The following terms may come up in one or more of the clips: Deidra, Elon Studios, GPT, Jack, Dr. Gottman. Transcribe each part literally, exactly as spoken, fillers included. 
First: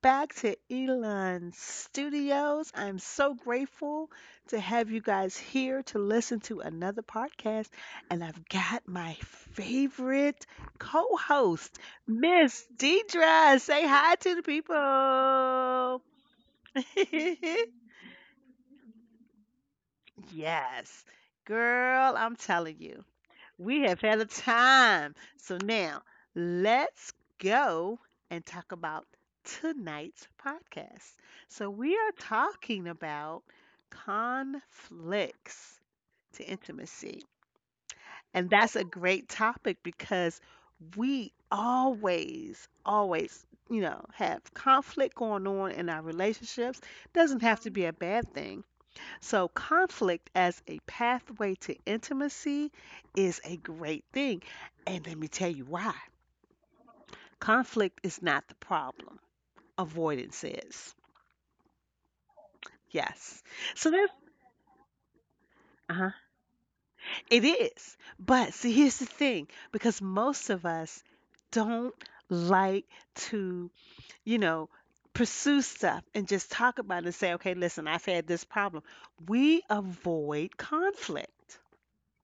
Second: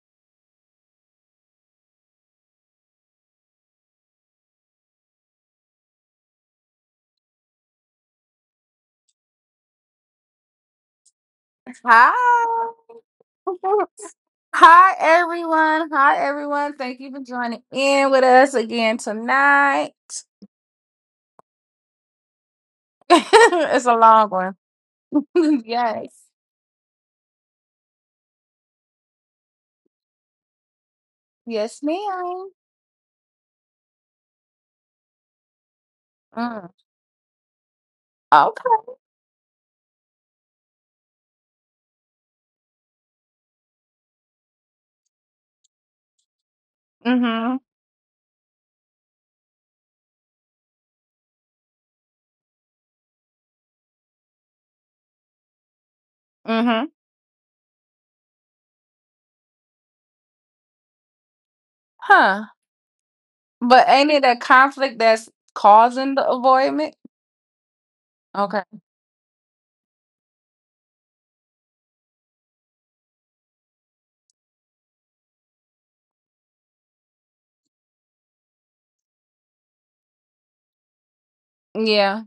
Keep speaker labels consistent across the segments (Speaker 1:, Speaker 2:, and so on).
Speaker 1: back to Elon Studios. I'm so grateful to have you guys here to listen to another podcast. And I've got my favorite co host,
Speaker 2: Hi.
Speaker 1: Miss Deidra. Say hi to the
Speaker 2: Hi, everyone.
Speaker 1: people.
Speaker 2: Hi, everyone. Thank you for joining in with us again tonight.
Speaker 1: Yes, girl, I'm telling you. We
Speaker 2: It's a
Speaker 1: have had a
Speaker 2: long
Speaker 1: time. So
Speaker 2: one.
Speaker 1: now
Speaker 2: Yes.
Speaker 1: let's go and talk about tonight's podcast. So
Speaker 2: Yes,
Speaker 1: we are
Speaker 2: ma'am.
Speaker 1: talking about conflicts to
Speaker 2: Mm.
Speaker 1: intimacy. And that's a
Speaker 2: Okay.
Speaker 1: great topic because we always, always, you know, have conflict going on in our relationships. Doesn't
Speaker 2: Mm-hmm.
Speaker 1: have to be a bad thing. So, conflict as a pathway to intimacy is a great thing. And let me tell you why.
Speaker 2: Mm-hmm.
Speaker 1: Conflict is not the problem, avoidance is.
Speaker 2: Huh.
Speaker 1: Yes.
Speaker 2: But
Speaker 1: So,
Speaker 2: ain't
Speaker 1: that's,
Speaker 2: it a conflict that's
Speaker 1: uh-huh,
Speaker 2: causing the avoidment?
Speaker 1: is. But
Speaker 2: Okay.
Speaker 1: see, here's the thing because most of us don't like to, you know, pursue stuff and just talk about it and say, okay, listen, I've had this problem. We avoid conflict.
Speaker 2: Yeah.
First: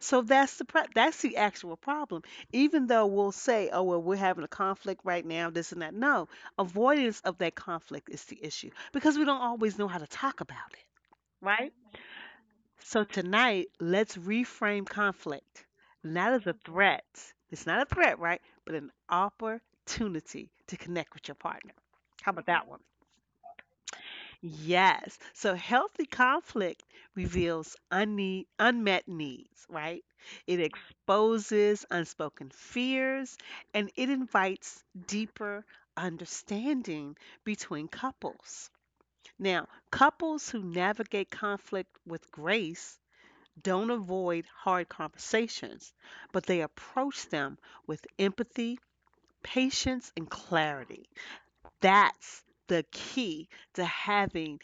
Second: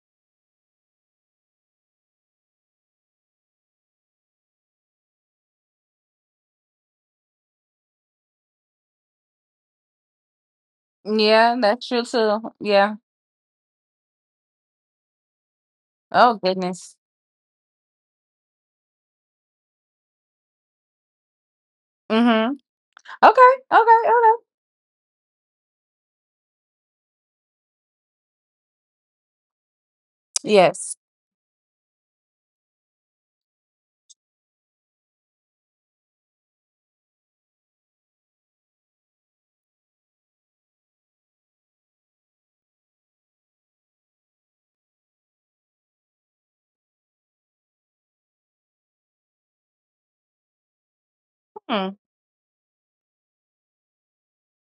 Speaker 1: So that's the pro- that's the actual problem. Even though we'll say, "Oh well, we're having a conflict right now, this and that." No, avoidance of that conflict is the issue because we don't always know how to talk about it,
Speaker 2: Yeah,
Speaker 1: right?
Speaker 2: that's true too. Yeah.
Speaker 1: So tonight, let's reframe conflict not
Speaker 2: Oh
Speaker 1: as a
Speaker 2: goodness.
Speaker 1: threat. It's not a threat, right? But an opportunity to connect with your partner. How about
Speaker 2: Mm-hmm.
Speaker 1: that one?
Speaker 2: Okay. Okay. Okay.
Speaker 1: Yes. So healthy conflict reveals unne unmet needs, right? It
Speaker 2: Yes.
Speaker 1: exposes unspoken fears and it invites deeper understanding between couples. Now, couples who navigate conflict with grace don't avoid hard conversations, but they approach them with empathy, patience, and clarity.
Speaker 2: Hmm.
Speaker 1: That's the key to having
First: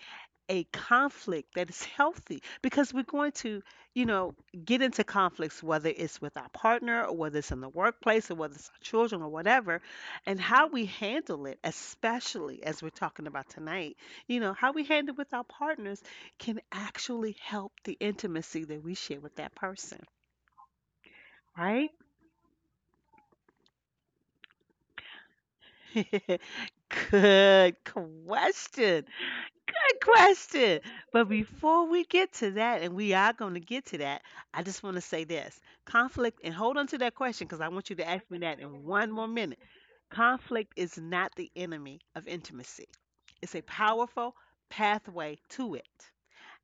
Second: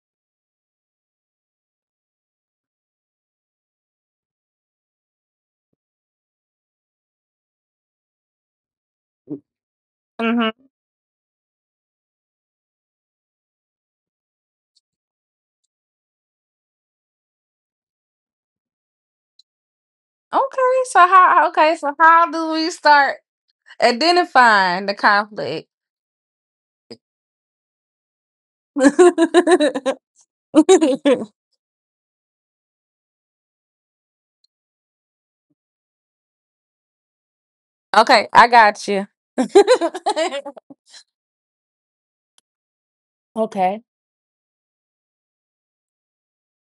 Speaker 1: a conflict that is healthy because we're going to, you know, get into conflicts, whether it's with our partner or whether it's in the workplace or whether it's our children or whatever, and how
Speaker 2: Mm-hmm.
Speaker 1: we handle it, especially as we're talking about tonight, you know, how we handle with our partners can actually help the intimacy that we share with that person,
Speaker 2: Okay, so how okay,
Speaker 1: right?
Speaker 2: so how do we start identifying the conflict?
Speaker 1: Good question. Good question. But before we get to that, and we are going to get to that, I just want to say this conflict, and hold on to that question because I want you to ask
Speaker 2: Okay,
Speaker 1: me
Speaker 2: I
Speaker 1: that in
Speaker 2: got you.
Speaker 1: one more minute. Conflict is not the enemy of intimacy, it's a
Speaker 2: Okay.
Speaker 1: powerful pathway to it,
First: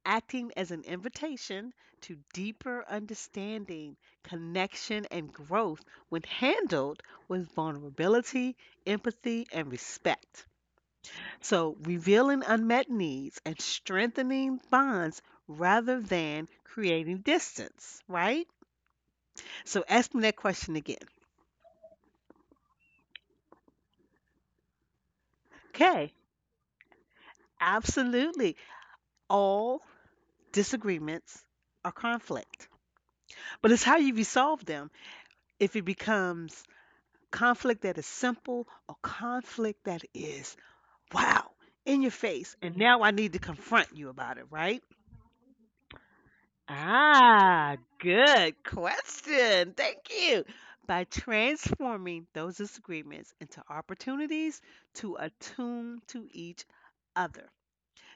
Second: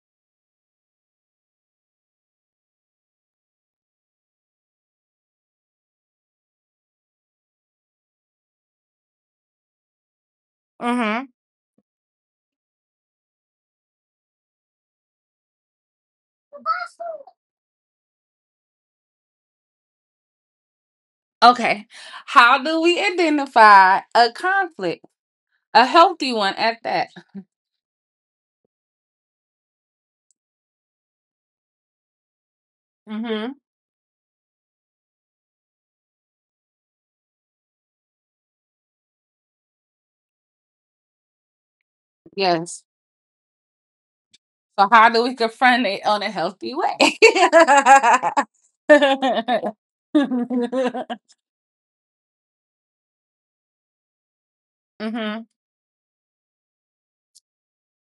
Speaker 1: acting as an invitation to deeper understanding, connection, and growth when handled with vulnerability, empathy, and respect.
Speaker 2: Mhm.
Speaker 1: So, revealing unmet needs and strengthening bonds rather than creating distance, right? So, ask me that question again.
Speaker 2: Okay. How do we identify a conflict? A
Speaker 1: Okay,
Speaker 2: healthy one at that.
Speaker 1: absolutely. All disagreements are conflict,
Speaker 2: Mhm.
Speaker 1: but it's how you resolve them if it becomes conflict that is simple or conflict that is, wow, in your face. And
Speaker 2: Yes.
Speaker 1: now I need to confront you about it, right?
Speaker 2: So how do we confront it on a healthy way?
Speaker 1: Ah, good question. Thank you. By transforming those disagreements into opportunities to
Speaker 2: Mhm.
Speaker 1: attune to each other,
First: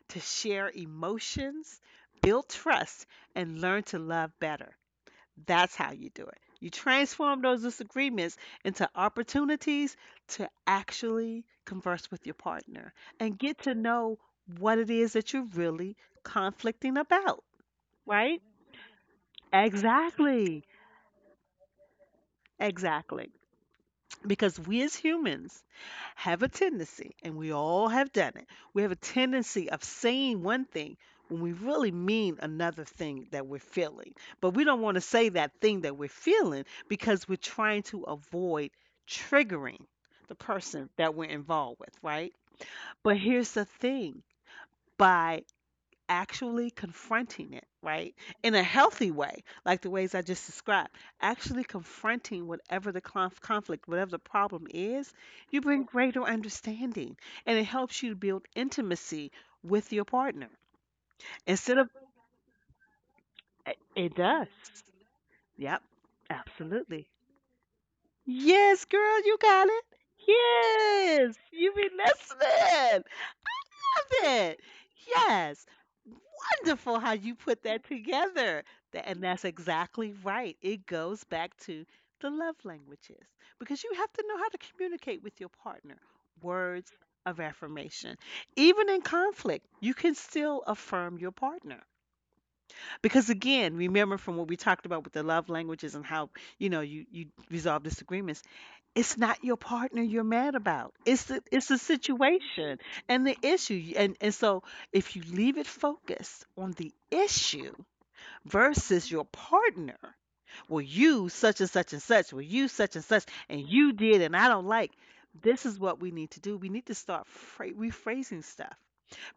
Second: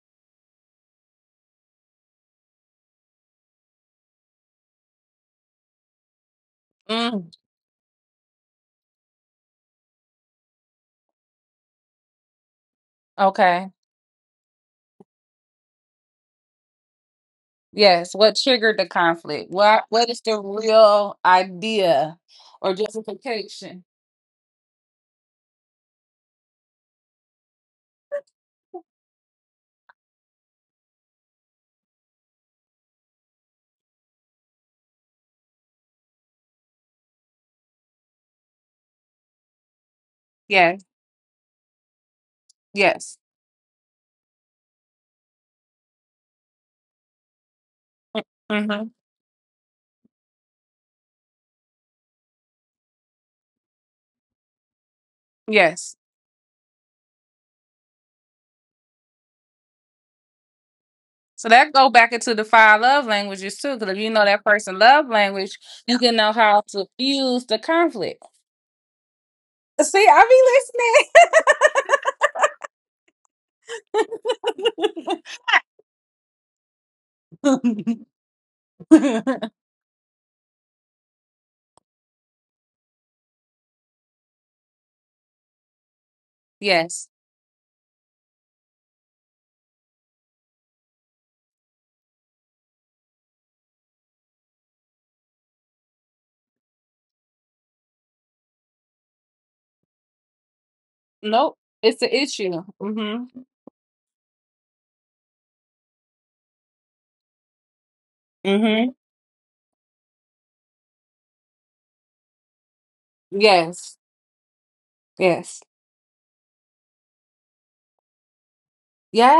Speaker 1: to share emotions, build trust, and learn to love better. That's how you do it. You
Speaker 2: Mm.
Speaker 1: transform those disagreements into opportunities to actually converse with your partner and get
Speaker 2: Okay.
Speaker 1: to know what it is that you're really conflicting about,
Speaker 2: Yes, what
Speaker 1: right?
Speaker 2: triggered the conflict? What what is the
Speaker 1: Exactly.
Speaker 2: real idea or
Speaker 1: Exactly.
Speaker 2: justification?
Speaker 1: Because we as humans have a tendency, and we all have done it, we have a tendency of saying one thing when we really mean another thing that we're feeling. But we don't want to say that thing that we're feeling because we're trying to avoid triggering the
Speaker 2: Yes,
Speaker 1: person that we're involved with, right? But
Speaker 2: yes.
Speaker 1: here's the thing by actually confronting it, right? In a
Speaker 2: Hmm.
Speaker 1: healthy way, like the ways I just described, actually confronting whatever the conf- conflict, whatever the problem is, you bring
Speaker 2: Yes.
Speaker 1: greater understanding and it helps you to build intimacy with your partner.
Speaker 2: So that
Speaker 1: Instead
Speaker 2: go
Speaker 1: of,
Speaker 2: back into the five love languages too,
Speaker 1: it
Speaker 2: because if you
Speaker 1: it
Speaker 2: know that
Speaker 1: does.
Speaker 2: person love language,
Speaker 1: Yep,
Speaker 2: you can know how to
Speaker 1: absolutely.
Speaker 2: fuse the conflict.
Speaker 1: Yes, girl, you got it.
Speaker 2: See, I
Speaker 1: Yes, you be listening. It.
Speaker 2: be
Speaker 1: Yes. Wonderful how you put that
Speaker 2: listening.
Speaker 1: together. Tha- And that's exactly right. It goes back to the love languages because you have to know how to communicate with your partner. Words
Speaker 2: Yes.
Speaker 1: of affirmation. Even in conflict, you can still affirm your partner. Because again, remember from what we talked about with the love languages and how, you know, you you resolve disagreements, it's not your partner you're mad about. It's the
Speaker 2: Nope.
Speaker 1: it's the
Speaker 2: It's an issue.
Speaker 1: situation
Speaker 2: Hmm.
Speaker 1: and the issue. And and so if you leave it focused on the issue
Speaker 2: Hmm.
Speaker 1: versus your partner, well, you such and such and such, well, you such and such, and you
Speaker 2: Yes.
Speaker 1: did, and I don't like.
Speaker 2: Yes.
Speaker 1: This is what we need to do. We need to start phra- rephrasing stuff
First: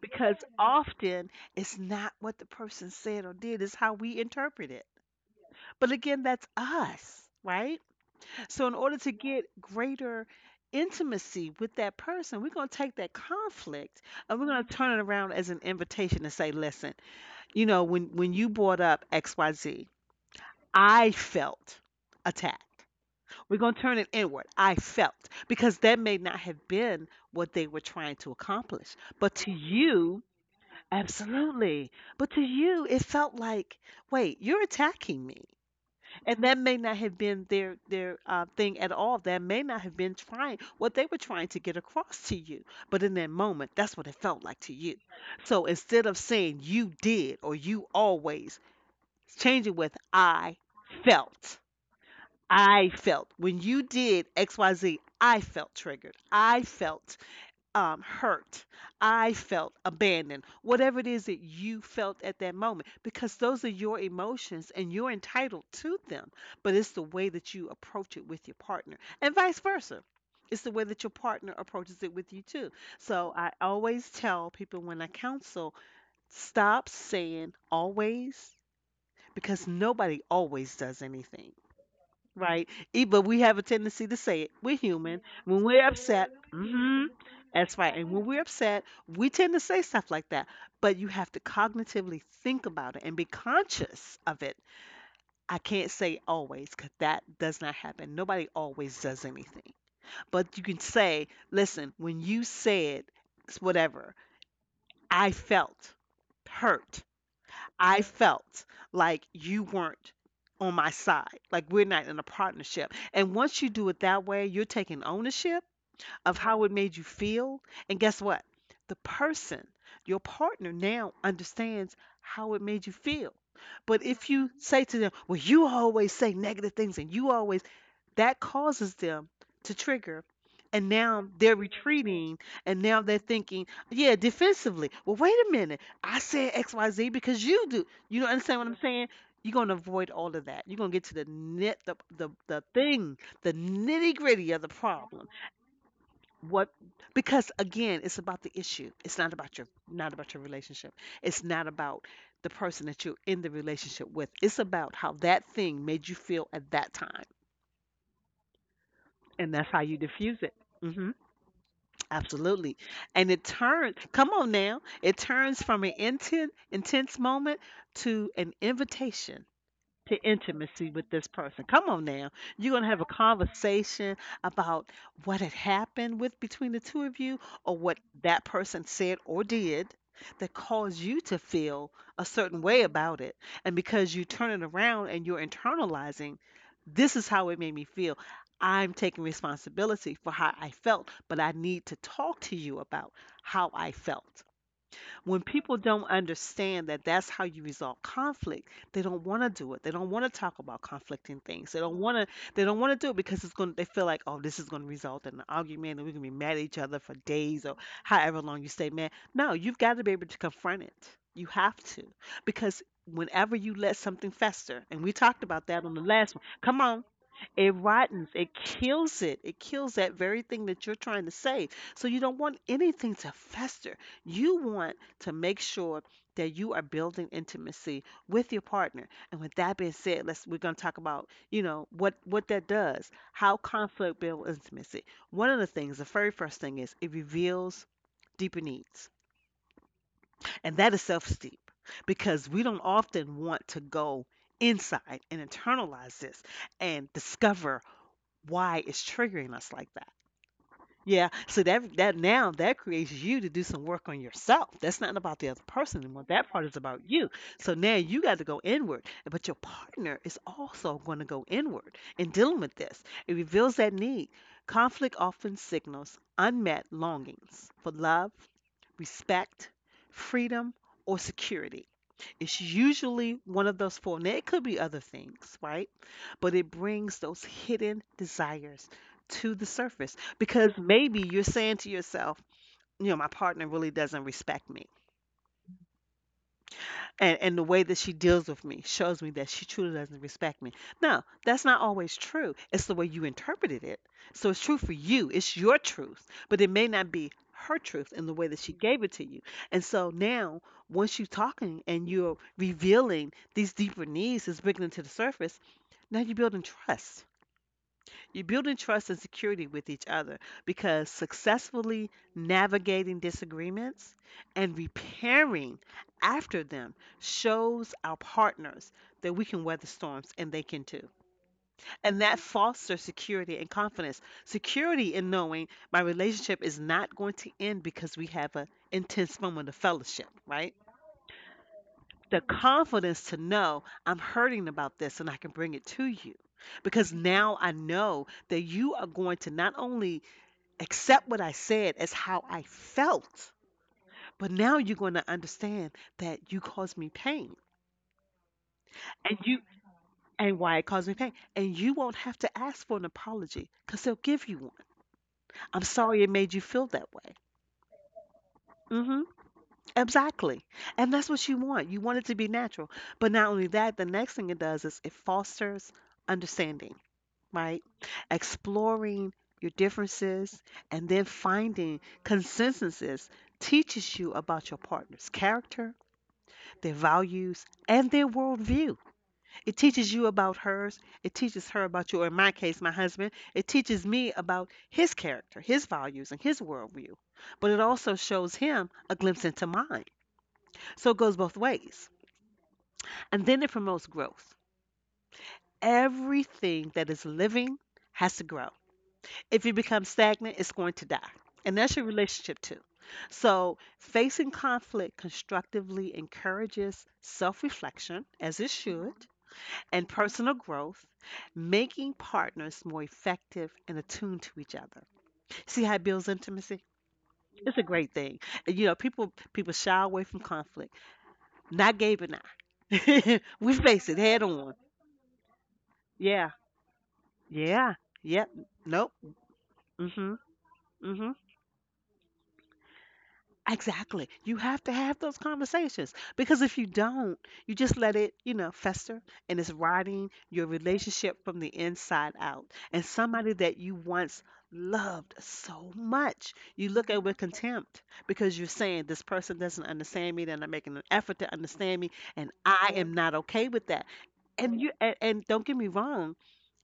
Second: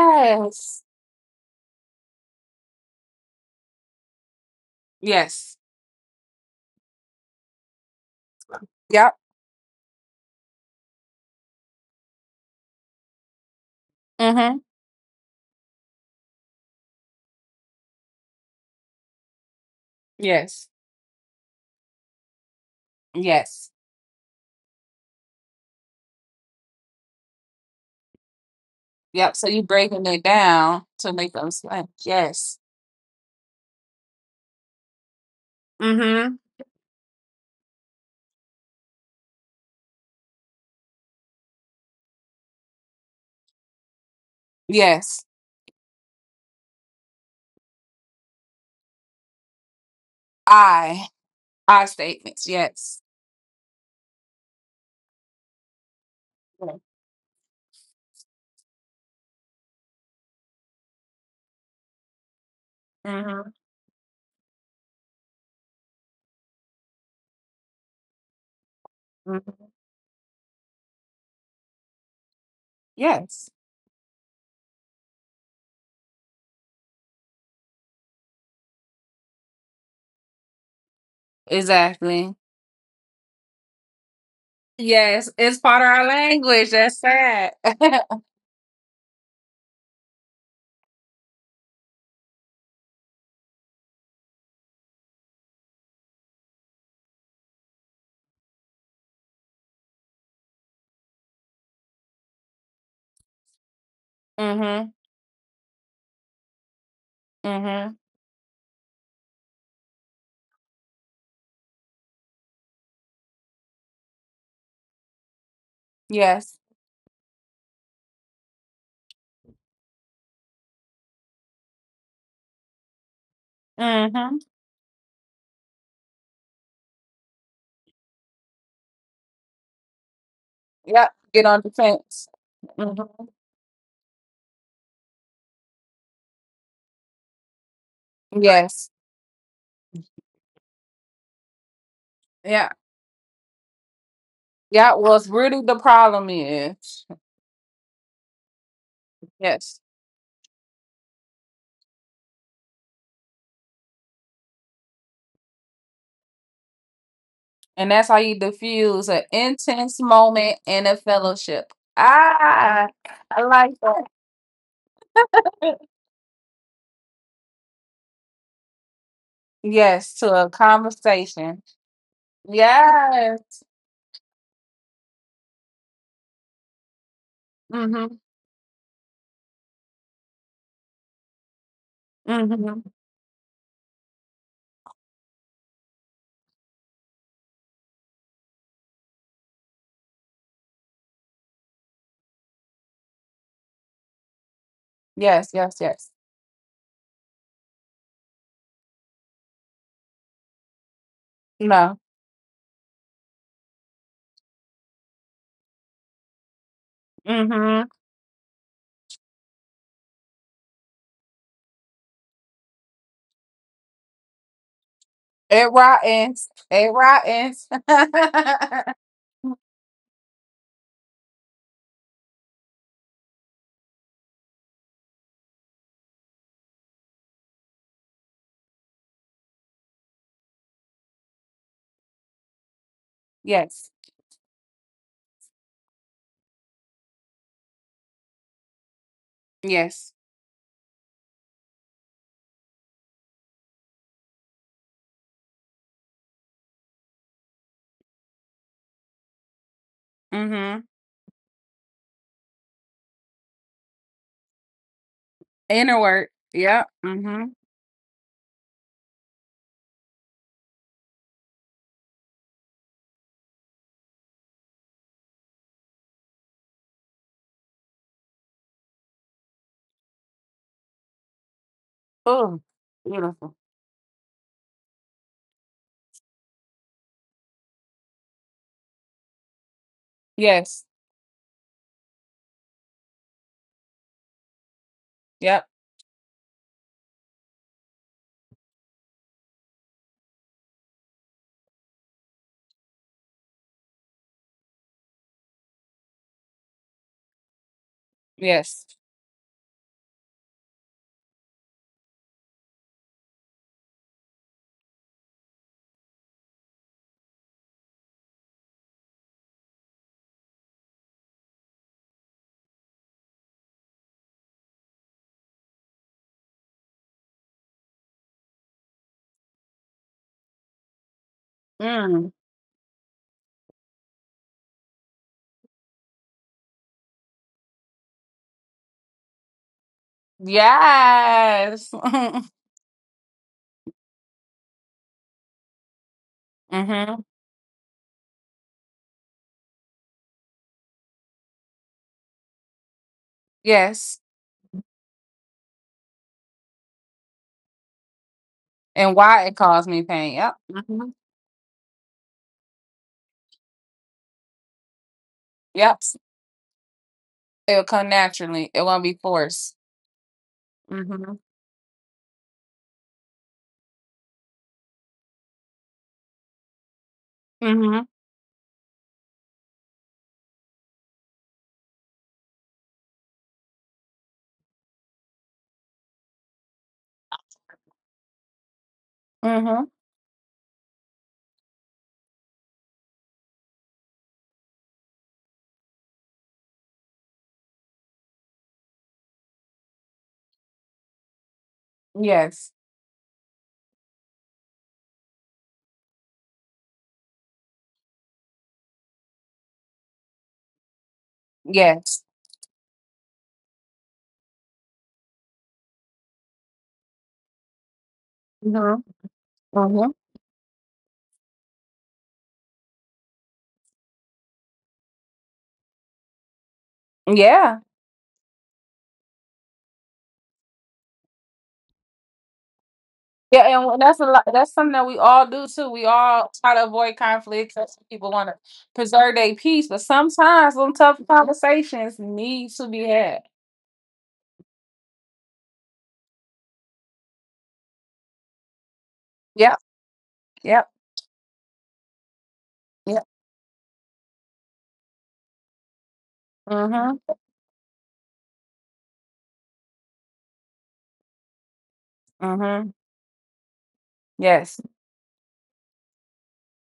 Speaker 1: because often it's not what the person said or did, it's how we interpret it.
Speaker 2: Yes.
Speaker 1: But again, that's us, right? So, in order to
Speaker 2: Yep.
Speaker 1: get greater intimacy with that person, we're going to take that conflict and we're going
Speaker 2: Hmm.
Speaker 1: to turn it around as an invitation to say, listen, you know, when, when you brought up X Y Z,
Speaker 2: Yes.
Speaker 1: I felt attacked. We're going
Speaker 2: Yes.
Speaker 1: to turn it inward. I felt because that may not have been what they were trying to accomplish. But
Speaker 2: Yep.
Speaker 1: to
Speaker 2: So you breaking
Speaker 1: you,
Speaker 2: it down to make them slam.
Speaker 1: absolutely. But to
Speaker 2: Yes.
Speaker 1: you, it felt like, wait, you're attacking me.
Speaker 2: Mm-hmm.
Speaker 1: And that may not have been their their uh, thing at all. That may not have been trying what they were trying to get across to you. But in that moment, that's what it felt like to you.
Speaker 2: Yes.
Speaker 1: So instead of saying you did or you always, change it with I
Speaker 2: I.
Speaker 1: felt.
Speaker 2: I statements.
Speaker 1: I
Speaker 2: Yes.
Speaker 1: felt. When you did X Y Z. I felt triggered. I felt um, hurt. I felt abandoned. Whatever it is that you felt at that moment, because
Speaker 2: Mm-hmm.
Speaker 1: those are your emotions and you're entitled to them. But it's the way that you approach it with your partner, and vice
Speaker 2: Mm-hmm.
Speaker 1: versa. It's the way that your partner approaches it with you, too. So I
Speaker 2: Yes.
Speaker 1: always tell people when I counsel, stop saying always because nobody always does anything.
Speaker 2: Exactly.
Speaker 1: Right. E, but we have a tendency to say it. We're human.
Speaker 2: Yes. It's
Speaker 1: When
Speaker 2: part
Speaker 1: we're
Speaker 2: of our
Speaker 1: upset,
Speaker 2: language. That's
Speaker 1: hmm
Speaker 2: sad.
Speaker 1: that's right. And when we're upset, we tend to say stuff like that. But you have to cognitively think about it and be conscious of it. I can't say always because that does not happen. Nobody always does anything. But you can say, listen, when you said s- whatever,
Speaker 2: Mm-hmm.
Speaker 1: I felt hurt.
Speaker 2: Mm-hmm.
Speaker 1: I felt like you weren't on my side. Like we're not in a partnership. And once you do it that way, you're taking ownership of
Speaker 2: Yes.
Speaker 1: how it made you feel. And guess what? The person, your partner now understands how it made you feel. But if
Speaker 2: Mm-hmm.
Speaker 1: you say to them, well, you always say negative things and you always, that causes them to trigger. And
Speaker 2: Yep.
Speaker 1: now
Speaker 2: Get
Speaker 1: they're
Speaker 2: on defense.
Speaker 1: retreating and now they're
Speaker 2: Mm-hmm.
Speaker 1: thinking, yeah, defensively. Well, wait a minute. I said X Y Z because you do. You don't understand what I'm
Speaker 2: Yes.
Speaker 1: saying? You're going to avoid all of that. You're going to get to the knit, the, the, the
Speaker 2: Yeah.
Speaker 1: thing, the nitty gritty of the
Speaker 2: Yeah. Well,
Speaker 1: problem.
Speaker 2: it's really the problem
Speaker 1: What?
Speaker 2: is.
Speaker 1: Because again, it's about the issue. It's not about your
Speaker 2: Yes.
Speaker 1: not about your relationship. It's not about the person that you're in the relationship with. It's about how that thing made you feel at that time.
Speaker 2: And that's how you diffuse an
Speaker 1: And that's how you
Speaker 2: intense
Speaker 1: diffuse it,
Speaker 2: moment in a
Speaker 1: hmm
Speaker 2: fellowship.
Speaker 1: absolutely.
Speaker 2: Ah,
Speaker 1: And it
Speaker 2: I like
Speaker 1: turns,
Speaker 2: that.
Speaker 1: come on now, it turns from an intense, intense moment to an invitation to
Speaker 2: Yes, to a
Speaker 1: intimacy with this person.
Speaker 2: conversation.
Speaker 1: Come on now. You're going to have a
Speaker 2: Yes.
Speaker 1: conversation about what had happened with between the two of you or what
Speaker 2: Mm-hmm.
Speaker 1: that person said or did that caused you to feel a certain way
Speaker 2: Mm-hmm.
Speaker 1: about it. And because you turn it around and you're internalizing, this is how it made me feel. I'm taking responsibility for how I felt, but I need to talk to you about how I felt. When
Speaker 2: Yes,
Speaker 1: people
Speaker 2: yes,
Speaker 1: don't
Speaker 2: yes.
Speaker 1: understand that that's how you resolve conflict, they don't want to do it. They don't want to talk about conflicting things. They don't
Speaker 2: No.
Speaker 1: want to. They don't want to do it because it's going. They feel like, oh, this is going to result in an argument, and we're going to be mad at each other for days or
Speaker 2: Mm-hmm.
Speaker 1: however long you stay mad. No, you've got to be able to confront it. You have to because whenever you let something fester, and we talked about
Speaker 2: It
Speaker 1: that on the last one.
Speaker 2: rottens.
Speaker 1: Come
Speaker 2: It
Speaker 1: on,
Speaker 2: rottens.
Speaker 1: it rottens, it kills it. It kills that very thing that you're trying to save. So you don't want anything to fester. You want to make sure that you are building intimacy with your partner. And with that being said, let's we're going to talk about, you know, what what that does. How
Speaker 2: Yes.
Speaker 1: conflict builds intimacy. One of the things, the very first thing is it reveals deeper needs.
Speaker 2: Yes.
Speaker 1: And that is self-esteem because we don't often want to go inside and internalize this and discover why it's triggering us like that.
Speaker 2: Mm-hmm.
Speaker 1: Yeah, so that that now that creates you to do some work on yourself. That's not about the other person
Speaker 2: Inner
Speaker 1: anymore.
Speaker 2: work.
Speaker 1: That part is about
Speaker 2: Yep.
Speaker 1: you.
Speaker 2: Mm-hmm.
Speaker 1: So now you got to go inward, but your partner is also going to go inward in dealing with this. It reveals that need. Conflict often signals unmet longings for love, respect, freedom, or security. It's
Speaker 2: Oh,
Speaker 1: usually
Speaker 2: beautiful.
Speaker 1: one of those four. Now, it could be other things, right? But it brings those hidden desires to the surface because
Speaker 2: Yes.
Speaker 1: maybe you're saying to yourself, you know, my partner really doesn't respect me
Speaker 2: Yep.
Speaker 1: and and the way that she deals with me shows me that she truly doesn't respect me. Now, that's not always true. It's the way you interpreted it. So it's true for you. It's your truth, but it may not be her truth in the way that she
Speaker 2: Yes.
Speaker 1: gave it to you. And so now, once you're talking and you're revealing these deeper needs, is bringing them to the surface. Now you're building trust, you're building trust and security with each other because successfully navigating disagreements and repairing after them shows our partners that we can weather storms and they can too. And
Speaker 2: Mm.
Speaker 1: that fosters security and confidence. Security in knowing my relationship is not going to end because we have an intense moment of fellowship, right?
Speaker 2: Yes.
Speaker 1: The
Speaker 2: Mm-hmm.
Speaker 1: confidence to know I'm hurting about this and I can bring it to you because now I know that you are going to not only accept what I said as how I felt.
Speaker 2: Yes.
Speaker 1: But now you're going to understand that you caused me pain
Speaker 2: And
Speaker 1: and
Speaker 2: why it
Speaker 1: you
Speaker 2: caused me pain. Yep.
Speaker 1: and why it caused
Speaker 2: Hmm.
Speaker 1: me pain. And you won't have to ask for an apology because they'll give you one. I'm
Speaker 2: Yep.
Speaker 1: sorry it made you feel that way.
Speaker 2: It'll come naturally. It won't
Speaker 1: Mm
Speaker 2: be
Speaker 1: hmm
Speaker 2: forced.
Speaker 1: Exactly. And that's
Speaker 2: Mm-hmm.
Speaker 1: what you want. You want it to be natural. But not only that, the next thing it does is it fosters understanding, right?
Speaker 2: Mm-hmm.
Speaker 1: Exploring your differences and then finding consensuses teaches you about your partner's character, their values, and their worldview. It
Speaker 2: Mm-hmm.
Speaker 1: teaches you about hers. It teaches her about you, or in my case, my husband. It teaches me about his character, his values, and his worldview. But it also shows him a glimpse into mine. So it goes both ways.
Speaker 2: Yes.
Speaker 1: And then it promotes growth. Everything that is living has to grow. If you become stagnant, it's going to die. And that's your
Speaker 2: Yes.
Speaker 1: relationship too. So, facing conflict constructively encourages self reflection, as it
Speaker 2: Mm-hmm.
Speaker 1: should, and
Speaker 2: Mm-hmm.
Speaker 1: personal growth, making partners more effective and attuned to each other. See how it builds intimacy? It's
Speaker 2: Yeah.
Speaker 1: a great thing. And, you know, people people shy away from conflict. Not Gabe and I. We
Speaker 2: Yeah, and
Speaker 1: face it
Speaker 2: that's a
Speaker 1: head
Speaker 2: lot,
Speaker 1: on.
Speaker 2: that's something that we all do too. We
Speaker 1: Yeah.
Speaker 2: all try to avoid conflict,
Speaker 1: Yeah.
Speaker 2: 'cause people
Speaker 1: Yep.
Speaker 2: want to
Speaker 1: Nope.
Speaker 2: preserve their peace, but
Speaker 1: Mhm.
Speaker 2: sometimes some tough
Speaker 1: Mhm.
Speaker 2: conversations need to be had.
Speaker 1: Exactly. You have to have those conversations because if you don't, you just let it, you know, fester, and it's
Speaker 2: Yep,
Speaker 1: rotting your
Speaker 2: yep,
Speaker 1: relationship from the inside out. And
Speaker 2: yep.
Speaker 1: somebody that you once loved so much, you look at
Speaker 2: Mhm,
Speaker 1: with contempt because you're saying this person doesn't understand me, they're not making an effort to understand me, and I
Speaker 2: mhm.
Speaker 1: am not okay with that. And
Speaker 2: Yes,
Speaker 1: you and, and don't get me wrong,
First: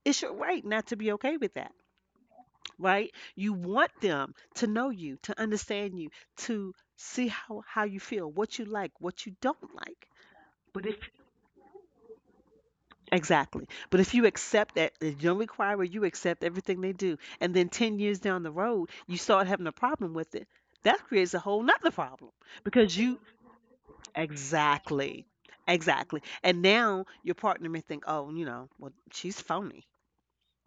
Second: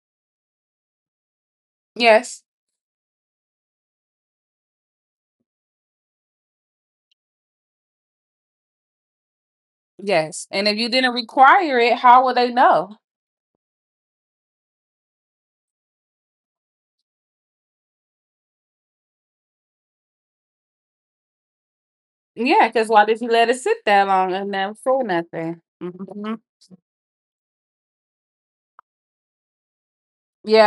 Speaker 1: it's your right not to be okay with that,
Speaker 2: yes,
Speaker 1: right? You want them to know you, to understand you, to see how how you feel, what you like, what you don't like.
Speaker 2: yes. And if
Speaker 1: But
Speaker 2: you
Speaker 1: if
Speaker 2: didn't require it, how will they know?
Speaker 1: exactly, but if you accept that you don't require, you accept everything they do, and then ten years down the road you start having a problem with it, that creates a whole nother problem
Speaker 2: Yeah, because
Speaker 1: because
Speaker 2: why did
Speaker 1: you
Speaker 2: you let it sit that long and never say
Speaker 1: exactly.
Speaker 2: nothing?
Speaker 1: Exactly.
Speaker 2: Hmm.
Speaker 1: And now your partner may think, oh, you know, well, she's phony.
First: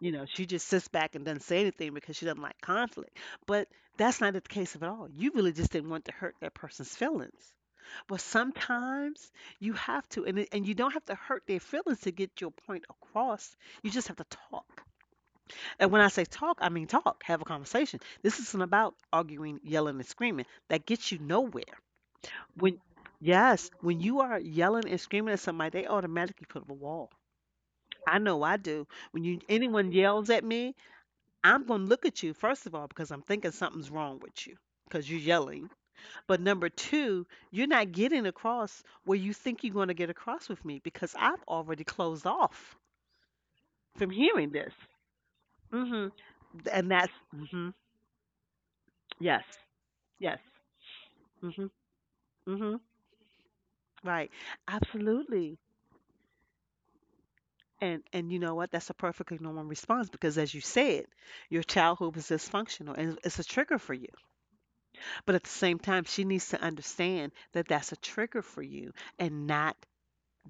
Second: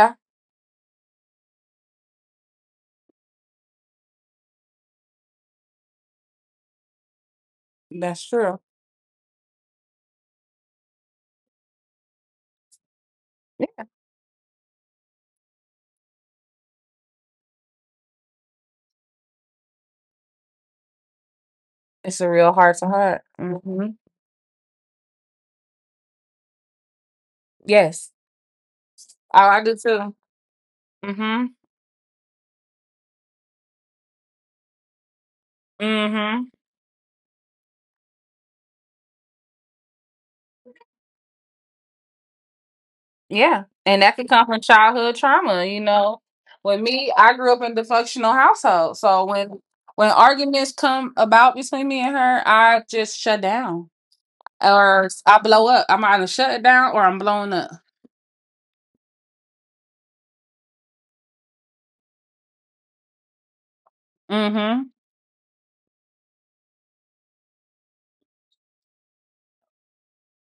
Speaker 1: You know, she just sits back and doesn't say anything because she doesn't like conflict. But that's not the case at all. You really just didn't want to hurt that person's feelings. But
Speaker 2: that's true.
Speaker 1: sometimes you have to, and, it- and you don't have to hurt their feelings to get your point across.
Speaker 2: Yeah,
Speaker 1: You just have to talk. And when I say talk, I mean talk, have a conversation. This isn't about arguing, yelling, and screaming. That gets you nowhere.
Speaker 2: it's a real heart
Speaker 1: When,
Speaker 2: to heart.
Speaker 1: yes,
Speaker 2: Hmm.
Speaker 1: when you are yelling and screaming at somebody, they automatically put up a wall.
Speaker 2: Yes,
Speaker 1: I know I do. When you
Speaker 2: oh, I do
Speaker 1: anyone
Speaker 2: too.
Speaker 1: yells at me,
Speaker 2: Hmm.
Speaker 1: I'm going to look at you, first of all, because I'm thinking something's wrong with you because you're yelling. But
Speaker 2: Hmm.
Speaker 1: number two, you're not getting across where you think you're going to get across with me because I've already closed off
Speaker 2: Yeah, and
Speaker 1: from
Speaker 2: that can come
Speaker 1: hearing
Speaker 2: from
Speaker 1: this.
Speaker 2: childhood trauma. You
Speaker 1: hmm
Speaker 2: know, with
Speaker 1: And that's,
Speaker 2: me, I grew up
Speaker 1: hmm
Speaker 2: in the functional household, so
Speaker 1: yes,
Speaker 2: when when
Speaker 1: yes.
Speaker 2: arguments come about
Speaker 1: hmm
Speaker 2: between me and her,
Speaker 1: hmm
Speaker 2: I just shut down
Speaker 1: Right.
Speaker 2: or I
Speaker 1: Absolutely.
Speaker 2: blow up. I'm either shut down or I'm blowing up.
Speaker 1: And, and you know what? That's a perfectly normal response because, as you said, your childhood was dysfunctional and it's a trigger for you.
Speaker 2: Hmm.
Speaker 1: But at the same time, she needs to understand that that's a trigger for you and not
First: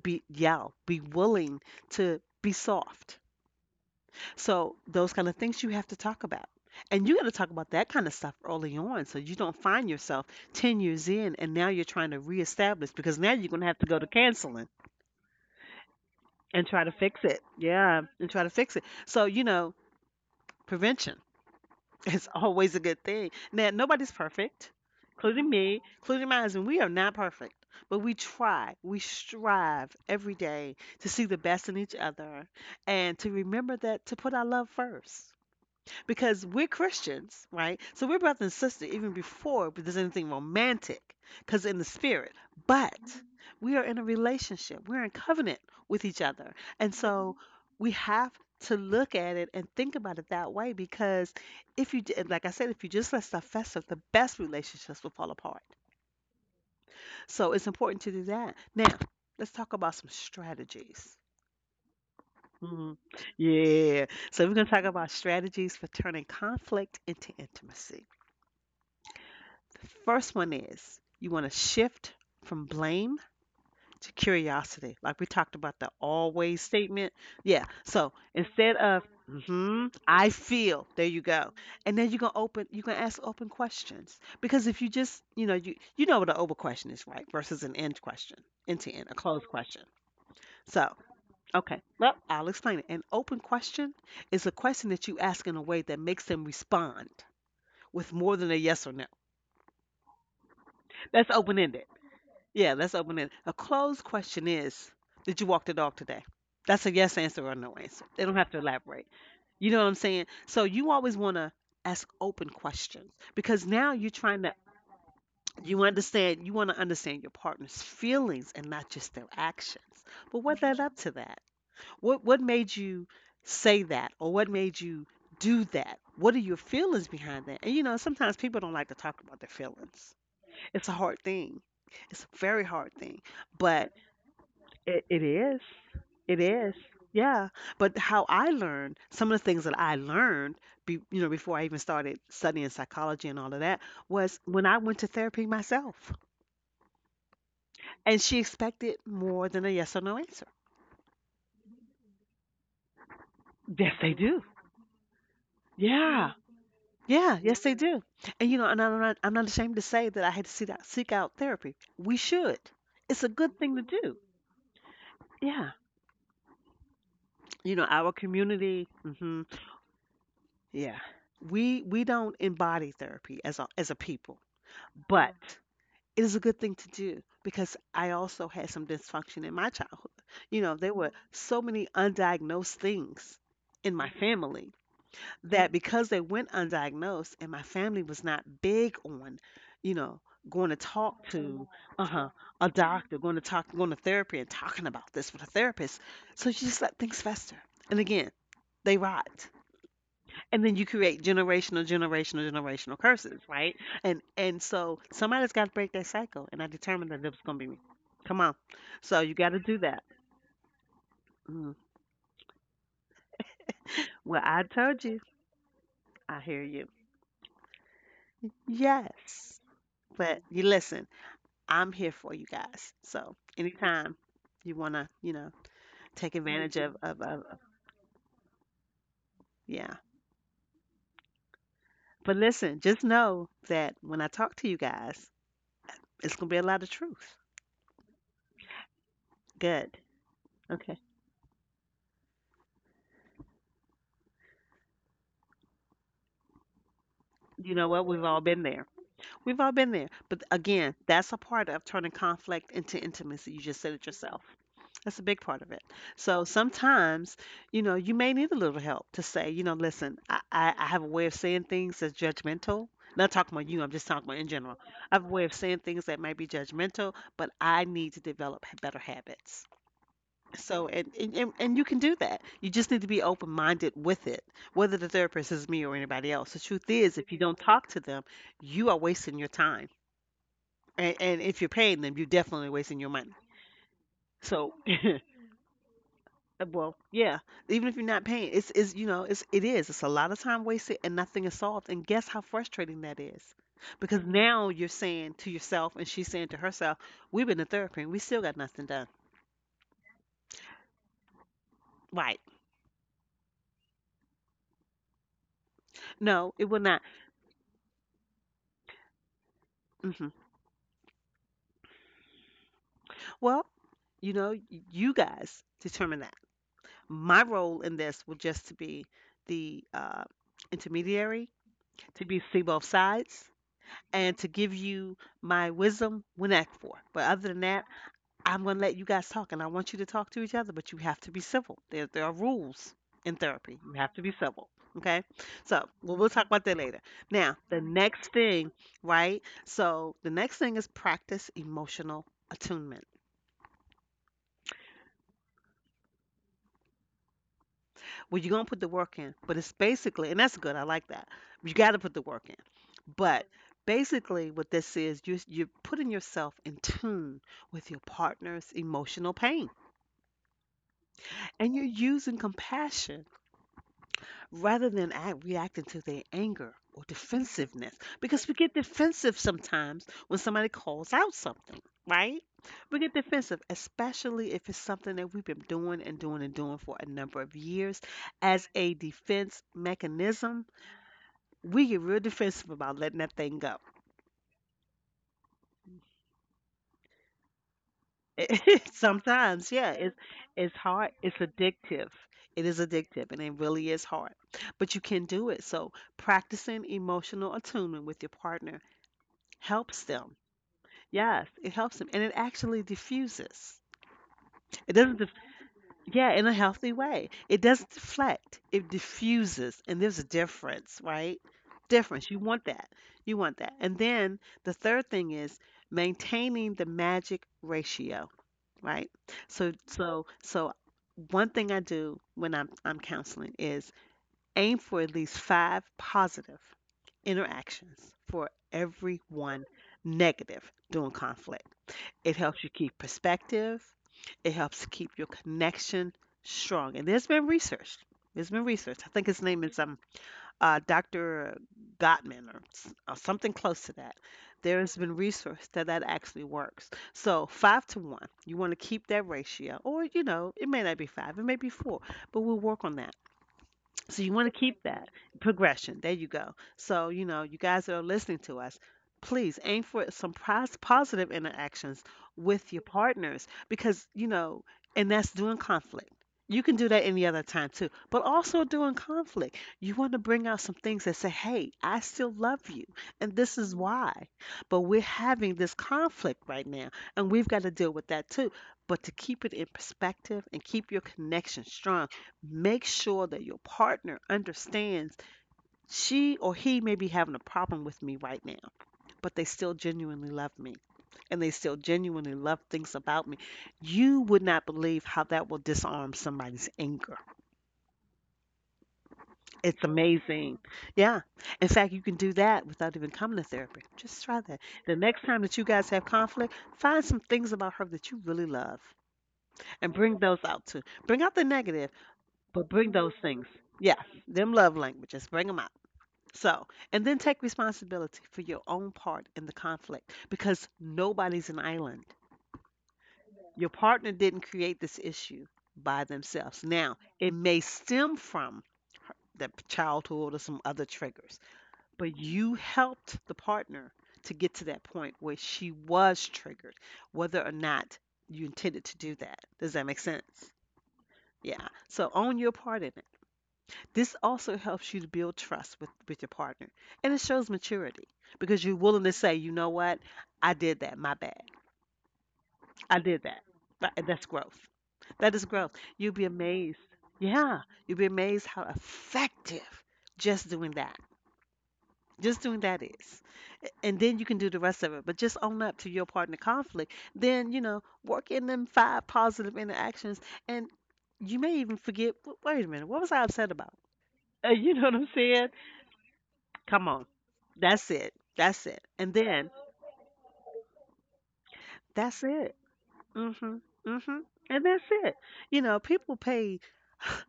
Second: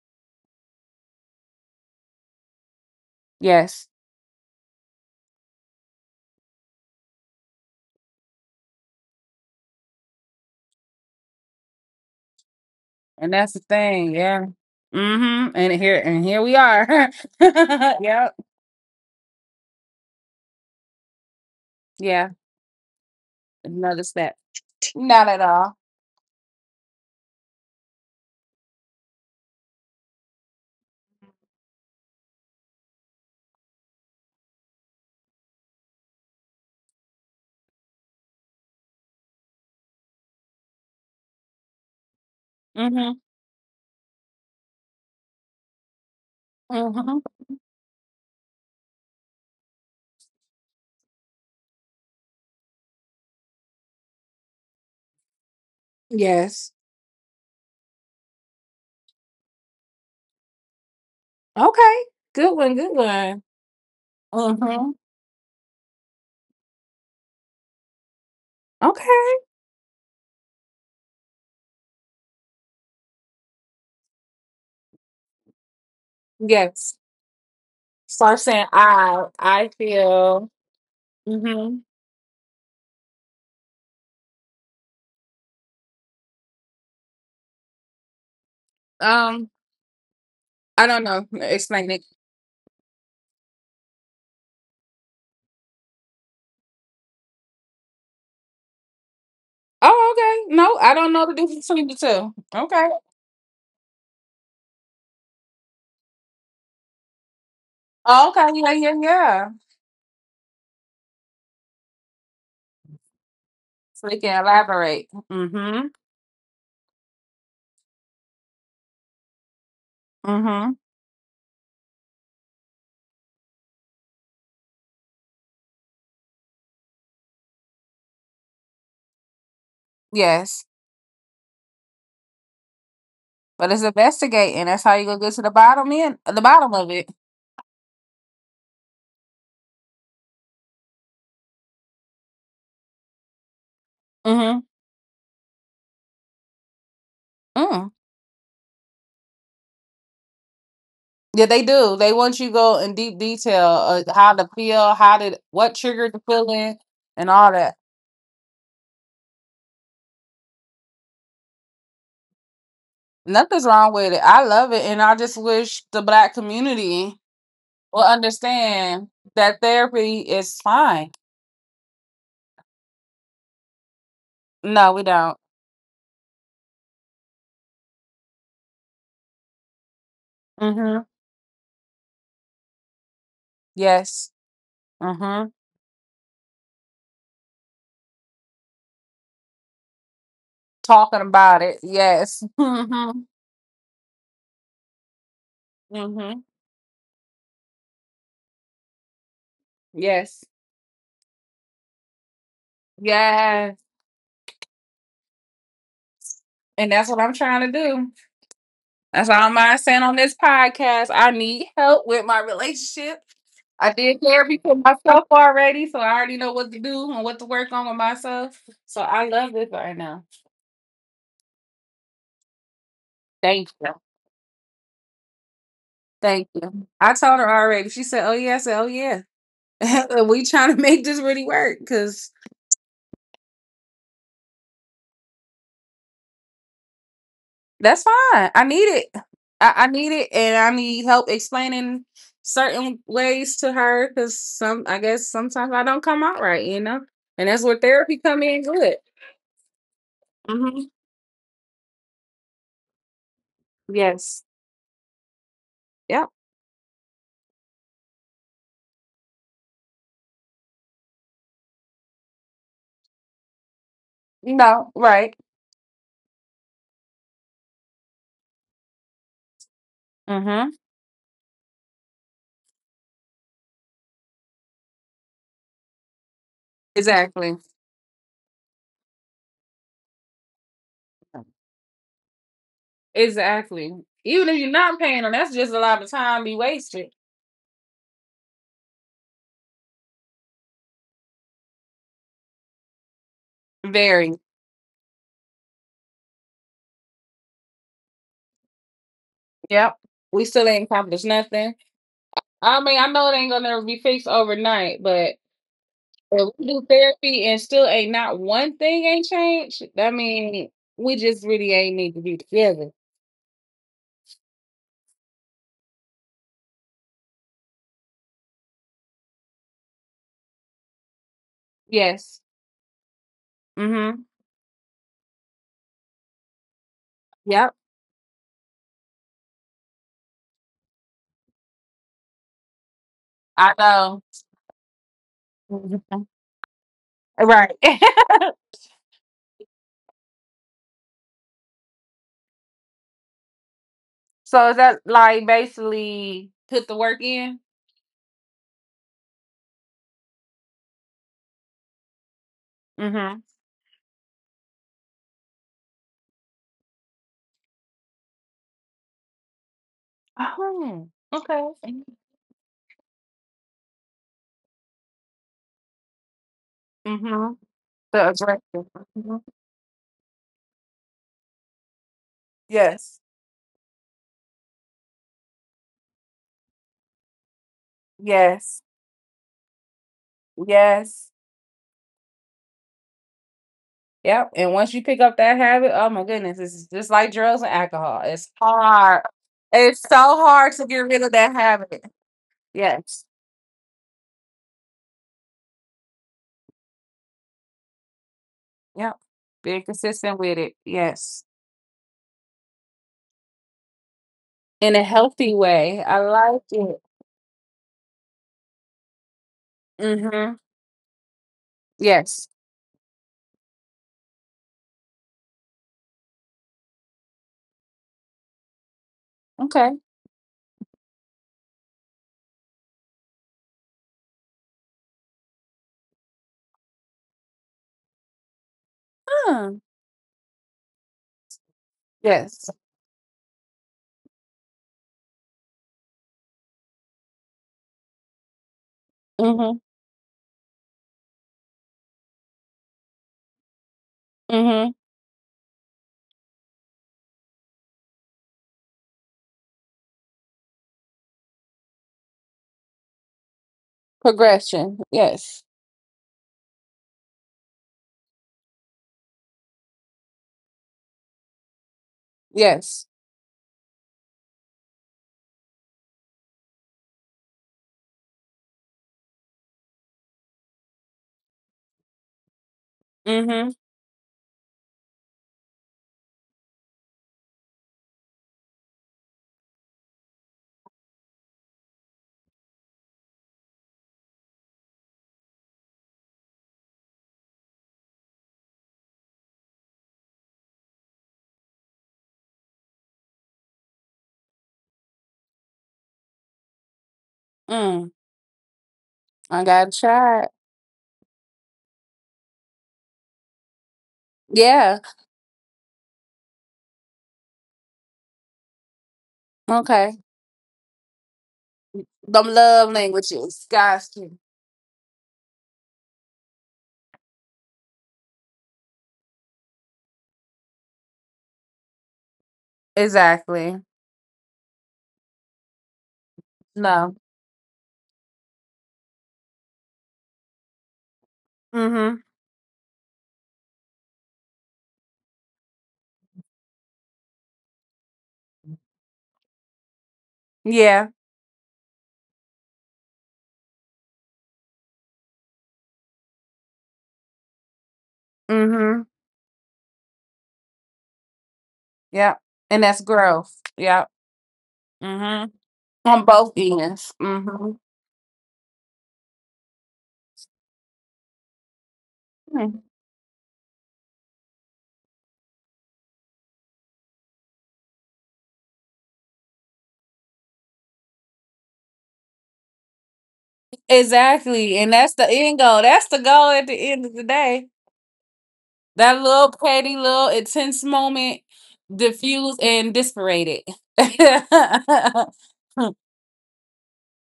Speaker 1: be yell, be willing to be soft.
Speaker 2: Yes.
Speaker 1: So those kind of things you have to talk about. And you got to talk about that kind of stuff early on so you don't find yourself ten years in and now you're trying to reestablish because now
Speaker 2: And
Speaker 1: you're
Speaker 2: that's
Speaker 1: going
Speaker 2: the
Speaker 1: to have to go to
Speaker 2: thing, yeah.
Speaker 1: counseling
Speaker 2: Mm-hmm. And here and here we
Speaker 1: and try to
Speaker 2: are.
Speaker 1: fix it. Yeah, and
Speaker 2: Yep.
Speaker 1: try to fix it. So, you know, prevention. It's
Speaker 2: Yeah.
Speaker 1: always a good thing. Now,
Speaker 2: Another
Speaker 1: nobody's
Speaker 2: step.
Speaker 1: perfect,
Speaker 2: Not at
Speaker 1: including
Speaker 2: all.
Speaker 1: me, including my husband. We are not perfect, but we try, we strive every day to see the best in each other and to remember that to put our love first because we're Christians, right? So we're brother and sister even before there's anything romantic, because in the spirit. But
Speaker 2: Mm-hmm.
Speaker 1: we are in a relationship. We're in covenant with each other, and
Speaker 2: Mm-hmm.
Speaker 1: so we have to look at it and think about it that way. Because if you, j- like I said, if you just let stuff fester, the best relationships will fall apart.
Speaker 2: Yes.
Speaker 1: So it's important to do that. Now, let's talk about some strategies.
Speaker 2: Okay. Good one. Good
Speaker 1: Mhm.
Speaker 2: one.
Speaker 1: Yeah. So we're going to talk
Speaker 2: Mm-hmm.
Speaker 1: about strategies for turning conflict into intimacy.
Speaker 2: Okay.
Speaker 1: The first one is you want to shift from blame to curiosity. Like we talked about the always
Speaker 2: Yes.
Speaker 1: statement. Yeah. So
Speaker 2: Start saying
Speaker 1: instead of
Speaker 2: I. I
Speaker 1: hmm I
Speaker 2: feel.
Speaker 1: feel, there you go.
Speaker 2: Mm-hmm.
Speaker 1: And then you can open you can ask open questions. Because if you just, you know, you you know what an open question is, right? Versus an end question, end to end, a
Speaker 2: Um.
Speaker 1: closed question.
Speaker 2: I
Speaker 1: So,
Speaker 2: don't know.
Speaker 1: okay.
Speaker 2: Explain it.
Speaker 1: Well, I'll explain it. An open question is a question that you ask in a way that makes them respond with more than a yes or no.
Speaker 2: Oh, okay. No, I don't know the
Speaker 1: That's open
Speaker 2: difference between
Speaker 1: ended.
Speaker 2: the two.
Speaker 1: Yeah,
Speaker 2: Okay.
Speaker 1: let's open it. A closed question is, did you walk the dog today? That's a yes answer or a no answer. They
Speaker 2: Oh,
Speaker 1: don't
Speaker 2: okay.
Speaker 1: have to
Speaker 2: Yeah. Yeah.
Speaker 1: elaborate.
Speaker 2: Yeah.
Speaker 1: You know what I'm saying? So you always want to ask open questions because now
Speaker 2: So
Speaker 1: you're
Speaker 2: we can
Speaker 1: trying to
Speaker 2: elaborate. Mm-hmm.
Speaker 1: you understand you want to understand your partner's feelings and not just their actions. But what
Speaker 2: Mm-hmm.
Speaker 1: led up to that? What what made you say that or what made you do that? What are your feelings behind that? And you know, sometimes people don't like to talk about their feelings.
Speaker 2: Yes.
Speaker 1: It's a hard thing. It's a very hard thing,
Speaker 2: But it's
Speaker 1: but
Speaker 2: investigating. That's how you
Speaker 1: it,
Speaker 2: gonna
Speaker 1: it
Speaker 2: get to the
Speaker 1: is.
Speaker 2: bottom end, the
Speaker 1: It
Speaker 2: bottom
Speaker 1: is.
Speaker 2: of it.
Speaker 1: Yeah. But how I learned, some of the things that I learned, be, you know, before I even started studying psychology and all of that, was
Speaker 2: Mm-hmm.
Speaker 1: when I went to therapy myself.
Speaker 2: Mm.
Speaker 1: And she expected more than a yes or no answer.
Speaker 2: Yeah, they do. They want you to go in deep detail
Speaker 1: Yes,
Speaker 2: of
Speaker 1: they
Speaker 2: how to
Speaker 1: do.
Speaker 2: feel, how did what triggered the
Speaker 1: Yeah.
Speaker 2: feeling, and
Speaker 1: Yeah,
Speaker 2: all
Speaker 1: yes,
Speaker 2: that.
Speaker 1: they do. And you know, and I'm not, I'm not ashamed to say that I had to seek out, seek out therapy. We should. It's a good
Speaker 2: Nothing's
Speaker 1: thing to
Speaker 2: wrong with it.
Speaker 1: do.
Speaker 2: I love it, and I just
Speaker 1: Yeah.
Speaker 2: wish the black community
Speaker 1: You know,
Speaker 2: will
Speaker 1: our community.
Speaker 2: understand
Speaker 1: Mhm.
Speaker 2: that therapy is
Speaker 1: Yeah.
Speaker 2: fine.
Speaker 1: We we don't embody therapy as a as a people.
Speaker 2: No, we
Speaker 1: Yeah.
Speaker 2: don't.
Speaker 1: But it is a good thing to do because I also had some dysfunction in my childhood. You know, there
Speaker 2: Mm-hmm.
Speaker 1: were so many undiagnosed things in my Mm-hmm.
Speaker 2: Yes.
Speaker 1: family
Speaker 2: Mm-hmm.
Speaker 1: that because they went undiagnosed and my family was not big on, you know, going to
Speaker 2: Talking
Speaker 1: talk
Speaker 2: about
Speaker 1: to
Speaker 2: it.
Speaker 1: uh-huh,
Speaker 2: Yes.
Speaker 1: a doctor,
Speaker 2: Mm-hmm.
Speaker 1: going to talk going to therapy and talking about this with a therapist.
Speaker 2: Mm-hmm.
Speaker 1: So you just let things fester. And again, they rot,
Speaker 2: Yes.
Speaker 1: and then you create generational generational generational curses, right?
Speaker 2: Yes.
Speaker 1: and and so somebody's got to break that cycle and I
Speaker 2: And that's
Speaker 1: determined
Speaker 2: what
Speaker 1: that it
Speaker 2: I'm
Speaker 1: was going to
Speaker 2: trying
Speaker 1: be
Speaker 2: to
Speaker 1: me.
Speaker 2: do.
Speaker 1: Come on. So
Speaker 2: That's
Speaker 1: you
Speaker 2: all
Speaker 1: got to
Speaker 2: I'm
Speaker 1: do
Speaker 2: saying
Speaker 1: that.
Speaker 2: on this podcast. I need
Speaker 1: Mm.
Speaker 2: help with my relationship. I did
Speaker 1: Well,
Speaker 2: therapy
Speaker 1: I
Speaker 2: for
Speaker 1: told you.
Speaker 2: myself already, so I already
Speaker 1: I
Speaker 2: know
Speaker 1: hear
Speaker 2: what to
Speaker 1: you.
Speaker 2: do and what to work on with myself. So I love
Speaker 1: Yes.
Speaker 2: this right now.
Speaker 1: But you listen, I'm here for you guys, so
Speaker 2: Thank you.
Speaker 1: anytime you want to, you know, take
Speaker 2: Thank
Speaker 1: advantage
Speaker 2: you.
Speaker 1: of,
Speaker 2: I
Speaker 1: of
Speaker 2: told
Speaker 1: of
Speaker 2: her
Speaker 1: of-
Speaker 2: already. She said, oh yeah. I said, oh yeah.
Speaker 1: yeah.
Speaker 2: We trying to make this really work because
Speaker 1: But listen, just know that when I talk to you guys, it's going to be a lot of truth.
Speaker 2: that's fine. I need it. I, I
Speaker 1: Good.
Speaker 2: need it and I
Speaker 1: Okay.
Speaker 2: need help explaining certain ways to her because some I guess sometimes I don't come out right, you know? And that's
Speaker 1: You
Speaker 2: where
Speaker 1: know what,
Speaker 2: therapy
Speaker 1: we've all
Speaker 2: come in
Speaker 1: been there.
Speaker 2: good.
Speaker 1: We've all been there. But
Speaker 2: Mm-hmm.
Speaker 1: again, that's a part of turning conflict into intimacy. You just said it yourself.
Speaker 2: Yes.
Speaker 1: That's a big part of it.
Speaker 2: Yep.
Speaker 1: So sometimes, you know, you may need a little help to say, you know, listen, I, I, I have a way of saying things that's judgmental. Not talking about you, I'm just talking about in general.
Speaker 2: No,
Speaker 1: I have a
Speaker 2: right.
Speaker 1: way of saying things that might be judgmental, but I need to develop h- better habits.
Speaker 2: Mm-hmm.
Speaker 1: So, and, and, and and you can do that. You just need to be open minded with it, whether the therapist is me or anybody else. The truth is, if you
Speaker 2: Exactly.
Speaker 1: don't talk to them, you are wasting your time, and, and if you're paying them, you're definitely wasting your money.
Speaker 2: Exactly. Even if you're
Speaker 1: So,
Speaker 2: not paying them, that's just a lot of time be
Speaker 1: well,
Speaker 2: wasted.
Speaker 1: yeah, even if you're not paying, it's is you know it's it is it's a lot of time wasted and nothing is solved. And guess how frustrating that is, because
Speaker 2: Very.
Speaker 1: now you're saying to yourself and she's saying to herself, "We've been to therapy and we still got nothing done."
Speaker 2: Yep. We still ain't accomplished nothing.
Speaker 1: Right?
Speaker 2: I mean, I know it ain't gonna never be fixed overnight, but if
Speaker 1: No, it
Speaker 2: we
Speaker 1: will
Speaker 2: do
Speaker 1: not.
Speaker 2: therapy and still ain't not one thing ain't changed, that
Speaker 1: hmm
Speaker 2: mean we just really ain't need to be together.
Speaker 1: Well, you know, y- you guys determine that. My role in this will just to be the uh, intermediary to
Speaker 2: Yes.
Speaker 1: be see both sides
Speaker 2: Mm-hmm.
Speaker 1: and to give you my wisdom when asked for. But other than
Speaker 2: Yep.
Speaker 1: that, I'm going to let you guys talk and I want you to talk to each other, but you have to be civil. There, there are rules in
Speaker 2: I
Speaker 1: therapy. You have
Speaker 2: know.
Speaker 1: to be civil. Okay. So we
Speaker 2: Mhm.
Speaker 1: we'll talk about that later. Now,
Speaker 2: Right.
Speaker 1: the next thing, right? So the next thing is practice emotional attunement.
Speaker 2: So is that like basically put the work in.
Speaker 1: Well, you're gonna put the work in, but it's basically, and that's good. I like that. You got to put the work in,
Speaker 2: Mhm.
Speaker 1: but basically, what this is, you're you're putting yourself in tune with your partner's emotional pain,
Speaker 2: Oh, okay.
Speaker 1: and you're
Speaker 2: Mhm.
Speaker 1: using compassion rather than act, reacting to their anger or
Speaker 2: Mhm.
Speaker 1: defensiveness,
Speaker 2: The
Speaker 1: because we get
Speaker 2: aggressive.
Speaker 1: defensive
Speaker 2: Mhm.
Speaker 1: sometimes when somebody calls out something, right? We get
Speaker 2: Yes.
Speaker 1: defensive, especially if it's something that we've been doing and doing and doing for a number of years as
Speaker 2: Yes.
Speaker 1: a defense mechanism
Speaker 2: Yes.
Speaker 1: we get real defensive about letting that thing go.
Speaker 2: Yep. And once you pick up that habit, oh my goodness, it's just like drugs and alcohol. It's hard.
Speaker 1: Sometimes, yeah,
Speaker 2: It's so
Speaker 1: it's
Speaker 2: hard
Speaker 1: it's
Speaker 2: to get
Speaker 1: hard.
Speaker 2: rid of
Speaker 1: It's
Speaker 2: that habit.
Speaker 1: addictive. It is
Speaker 2: Yes.
Speaker 1: addictive, and it really is hard. But you can do it. So practicing emotional attunement with your partner
Speaker 2: Yep. Being
Speaker 1: helps them.
Speaker 2: consistent with it. Yes.
Speaker 1: Yes, it helps them, and it actually diffuses.
Speaker 2: In
Speaker 1: It
Speaker 2: a
Speaker 1: doesn't.
Speaker 2: healthy way. I
Speaker 1: Yeah, in a
Speaker 2: like
Speaker 1: healthy
Speaker 2: it.
Speaker 1: way. It doesn't deflect, it diffuses, and there's a
Speaker 2: Mm-hmm.
Speaker 1: difference, right? Difference. You
Speaker 2: Yes.
Speaker 1: want that. You want that. And then the third thing is maintaining the magic ratio, right? So
Speaker 2: Okay.
Speaker 1: so so one thing I do when I'm I'm counseling is aim for at least five positive interactions for every one
Speaker 2: Huh.
Speaker 1: negative during conflict. It helps
Speaker 2: Yes.
Speaker 1: you keep perspective. It helps keep your connection strong. And there's been research. There's been research. I think his name
Speaker 2: Mm-hmm.
Speaker 1: is um uh, Doctor Gottman, or, s- or something close to that. There
Speaker 2: Mm-hmm.
Speaker 1: has been research that that actually works. So five to one, you want to keep that ratio, or you know, it may not be five, it may be four, but we'll work on that. So you want to keep
Speaker 2: Progression.
Speaker 1: that
Speaker 2: Yes.
Speaker 1: progression. There you go. So, you know, you guys that are listening to us, please aim for some pos- positive interactions with your
Speaker 2: Yes.
Speaker 1: partners because, you know, and that's during conflict. You can do that any other time too, but also during conflict, you want to bring out some things that say, hey, I still love you, and this
Speaker 2: Mm-hmm.
Speaker 1: is why. But we're having this conflict right now, and we've got to deal with that too. But to keep it in perspective and keep your connection strong, make sure that your partner understands she or he may be having a problem with me right now, but they still genuinely love me and they still genuinely love things about me. You would not believe how that will disarm somebody's anger.
Speaker 2: Mm. I
Speaker 1: It's
Speaker 2: got to shot.
Speaker 1: amazing. Yeah. In fact, you can do that without even coming to therapy. Just try that. The
Speaker 2: Yeah.
Speaker 1: next time that you guys have conflict, find some things about her that you really love and
Speaker 2: Okay.
Speaker 1: bring those out too. Bring out the negative,
Speaker 2: Them
Speaker 1: but
Speaker 2: love
Speaker 1: bring those things.
Speaker 2: languages.
Speaker 1: Yeah,
Speaker 2: Got
Speaker 1: them love languages. Bring them out. So, and then take responsibility for your own part in the conflict because nobody's an island. Your
Speaker 2: Exactly.
Speaker 1: partner didn't create this issue by themselves. Now,
Speaker 2: No.
Speaker 1: it may stem from her- the p- childhood or some other triggers,
Speaker 2: Mm-hmm.
Speaker 1: but you helped the partner to get to that point where she was triggered, whether or not you intended to do that. Does that make sense?
Speaker 2: Yeah.
Speaker 1: Yeah. So own your part in it. This also helps you to build trust with, with your partner. And it shows maturity because you're
Speaker 2: Mm-hmm.
Speaker 1: willing to say, you know what? I did that. My bad.
Speaker 2: Yep. And that's
Speaker 1: I did that.
Speaker 2: growth.
Speaker 1: But
Speaker 2: Yep.
Speaker 1: that's growth. That is
Speaker 2: Mm-hmm.
Speaker 1: growth. You'll
Speaker 2: On
Speaker 1: be
Speaker 2: both
Speaker 1: amazed.
Speaker 2: ends.
Speaker 1: Yeah.
Speaker 2: Mm-hmm.
Speaker 1: You'll be amazed how effective just doing that. Just doing that
Speaker 2: Hmm.
Speaker 1: is. And then you can do the rest of it. But just own up to your partner conflict. Then, you know, work in them five positive interactions. And you may even forget, "W- Wait a minute, what was I upset about? Uh, you
Speaker 2: Exactly.
Speaker 1: know
Speaker 2: And
Speaker 1: what I'm
Speaker 2: that's the
Speaker 1: saying?
Speaker 2: end goal. That's the goal at
Speaker 1: Come
Speaker 2: the end
Speaker 1: on.
Speaker 2: of the day.
Speaker 1: That's it. That's it. And
Speaker 2: That
Speaker 1: then
Speaker 2: little petty little intense moment
Speaker 1: that's it.
Speaker 2: diffused and disparated.
Speaker 1: Mhm. Mhm. And that's it. You know, people pay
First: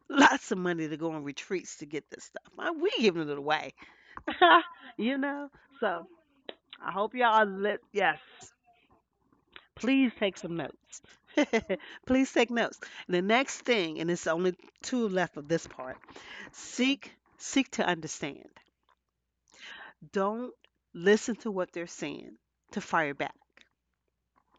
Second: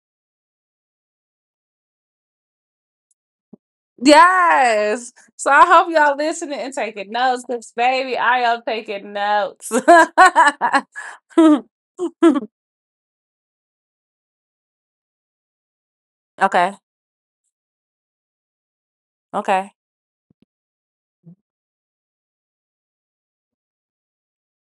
Speaker 1: lots of money to go on retreats to get this stuff. Uh, We giving it away.
Speaker 2: Yes.
Speaker 1: you
Speaker 2: So
Speaker 1: know.
Speaker 2: I hope
Speaker 1: So
Speaker 2: y'all listening and
Speaker 1: I
Speaker 2: taking
Speaker 1: hope
Speaker 2: notes
Speaker 1: y'all
Speaker 2: because,
Speaker 1: let
Speaker 2: baby,
Speaker 1: yes.
Speaker 2: I am taking notes.
Speaker 1: Please take some notes. Please take notes. And the next thing, and it's only two left of this part.
Speaker 2: Okay.
Speaker 1: Seek seek to understand.
Speaker 2: Okay.
Speaker 1: Don't listen to what they're saying to fire back.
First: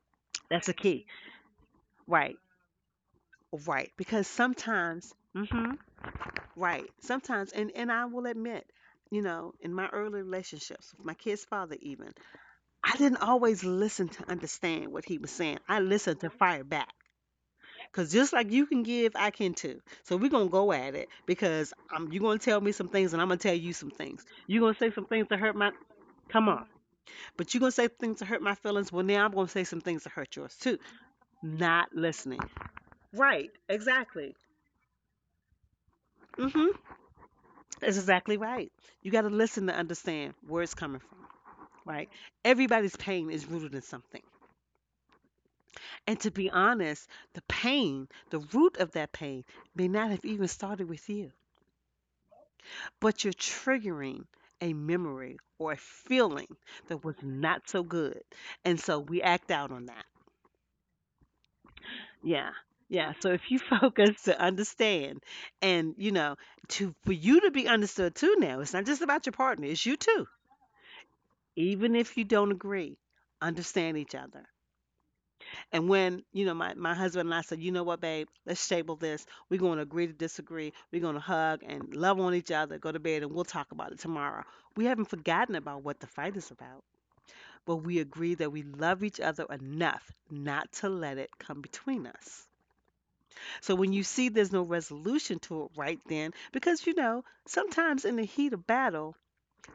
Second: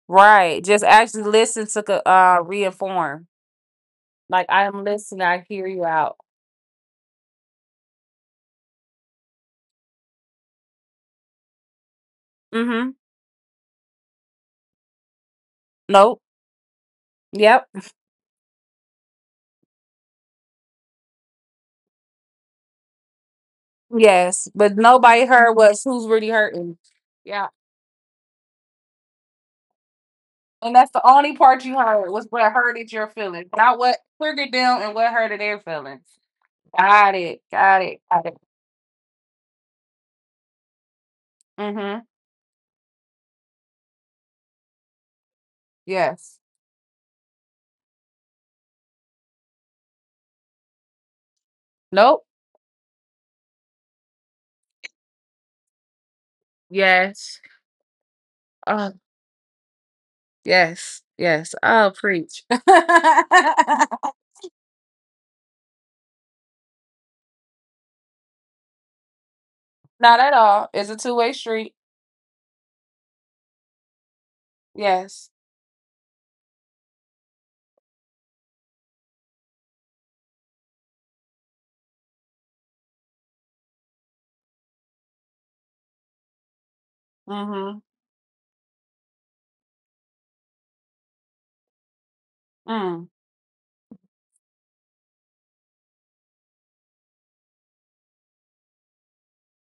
Speaker 2: Right.
Speaker 1: That's the
Speaker 2: Just
Speaker 1: key.
Speaker 2: actually listen to co-
Speaker 1: Right.
Speaker 2: uh reinform.
Speaker 1: Right, because
Speaker 2: Like I am
Speaker 1: sometimes,
Speaker 2: listening. I hear
Speaker 1: hmm
Speaker 2: you out.
Speaker 1: right, sometimes, and and I will admit, you know, in my early relationships with my kid's father, even
Speaker 2: Mm-hmm.
Speaker 1: I didn't always listen to understand what he was saying. I listened
Speaker 2: Nope.
Speaker 1: to fire back,
Speaker 2: Yep.
Speaker 1: cause just like you can give, I can too. So we're gonna go at it because I'm you're gonna tell me some things, and I'm gonna tell you some things.
Speaker 2: Yes.
Speaker 1: You're gonna
Speaker 2: But
Speaker 1: say some
Speaker 2: nobody
Speaker 1: things to
Speaker 2: heard
Speaker 1: hurt my,
Speaker 2: was who's really
Speaker 1: come on,
Speaker 2: hurting. Yeah.
Speaker 1: but you're gonna say things to hurt my feelings. Well, now I'm gonna say some things to hurt yours
Speaker 2: And
Speaker 1: too.
Speaker 2: that's the only part you
Speaker 1: Not
Speaker 2: heard was
Speaker 1: listening.
Speaker 2: what hurted your feelings,
Speaker 1: Right,
Speaker 2: not what
Speaker 1: exactly.
Speaker 2: triggered them and what hurted their feelings.
Speaker 1: Mm-hmm.
Speaker 2: Got it. Got
Speaker 1: That's
Speaker 2: it. Got
Speaker 1: exactly
Speaker 2: it.
Speaker 1: right. You got to listen to understand where it's coming from,
Speaker 2: Mm-hmm.
Speaker 1: right? Everybody's pain is rooted in something. And to
Speaker 2: Yes.
Speaker 1: be honest, the pain, the root of that pain may not have even started with you,
Speaker 2: Nope.
Speaker 1: but you're triggering a memory or a feeling that was
Speaker 2: Yes.
Speaker 1: not so good. And
Speaker 2: Uh,
Speaker 1: so we act out on that.
Speaker 2: yes. Yes. I'll preach.
Speaker 1: Yeah. Yeah, so if you focus to understand, and you know to for you to be understood too. Now, it's not just about your partner, it's you
Speaker 2: Not
Speaker 1: too,
Speaker 2: at all. It's a two way street.
Speaker 1: even if you don't agree, understand each other.
Speaker 2: Yes.
Speaker 1: And when you know my, my husband and I said, you know what, babe, let's table this. We're going to agree to disagree. We're going to hug and love on each other, go to bed, and we'll talk about it tomorrow. We haven't forgotten about what the fight is about, but
Speaker 2: Mm-hmm.
Speaker 1: we agree that we love each other enough not to let it come between us.
Speaker 2: Mm.
Speaker 1: So when you see there's no resolution to it right then, because you know sometimes in the heat of battle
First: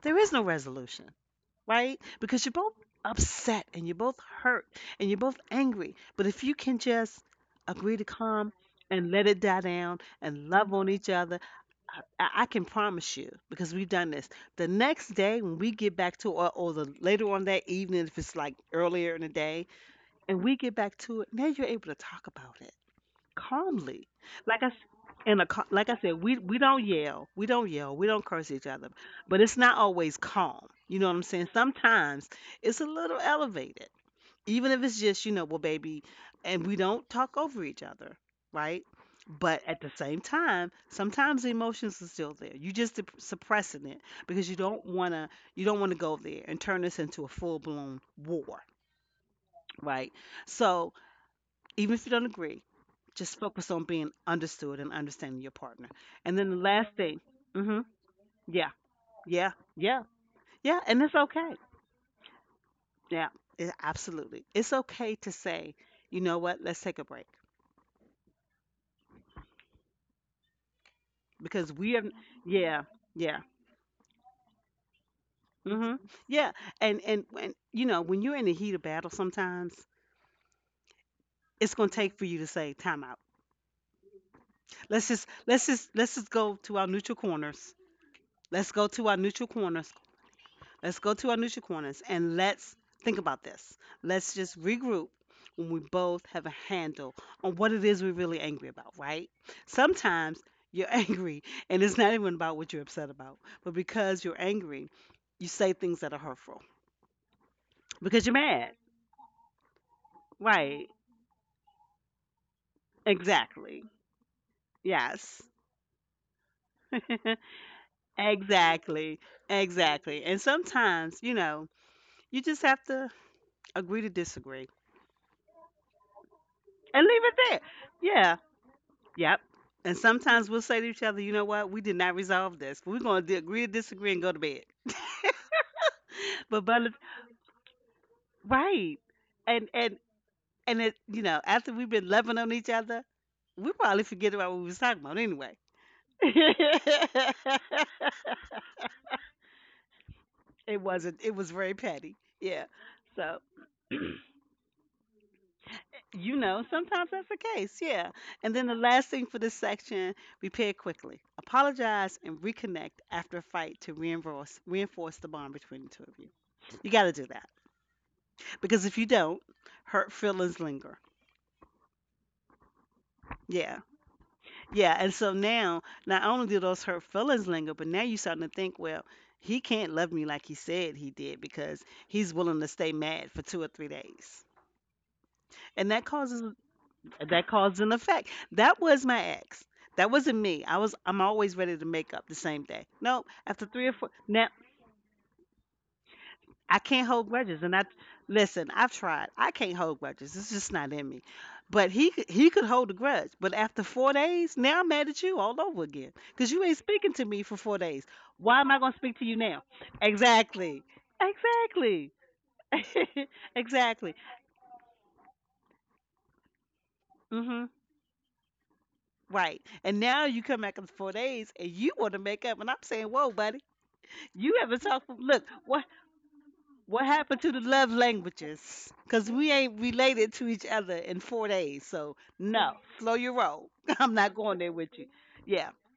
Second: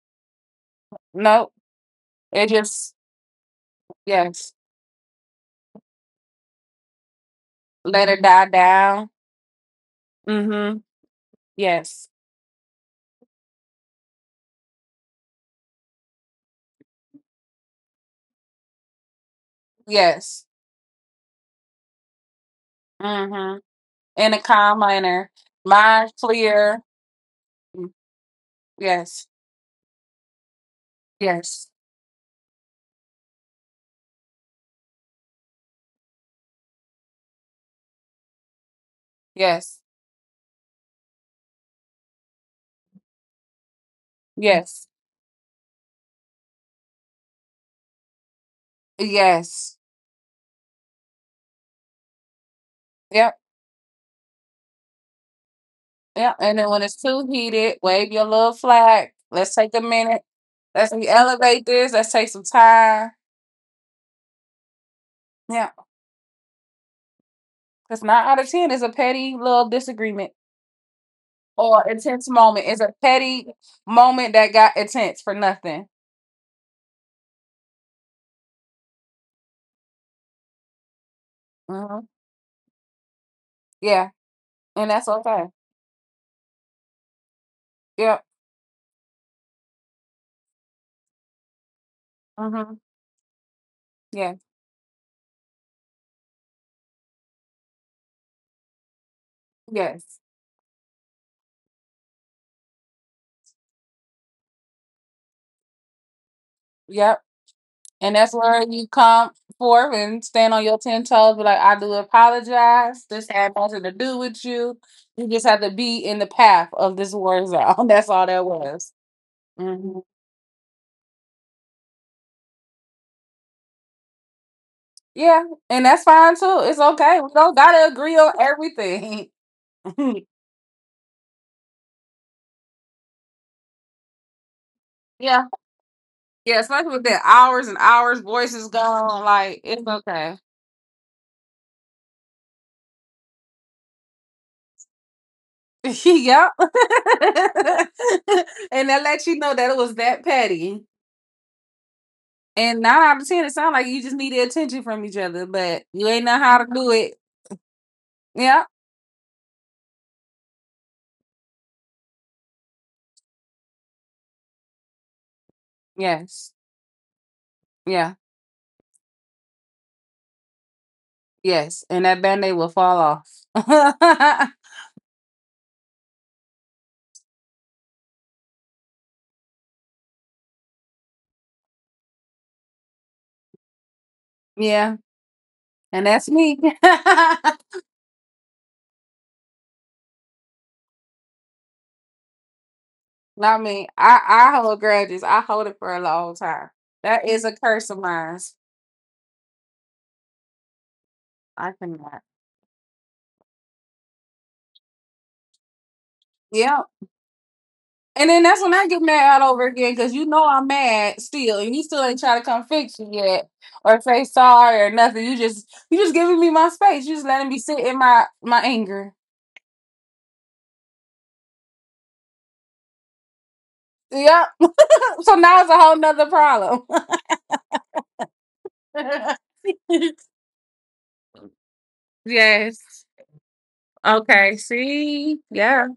Speaker 1: there is no resolution,
Speaker 2: Nope.
Speaker 1: right? Because
Speaker 2: It
Speaker 1: you're both
Speaker 2: just
Speaker 1: upset and you're both
Speaker 2: yes.
Speaker 1: hurt and you're both angry. But if you can just agree to
Speaker 2: Let it die
Speaker 1: calm
Speaker 2: down.
Speaker 1: and let it die down and love
Speaker 2: Mm-hmm.
Speaker 1: on each other,
Speaker 2: Yes.
Speaker 1: I, I can promise you, because we've done this, the next day when we get back to, or, or the later on that evening, if it's like earlier in the day, and
Speaker 2: Yes.
Speaker 1: we get back to it, now you're able to talk about it
Speaker 2: Mm-hmm.
Speaker 1: calmly.
Speaker 2: In a
Speaker 1: Like I s-
Speaker 2: calm manner.
Speaker 1: in a ca- like I
Speaker 2: Mind
Speaker 1: said, we we don't
Speaker 2: clear.
Speaker 1: yell, we don't
Speaker 2: Mm.
Speaker 1: yell, we don't curse each other,
Speaker 2: Yes.
Speaker 1: but it's not always calm. You know what I'm saying?
Speaker 2: Yes.
Speaker 1: Sometimes it's a little elevated, even if it's just, you know, well, baby, and we don't talk over each other, right? But at
Speaker 2: Yes.
Speaker 1: the same time, sometimes the emotions are still there. You just sup- suppressing it because you don't
Speaker 2: Yes.
Speaker 1: wanna you don't wanna go there and turn this into a full blown war,
Speaker 2: Yes.
Speaker 1: right? So even if you don't agree,
Speaker 2: Yep.
Speaker 1: just focus on being understood and understanding your partner.
Speaker 2: Yeah,
Speaker 1: And then
Speaker 2: and
Speaker 1: the
Speaker 2: then when
Speaker 1: last
Speaker 2: it's
Speaker 1: thing,
Speaker 2: too heated,
Speaker 1: hmm
Speaker 2: wave your little
Speaker 1: yeah,
Speaker 2: flag. Let's
Speaker 1: yeah,
Speaker 2: take a
Speaker 1: yeah,
Speaker 2: minute.
Speaker 1: yeah,
Speaker 2: Let's
Speaker 1: and it's okay.
Speaker 2: elevate this. Let's take some time.
Speaker 1: Yeah, it, absolutely. It's okay to
Speaker 2: Yeah,
Speaker 1: say, you know what, let's take a break
Speaker 2: because nine out of ten is a petty little disagreement
Speaker 1: because
Speaker 2: or
Speaker 1: we are,
Speaker 2: intense moment. It's
Speaker 1: yeah,
Speaker 2: a
Speaker 1: yeah,
Speaker 2: petty moment that got intense for nothing.
Speaker 1: hmm, yeah. And, and, and, you know, when you're in the heat of battle sometimes, it's going to
Speaker 2: Hmm.
Speaker 1: take for you to say time out.
Speaker 2: Yeah, and that's
Speaker 1: Let's just,
Speaker 2: okay.
Speaker 1: let's just, let's just go to our neutral corners.
Speaker 2: Yep.
Speaker 1: Let's go to our neutral corners. Let's go to our Nutri Corners and
Speaker 2: Hmm.
Speaker 1: let's think about this.
Speaker 2: Yeah.
Speaker 1: Let's just regroup when we both have a handle on what it is we're really angry about, right?
Speaker 2: Yes.
Speaker 1: Sometimes you're angry and it's not even about what you're upset about, but because you're angry, you say things that are hurtful
Speaker 2: Yep. And
Speaker 1: because
Speaker 2: that's
Speaker 1: you're
Speaker 2: where
Speaker 1: mad,
Speaker 2: you come forth and stand on your
Speaker 1: right?
Speaker 2: ten toes, be like, I do apologize. This had nothing
Speaker 1: Exactly.
Speaker 2: to do with you. You
Speaker 1: Yes.
Speaker 2: just had to be in the path of this war zone. That's all that was.
Speaker 1: Exactly.
Speaker 2: Mhm.
Speaker 1: Exactly. And sometimes, you know, you just have to agree to disagree
Speaker 2: Yeah, and that's fine too. It's
Speaker 1: and
Speaker 2: okay.
Speaker 1: leave
Speaker 2: We
Speaker 1: it
Speaker 2: don't
Speaker 1: there.
Speaker 2: gotta agree on
Speaker 1: Yeah.
Speaker 2: everything.
Speaker 1: Yep. And sometimes we'll say to each other, you know what? We did not resolve this. We're going to agree to disagree and go to bed.
Speaker 2: Yeah, yeah,
Speaker 1: But by
Speaker 2: especially
Speaker 1: the-
Speaker 2: with the hours and hours, voices
Speaker 1: right.
Speaker 2: gone. Like
Speaker 1: And
Speaker 2: it's
Speaker 1: and
Speaker 2: okay.
Speaker 1: and it, you know, after we've been loving on each other, we probably forget about what we was talking about anyway.
Speaker 2: Yep. And
Speaker 1: It
Speaker 2: that lets you know that it was that petty.
Speaker 1: wasn't. It was very petty. Yeah.
Speaker 2: And nine out of
Speaker 1: So
Speaker 2: ten, it sounds like you just need the attention from each other, but you ain't
Speaker 1: you
Speaker 2: know how
Speaker 1: know,
Speaker 2: to do
Speaker 1: sometimes
Speaker 2: it.
Speaker 1: that's the case. Yeah. And
Speaker 2: Yeah.
Speaker 1: then the last thing for this section, repair quickly. Apologize and reconnect after a fight to reinforce reinforce the bond between the two of you.
Speaker 2: Yes.
Speaker 1: You got to do that
Speaker 2: Yeah.
Speaker 1: because if you don't, hurt feelings linger.
Speaker 2: Yes. And that band aid will fall
Speaker 1: Yeah,
Speaker 2: off.
Speaker 1: yeah. And so now, not only do those hurt feelings linger, but now you're starting to think, well, he can't love me like he said he did because he's willing to stay mad for two or three days,
Speaker 2: Yeah.
Speaker 1: and that
Speaker 2: And that's
Speaker 1: causes
Speaker 2: me.
Speaker 1: that causes an effect. That was my ex. That wasn't me. I was I'm always ready to make up the same day. Nope.
Speaker 2: Not
Speaker 1: After three
Speaker 2: me.
Speaker 1: or four
Speaker 2: I,
Speaker 1: now
Speaker 2: I hold grudges. I hold it for a long time.
Speaker 1: I can't hold
Speaker 2: That is a
Speaker 1: grudges, and I
Speaker 2: curse of mine.
Speaker 1: listen. I've tried. I can't hold grudges. It's just not in me.
Speaker 2: I
Speaker 1: But he
Speaker 2: cannot.
Speaker 1: could- he could hold a grudge. But after four days, now I'm mad at you all over again because you ain't
Speaker 2: Yeah.
Speaker 1: speaking to me for four days.
Speaker 2: And then
Speaker 1: Why
Speaker 2: that's
Speaker 1: am
Speaker 2: when
Speaker 1: I
Speaker 2: I
Speaker 1: gonna
Speaker 2: get
Speaker 1: speak to you
Speaker 2: mad all
Speaker 1: now?
Speaker 2: over again because you know I'm
Speaker 1: Exactly.
Speaker 2: mad still, and you still
Speaker 1: Exactly.
Speaker 2: ain't trying to come fix you yet or
Speaker 1: exactly.
Speaker 2: say sorry or nothing. You just you just giving me my space. You just letting me
Speaker 1: Mhm.
Speaker 2: sit in my my anger.
Speaker 1: Right. And now you come back after four days, and you want to make up, and I'm saying, whoa, buddy,
Speaker 2: Yep.
Speaker 1: you haven't talked.
Speaker 2: So
Speaker 1: Look,
Speaker 2: now it's a
Speaker 1: what?
Speaker 2: whole nother problem.
Speaker 1: What happened to the love languages? Because we ain't related to each other in four days. So, no,
Speaker 2: Yes.
Speaker 1: slow your roll. I'm not
Speaker 2: Okay.
Speaker 1: going there with you.
Speaker 2: See.
Speaker 1: Yeah.
Speaker 2: Yeah.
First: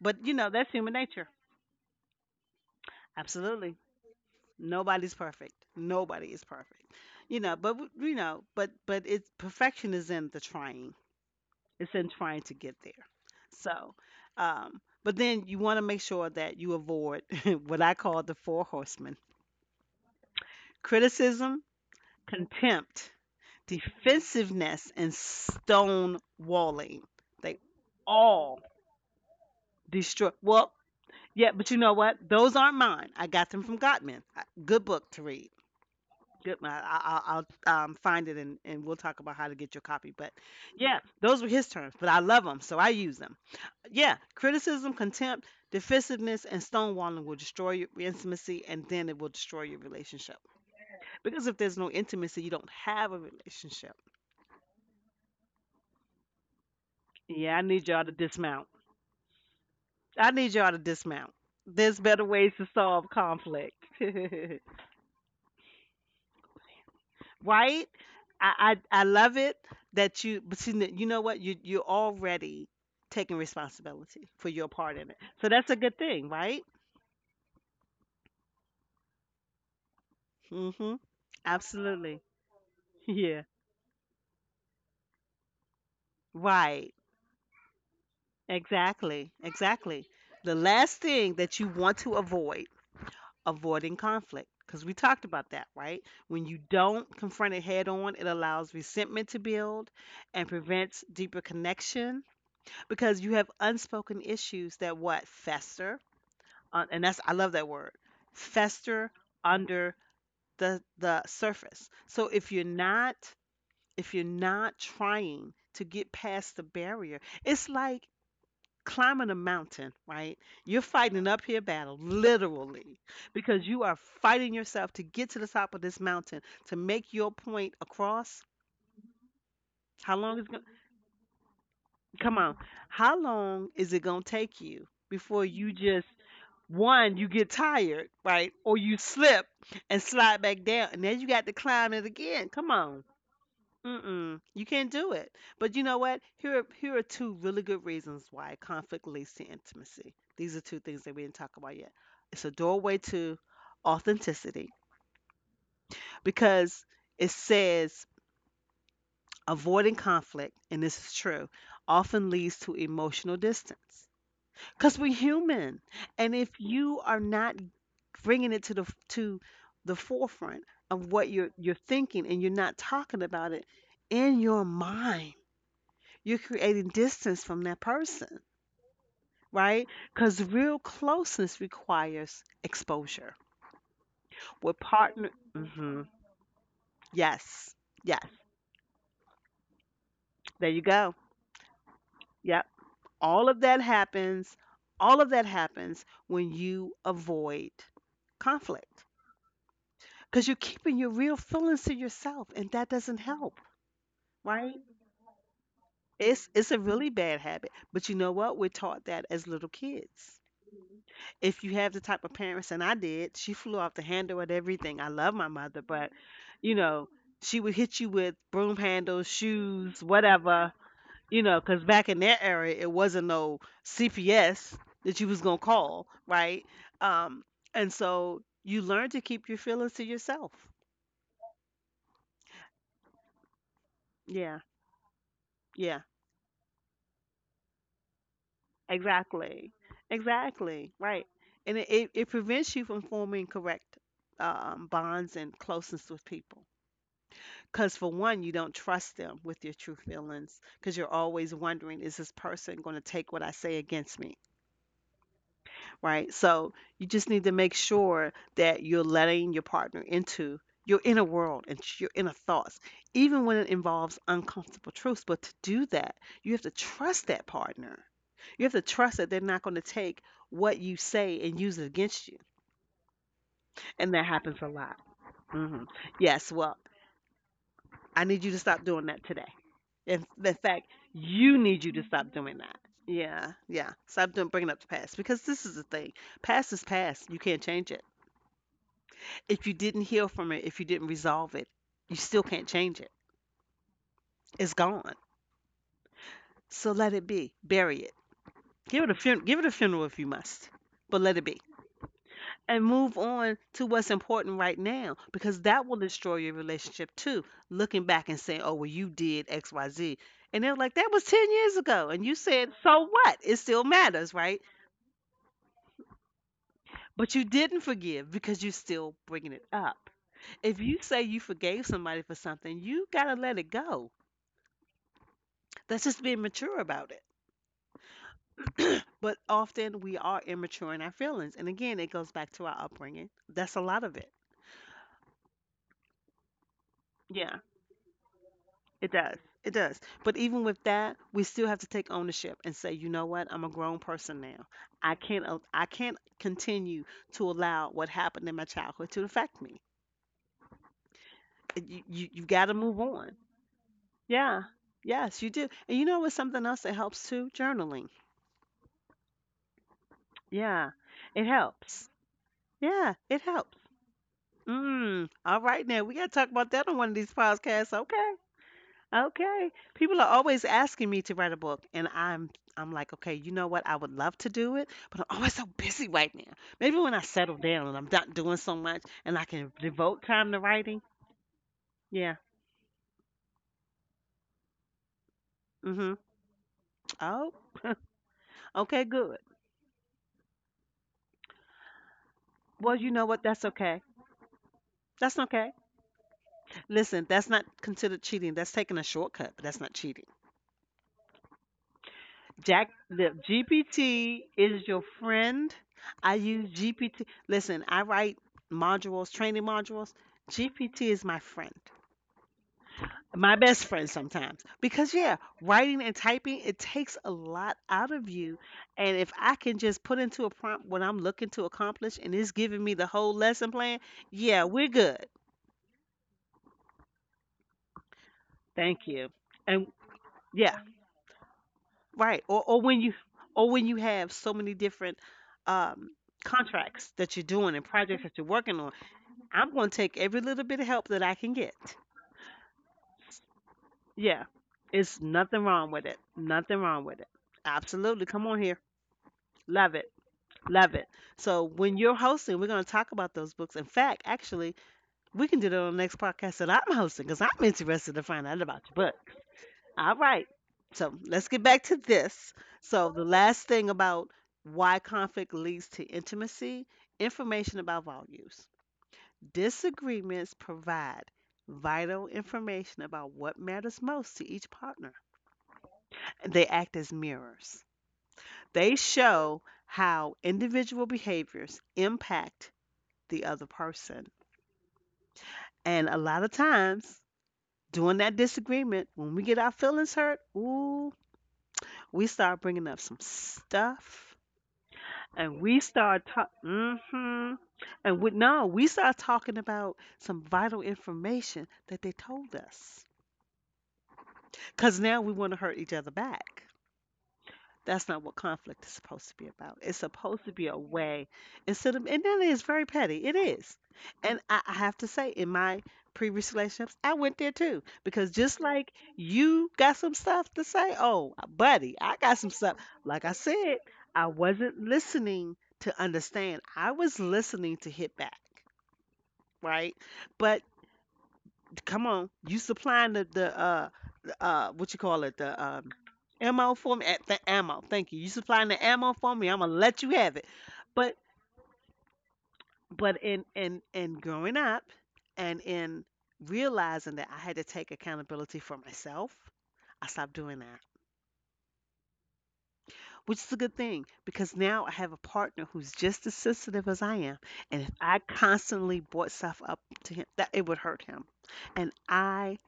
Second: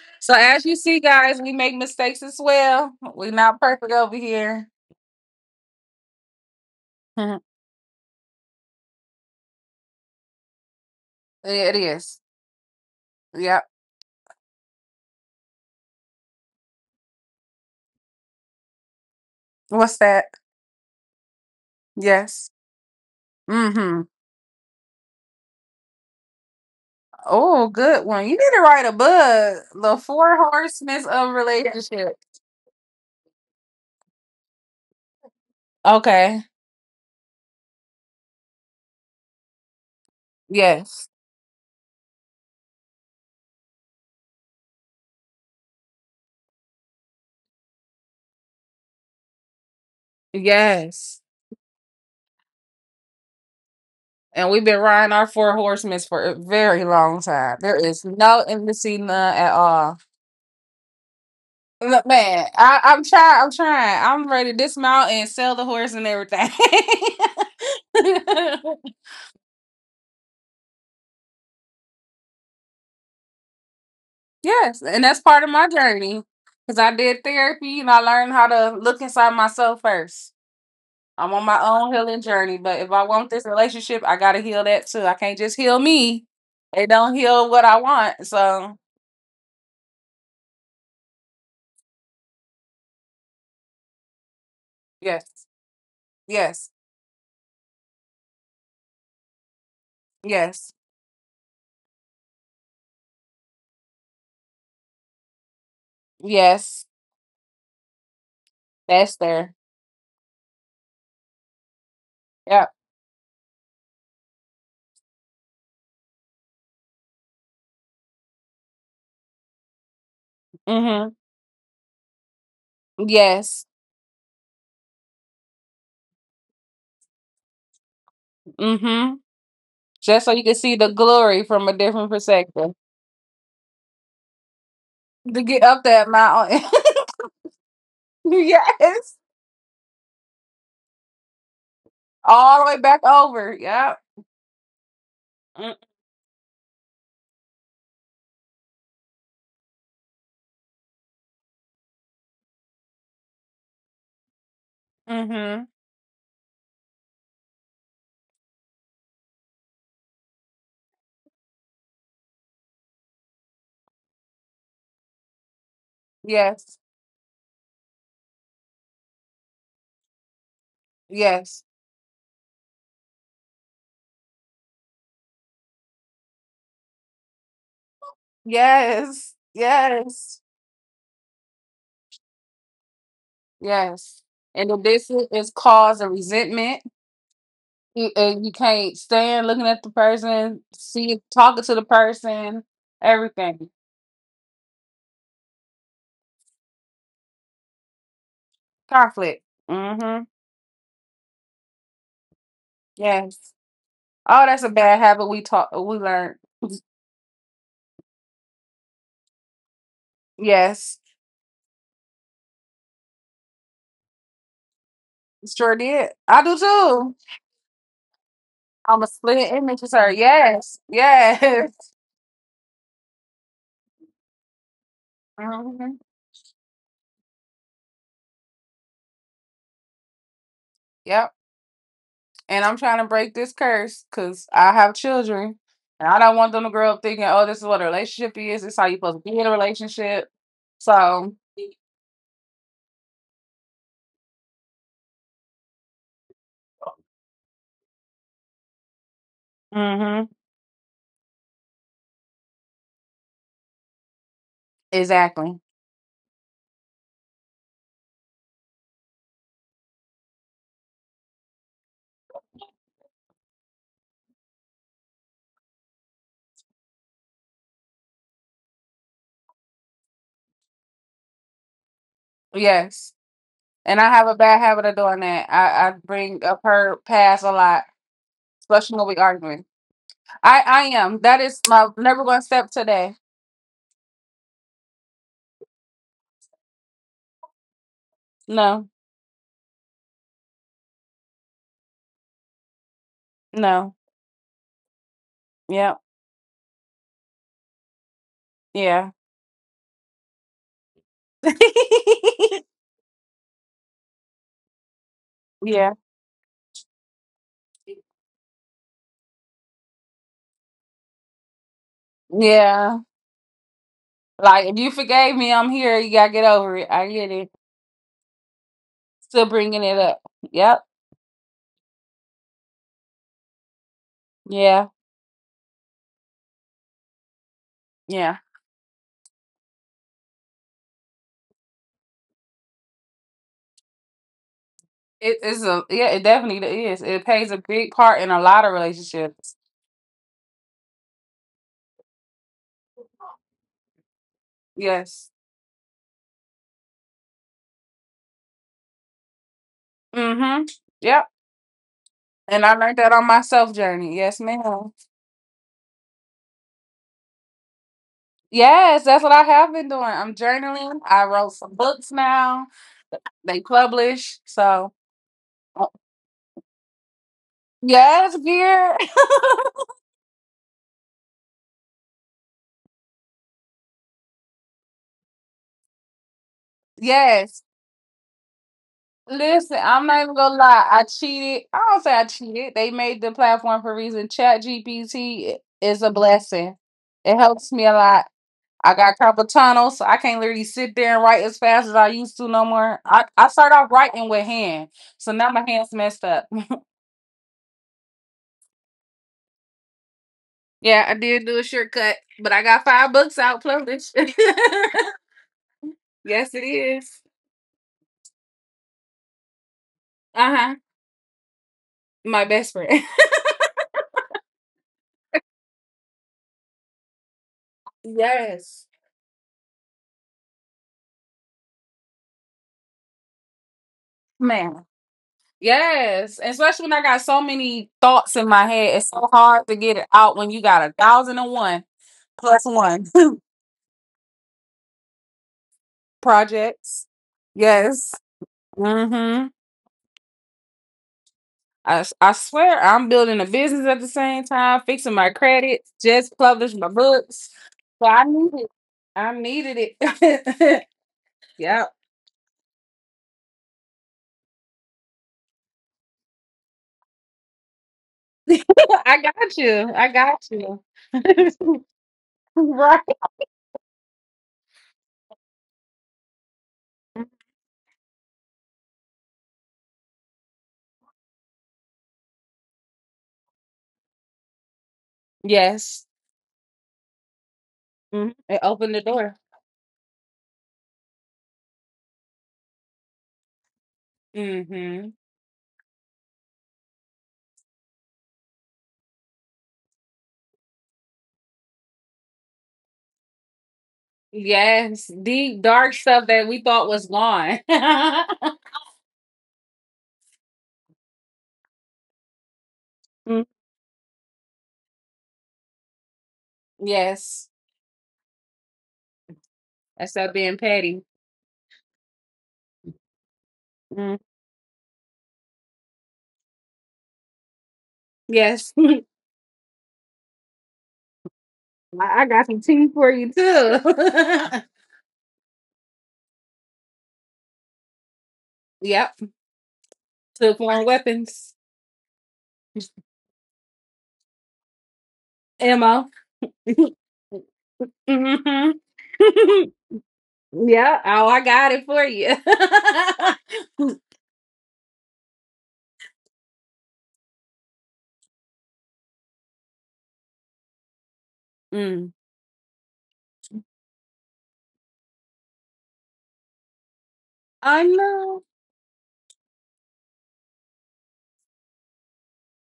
Speaker 1: But,
Speaker 2: So
Speaker 1: you know,
Speaker 2: as
Speaker 1: that's
Speaker 2: you
Speaker 1: human
Speaker 2: see,
Speaker 1: nature.
Speaker 2: guys, we make mistakes as well. We're not
Speaker 1: Absolutely.
Speaker 2: perfect over here.
Speaker 1: Nobody's perfect. Nobody is perfect. You know, but, w- you know, but, but it's perfection is in the trying,
Speaker 2: It
Speaker 1: it's in
Speaker 2: is.
Speaker 1: trying to get there.
Speaker 2: Yep.
Speaker 1: So, um, but then you want to make sure that you avoid what I call the four horsemen:
Speaker 2: What's that?
Speaker 1: criticism,
Speaker 2: Yes.
Speaker 1: contempt,
Speaker 2: Mm-hmm.
Speaker 1: defensiveness and stonewalling. They
Speaker 2: Oh, good one. You need to
Speaker 1: all
Speaker 2: write a book. The
Speaker 1: destroy.
Speaker 2: four
Speaker 1: Well,
Speaker 2: horsemen of
Speaker 1: yeah, but you know
Speaker 2: relationship.
Speaker 1: what? Those aren't mine. I got them from Gottman. I- Good book to read.
Speaker 2: Okay.
Speaker 1: Good. I, I, I'll um, find it and, and we'll talk about how to get your copy. But yeah,
Speaker 2: Yes.
Speaker 1: those were his terms, but I love them, so I use them. Yeah, criticism, contempt, defensiveness, and stonewalling will destroy your intimacy and then it will destroy your relationship.
Speaker 2: Yes.
Speaker 1: Because if there's no intimacy, you don't have a relationship.
Speaker 2: And we've been riding our four horsemen for a very long time.
Speaker 1: Yeah, I
Speaker 2: There
Speaker 1: need
Speaker 2: is
Speaker 1: y'all to
Speaker 2: no
Speaker 1: dismount.
Speaker 2: intimacy, none at all.
Speaker 1: I need y'all to dismount. There's
Speaker 2: Look,
Speaker 1: better
Speaker 2: man,
Speaker 1: ways to
Speaker 2: I, I'm
Speaker 1: solve
Speaker 2: trying. I'm
Speaker 1: conflict,
Speaker 2: trying. I'm ready to dismount and sell the horse and everything.
Speaker 1: right? I, I I love it that you, but you kn- you know what? You you're already taking responsibility for your
Speaker 2: Yes.
Speaker 1: part
Speaker 2: And
Speaker 1: in it,
Speaker 2: that's part
Speaker 1: so
Speaker 2: of my
Speaker 1: that's a good
Speaker 2: journey
Speaker 1: thing, right?
Speaker 2: because I did therapy and I learned how to look inside myself first.
Speaker 1: Mm-hmm.
Speaker 2: I'm on my own
Speaker 1: Absolutely.
Speaker 2: healing journey, but if I want
Speaker 1: Yeah.
Speaker 2: this relationship, I gotta heal that too. I can't just heal me. It
Speaker 1: Right.
Speaker 2: don't heal what I want. So
Speaker 1: Exactly. Exactly. The last thing that you want to avoid: avoiding conflict because we talked
Speaker 2: yes,
Speaker 1: about that, right? When you
Speaker 2: yes,
Speaker 1: don't confront it head on, it allows resentment to build and
Speaker 2: yes,
Speaker 1: prevents deeper connection because you have unspoken issues that what fester, uh,
Speaker 2: yes.
Speaker 1: and that's I love that word, fester
Speaker 2: That's there.
Speaker 1: under the the surface. So if you're
Speaker 2: Yep.
Speaker 1: not, if you're not trying to get past the barrier, it's like climbing a mountain, right? You're
Speaker 2: Mm-hmm.
Speaker 1: fighting an uphill battle, literally,
Speaker 2: Yes.
Speaker 1: because you are fighting yourself to get to the top of this mountain to make your point across.
Speaker 2: Mm-hmm.
Speaker 1: How
Speaker 2: Just so
Speaker 1: long
Speaker 2: you
Speaker 1: is it
Speaker 2: can
Speaker 1: going?
Speaker 2: see the glory from a different
Speaker 1: Come on,
Speaker 2: perspective.
Speaker 1: how long is it going to take you
Speaker 2: To
Speaker 1: before
Speaker 2: get
Speaker 1: you
Speaker 2: up
Speaker 1: just,
Speaker 2: that mountain.
Speaker 1: one, you get tired, right, or you
Speaker 2: Yes.
Speaker 1: slip and slide back down, and then you got to climb it again?
Speaker 2: All the
Speaker 1: Come
Speaker 2: way back
Speaker 1: on,
Speaker 2: over. Yep.
Speaker 1: mm-mm. You can't do it. But you know what? Here are, here are two really good reasons why conflict leads to intimacy. These are two things that we didn't talk about yet. It's a doorway to authenticity
Speaker 2: Mm-hmm.
Speaker 1: because it says avoiding conflict, and this is true, often leads to emotional distance. Because we're human, and if
Speaker 2: Yes.
Speaker 1: you are not bringing it to the to the forefront of what you're
Speaker 2: Yes.
Speaker 1: you're thinking, and you're not talking about it in your mind, you're creating distance from that person,
Speaker 2: Yes.
Speaker 1: right?
Speaker 2: Yes.
Speaker 1: Because real closeness requires exposure.
Speaker 2: Yes. And if
Speaker 1: With
Speaker 2: this i-
Speaker 1: partner,
Speaker 2: is cause
Speaker 1: hmm
Speaker 2: of resentment,
Speaker 1: yes,
Speaker 2: you,
Speaker 1: yes,
Speaker 2: and you can't stand looking at the person,
Speaker 1: there you go.
Speaker 2: see, talking to the person,
Speaker 1: Yep. All of
Speaker 2: everything.
Speaker 1: that happens. All of that happens when you avoid conflict
Speaker 2: Conflict. Mm-hmm.
Speaker 1: because you're keeping your real feelings to yourself, and that doesn't
Speaker 2: Yes.
Speaker 1: help,
Speaker 2: Oh, that's a
Speaker 1: right?
Speaker 2: bad habit we taught, we learned.
Speaker 1: It's it's a really bad habit, but you know what? We're taught that as little kids.
Speaker 2: Yes.
Speaker 1: If you have the type of parents, and I did, she flew off the handle at everything. I love my
Speaker 2: Sure
Speaker 1: mother,
Speaker 2: did.
Speaker 1: but
Speaker 2: I do
Speaker 1: you know,
Speaker 2: too.
Speaker 1: she would hit you with broom
Speaker 2: I'm a
Speaker 1: handles,
Speaker 2: split image
Speaker 1: shoes,
Speaker 2: sir.
Speaker 1: whatever,
Speaker 2: Yes.
Speaker 1: you know,
Speaker 2: Yes.
Speaker 1: because back in that era, it wasn't no C P S that you was gonna
Speaker 2: Mm-hmm.
Speaker 1: call, right? Um, and so you learn to keep your feelings to yourself.
Speaker 2: Yep. And I'm trying to break this curse because
Speaker 1: Yeah,
Speaker 2: I have children,
Speaker 1: yeah,
Speaker 2: and I don't want them to grow up thinking, "Oh, this is what a relationship is. This is how you supposed to be in a
Speaker 1: exactly,
Speaker 2: relationship."
Speaker 1: exactly, right.
Speaker 2: So.
Speaker 1: And it, it, it prevents you from forming correct um, bonds and closeness with people. Because for one, you don't trust them with your true
Speaker 2: hmm
Speaker 1: feelings because you're always wondering, is this person going to take what I say against me?
Speaker 2: exactly,
Speaker 1: Right. So you just need to make sure that you're letting your partner into your inner world and your inner thoughts, even when it involves uncomfortable truths. But to do that, you have to trust that partner. You have to trust that they're not going to take what you say and use it against you.
Speaker 2: yes. And I
Speaker 1: And that
Speaker 2: have a bad
Speaker 1: happens a
Speaker 2: habit of
Speaker 1: lot.
Speaker 2: doing that.
Speaker 1: Hmm.
Speaker 2: I, I bring
Speaker 1: Yes.
Speaker 2: up
Speaker 1: Well,
Speaker 2: her past a lot,
Speaker 1: I need you to stop
Speaker 2: especially when
Speaker 1: doing
Speaker 2: we
Speaker 1: that today.
Speaker 2: arguing.
Speaker 1: In, in
Speaker 2: I, I
Speaker 1: fact,
Speaker 2: am. That is
Speaker 1: you need
Speaker 2: my
Speaker 1: you to
Speaker 2: never
Speaker 1: stop
Speaker 2: going to
Speaker 1: doing
Speaker 2: step
Speaker 1: that.
Speaker 2: today.
Speaker 1: Yeah, yeah. Stop doing bringing up the past because this is the thing. Past is past. You can't change it.
Speaker 2: No,
Speaker 1: If you didn't heal from it, if you didn't resolve it, you still can't change it.
Speaker 2: no.
Speaker 1: It's gone.
Speaker 2: Yep.
Speaker 1: So let it be. Bury it. Give
Speaker 2: Yeah.
Speaker 1: it a fun- give it a funeral if you must, but let it be. And move on to what's important right now because that
Speaker 2: Yeah,
Speaker 1: will destroy your relationship too. Looking back and saying, "Oh, well, you did X, Y, Z," and they're like, "That was ten years ago," and you said,
Speaker 2: yeah.
Speaker 1: "So what? It still matters, right?"
Speaker 2: Like if you forgave me, I'm here. You gotta get over it. I get
Speaker 1: But you
Speaker 2: it.
Speaker 1: didn't forgive because you're still
Speaker 2: Still
Speaker 1: bringing it
Speaker 2: bringing it
Speaker 1: up.
Speaker 2: up.
Speaker 1: If
Speaker 2: Yep.
Speaker 1: you say you forgave somebody for something, you got to let it go.
Speaker 2: Yeah.
Speaker 1: That's just being mature about it.
Speaker 2: Yeah.
Speaker 1: But often we are immature in our feelings. And again, it goes back to our upbringing. That's a lot of it.
Speaker 2: It is a yeah. It definitely is. It plays
Speaker 1: Yeah,
Speaker 2: a big part in a lot of
Speaker 1: it does.
Speaker 2: relationships.
Speaker 1: It does. But even with that, we still have to take ownership and say, you know what? I'm a grown person now. I
Speaker 2: Yes.
Speaker 1: can't al- I can't continue to allow what happened in my childhood to affect me.
Speaker 2: Mm-hmm. Yep.
Speaker 1: You you, you
Speaker 2: And
Speaker 1: got
Speaker 2: I
Speaker 1: to
Speaker 2: learned
Speaker 1: move
Speaker 2: that on
Speaker 1: on.
Speaker 2: my self journey. Yes,
Speaker 1: Yeah.
Speaker 2: ma'am.
Speaker 1: Yes, you do. And you know what's something else that helps too? Journaling.
Speaker 2: Yes, that's what I have been doing. I'm
Speaker 1: Yeah.
Speaker 2: journaling. I
Speaker 1: It
Speaker 2: wrote some
Speaker 1: helps.
Speaker 2: books now.
Speaker 1: Yeah, it
Speaker 2: They
Speaker 1: helps.
Speaker 2: publish. So
Speaker 1: Mm. All right
Speaker 2: uh,
Speaker 1: now. We gotta talk about that on one of these podcasts. Okay.
Speaker 2: yes, dear.
Speaker 1: Okay. People are always asking me to write a book and I'm I'm like, okay, you know what? I would love to do it, but I'm always so busy right now. Maybe when I settle
Speaker 2: Yes.
Speaker 1: down and I'm not doing so much and I can
Speaker 2: Listen, I'm not
Speaker 1: devote
Speaker 2: even
Speaker 1: time
Speaker 2: gonna
Speaker 1: to
Speaker 2: lie.
Speaker 1: writing.
Speaker 2: I cheated. I don't say I
Speaker 1: Yeah.
Speaker 2: cheated. They made the platform for a reason. Chat G P T is a
Speaker 1: Mhm.
Speaker 2: blessing. It
Speaker 1: Oh.
Speaker 2: helps me a lot. I
Speaker 1: Okay,
Speaker 2: got
Speaker 1: good.
Speaker 2: carpal tunnel, so I can't literally sit there and write as fast as I used to no
Speaker 1: Well,
Speaker 2: more.
Speaker 1: you
Speaker 2: I,
Speaker 1: know what?
Speaker 2: I
Speaker 1: That's
Speaker 2: start off
Speaker 1: okay.
Speaker 2: writing with hand, so
Speaker 1: That's
Speaker 2: now my
Speaker 1: okay.
Speaker 2: hand's messed up.
Speaker 1: Listen, that's not considered cheating. That's taking a shortcut, but that's not cheating.
Speaker 2: Yeah, I did do a shortcut, but I got
Speaker 1: Jack,
Speaker 2: five books
Speaker 1: the
Speaker 2: out published.
Speaker 1: G P T is
Speaker 2: Yes,
Speaker 1: your friend. I
Speaker 2: it
Speaker 1: use
Speaker 2: is.
Speaker 1: G P T. Listen, I write modules, training modules.
Speaker 2: Uh huh.
Speaker 1: G P T is my friend,
Speaker 2: My best friend.
Speaker 1: my best friend sometimes. Because, yeah, writing and typing, it takes a lot out of you.
Speaker 2: Yes,
Speaker 1: And if I can just put into a prompt what I'm looking to accomplish and it's giving me the whole lesson plan, yeah,
Speaker 2: man.
Speaker 1: we're good.
Speaker 2: Yes, and especially when I got so many thoughts in my head.
Speaker 1: Thank
Speaker 2: It's so
Speaker 1: you.
Speaker 2: hard to
Speaker 1: And
Speaker 2: get it out when you
Speaker 1: yeah,
Speaker 2: got a thousand and one
Speaker 1: right. Or
Speaker 2: plus
Speaker 1: or when
Speaker 2: one
Speaker 1: you, or when you have so many different um
Speaker 2: projects.
Speaker 1: contracts that you're doing and
Speaker 2: Yes.
Speaker 1: projects that you're working on,
Speaker 2: Mm-hmm.
Speaker 1: I'm going to take every little bit of help that I can get.
Speaker 2: I, s- I swear I'm building a business at the same
Speaker 1: Yeah.
Speaker 2: time, fixing
Speaker 1: It's
Speaker 2: my
Speaker 1: nothing
Speaker 2: credit,
Speaker 1: wrong with it.
Speaker 2: just published
Speaker 1: Nothing
Speaker 2: my
Speaker 1: wrong with it.
Speaker 2: books. So I
Speaker 1: Absolutely. Come
Speaker 2: need
Speaker 1: on
Speaker 2: it.
Speaker 1: here.
Speaker 2: I needed
Speaker 1: Love it.
Speaker 2: it.
Speaker 1: Love it. So
Speaker 2: Yep.
Speaker 1: when you're hosting, we're going to talk about those books. In fact, actually, we can do that on the next podcast that I'm hosting because I'm interested to find out about your
Speaker 2: I
Speaker 1: book.
Speaker 2: got you. I
Speaker 1: All
Speaker 2: got
Speaker 1: right.
Speaker 2: you.
Speaker 1: So let's get back to this.
Speaker 2: Right.
Speaker 1: So, the last thing about why conflict leads to intimacy, information about values. Disagreements provide vital information about what matters most to each partner.
Speaker 2: Yes.
Speaker 1: They act as mirrors,
Speaker 2: Mhm. It opened
Speaker 1: they
Speaker 2: the door.
Speaker 1: show how individual behaviors impact the other person.
Speaker 2: Hmm.
Speaker 1: And a lot of times, during that disagreement, when we get our feelings hurt, ooh, we start bringing up some stuff
Speaker 2: Yes,
Speaker 1: and
Speaker 2: deep
Speaker 1: we
Speaker 2: dark
Speaker 1: start
Speaker 2: stuff that we thought
Speaker 1: talking
Speaker 2: was
Speaker 1: hmm
Speaker 2: gone.
Speaker 1: and we now we start talking about some vital information that they told us
Speaker 2: Mm,
Speaker 1: because now we want to hurt each other back.
Speaker 2: yes.
Speaker 1: That's not what conflict is supposed to be about. It's
Speaker 2: That's that
Speaker 1: supposed to
Speaker 2: being
Speaker 1: be a
Speaker 2: petty.
Speaker 1: way instead of, and that is very petty. It is.
Speaker 2: Mm.
Speaker 1: And I, I have to say, in my previous relationships, I went there too. Because just
Speaker 2: Yes.
Speaker 1: like you got some stuff to say, oh, buddy, I
Speaker 2: I I
Speaker 1: got
Speaker 2: got
Speaker 1: some
Speaker 2: some
Speaker 1: stuff.
Speaker 2: tea for
Speaker 1: Like I
Speaker 2: you
Speaker 1: said,
Speaker 2: too.
Speaker 1: I wasn't listening to understand, I was listening to hit back.
Speaker 2: Yep,
Speaker 1: Right.
Speaker 2: to
Speaker 1: But
Speaker 2: foreign weapons,
Speaker 1: come on, you supplying the the uh the, uh what you call it, the um
Speaker 2: ammo.
Speaker 1: ammo
Speaker 2: Hmm.
Speaker 1: for me, at the ammo. Thank you. You supplying the ammo for me. I'm gonna let you have it.
Speaker 2: Yeah,
Speaker 1: But
Speaker 2: oh, I got it for
Speaker 1: but in in
Speaker 2: you.
Speaker 1: in growing up and in realizing that I had to take accountability for myself, I stopped doing that,
Speaker 2: Mm,
Speaker 1: which is a good thing because now I have a partner who's just as sensitive as I am, and
Speaker 2: I
Speaker 1: if I
Speaker 2: know.
Speaker 1: constantly brought stuff up to him, that it would hurt him, and I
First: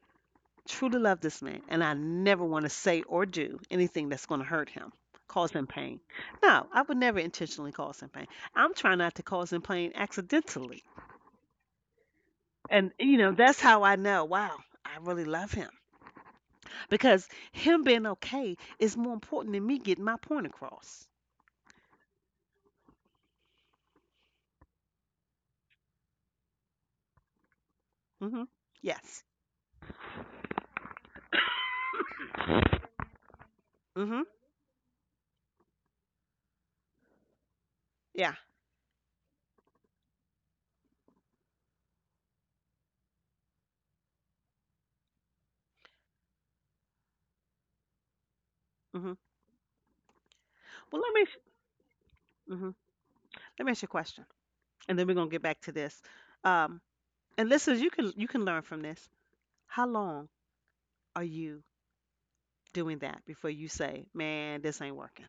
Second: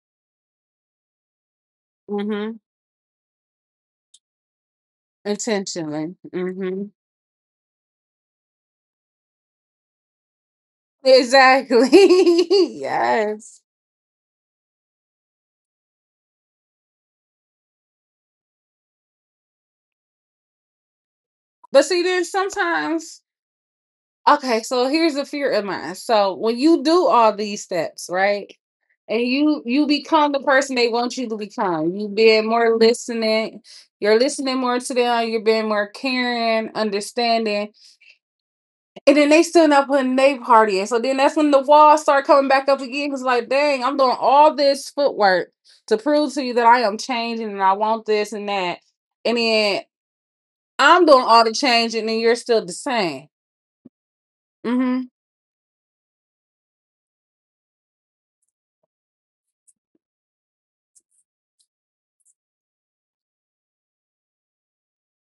Speaker 1: truly love this man, and I never
Speaker 2: Hmm.
Speaker 1: want to say or do anything that's going to hurt him, cause him pain.
Speaker 2: Intentionally.
Speaker 1: No, I
Speaker 2: Hmm.
Speaker 1: would never intentionally cause him pain. I'm trying not to cause him pain accidentally.
Speaker 2: Exactly.
Speaker 1: And, you know,
Speaker 2: Yes.
Speaker 1: that's how I know, wow, I really love him. Because him being okay is more important than me getting my point across.
Speaker 2: But see, there's sometimes. Okay, so here's a fear of mine. So when you do all these steps,
Speaker 1: hmm
Speaker 2: right? And
Speaker 1: Yes.
Speaker 2: you you become the person they want you to become. You being more listening, you're
Speaker 1: hmm
Speaker 2: listening more to them, you're being more caring, understanding.
Speaker 1: Yeah.
Speaker 2: And then they still not putting their party in. So then that's when the walls start coming back up again. It's like, dang, I'm doing all this footwork to prove to you that I am changing and I want this and that.
Speaker 1: hmm
Speaker 2: And then
Speaker 1: Well,
Speaker 2: I'm
Speaker 1: let
Speaker 2: doing
Speaker 1: me,
Speaker 2: all the changing and you're still
Speaker 1: hmm
Speaker 2: the same.
Speaker 1: let me ask you a question, and then
Speaker 2: hmm
Speaker 1: we're going to get back to this. Um, and listeners, you can, you can learn from this. How long are you doing that before you say, "Man, this ain't working."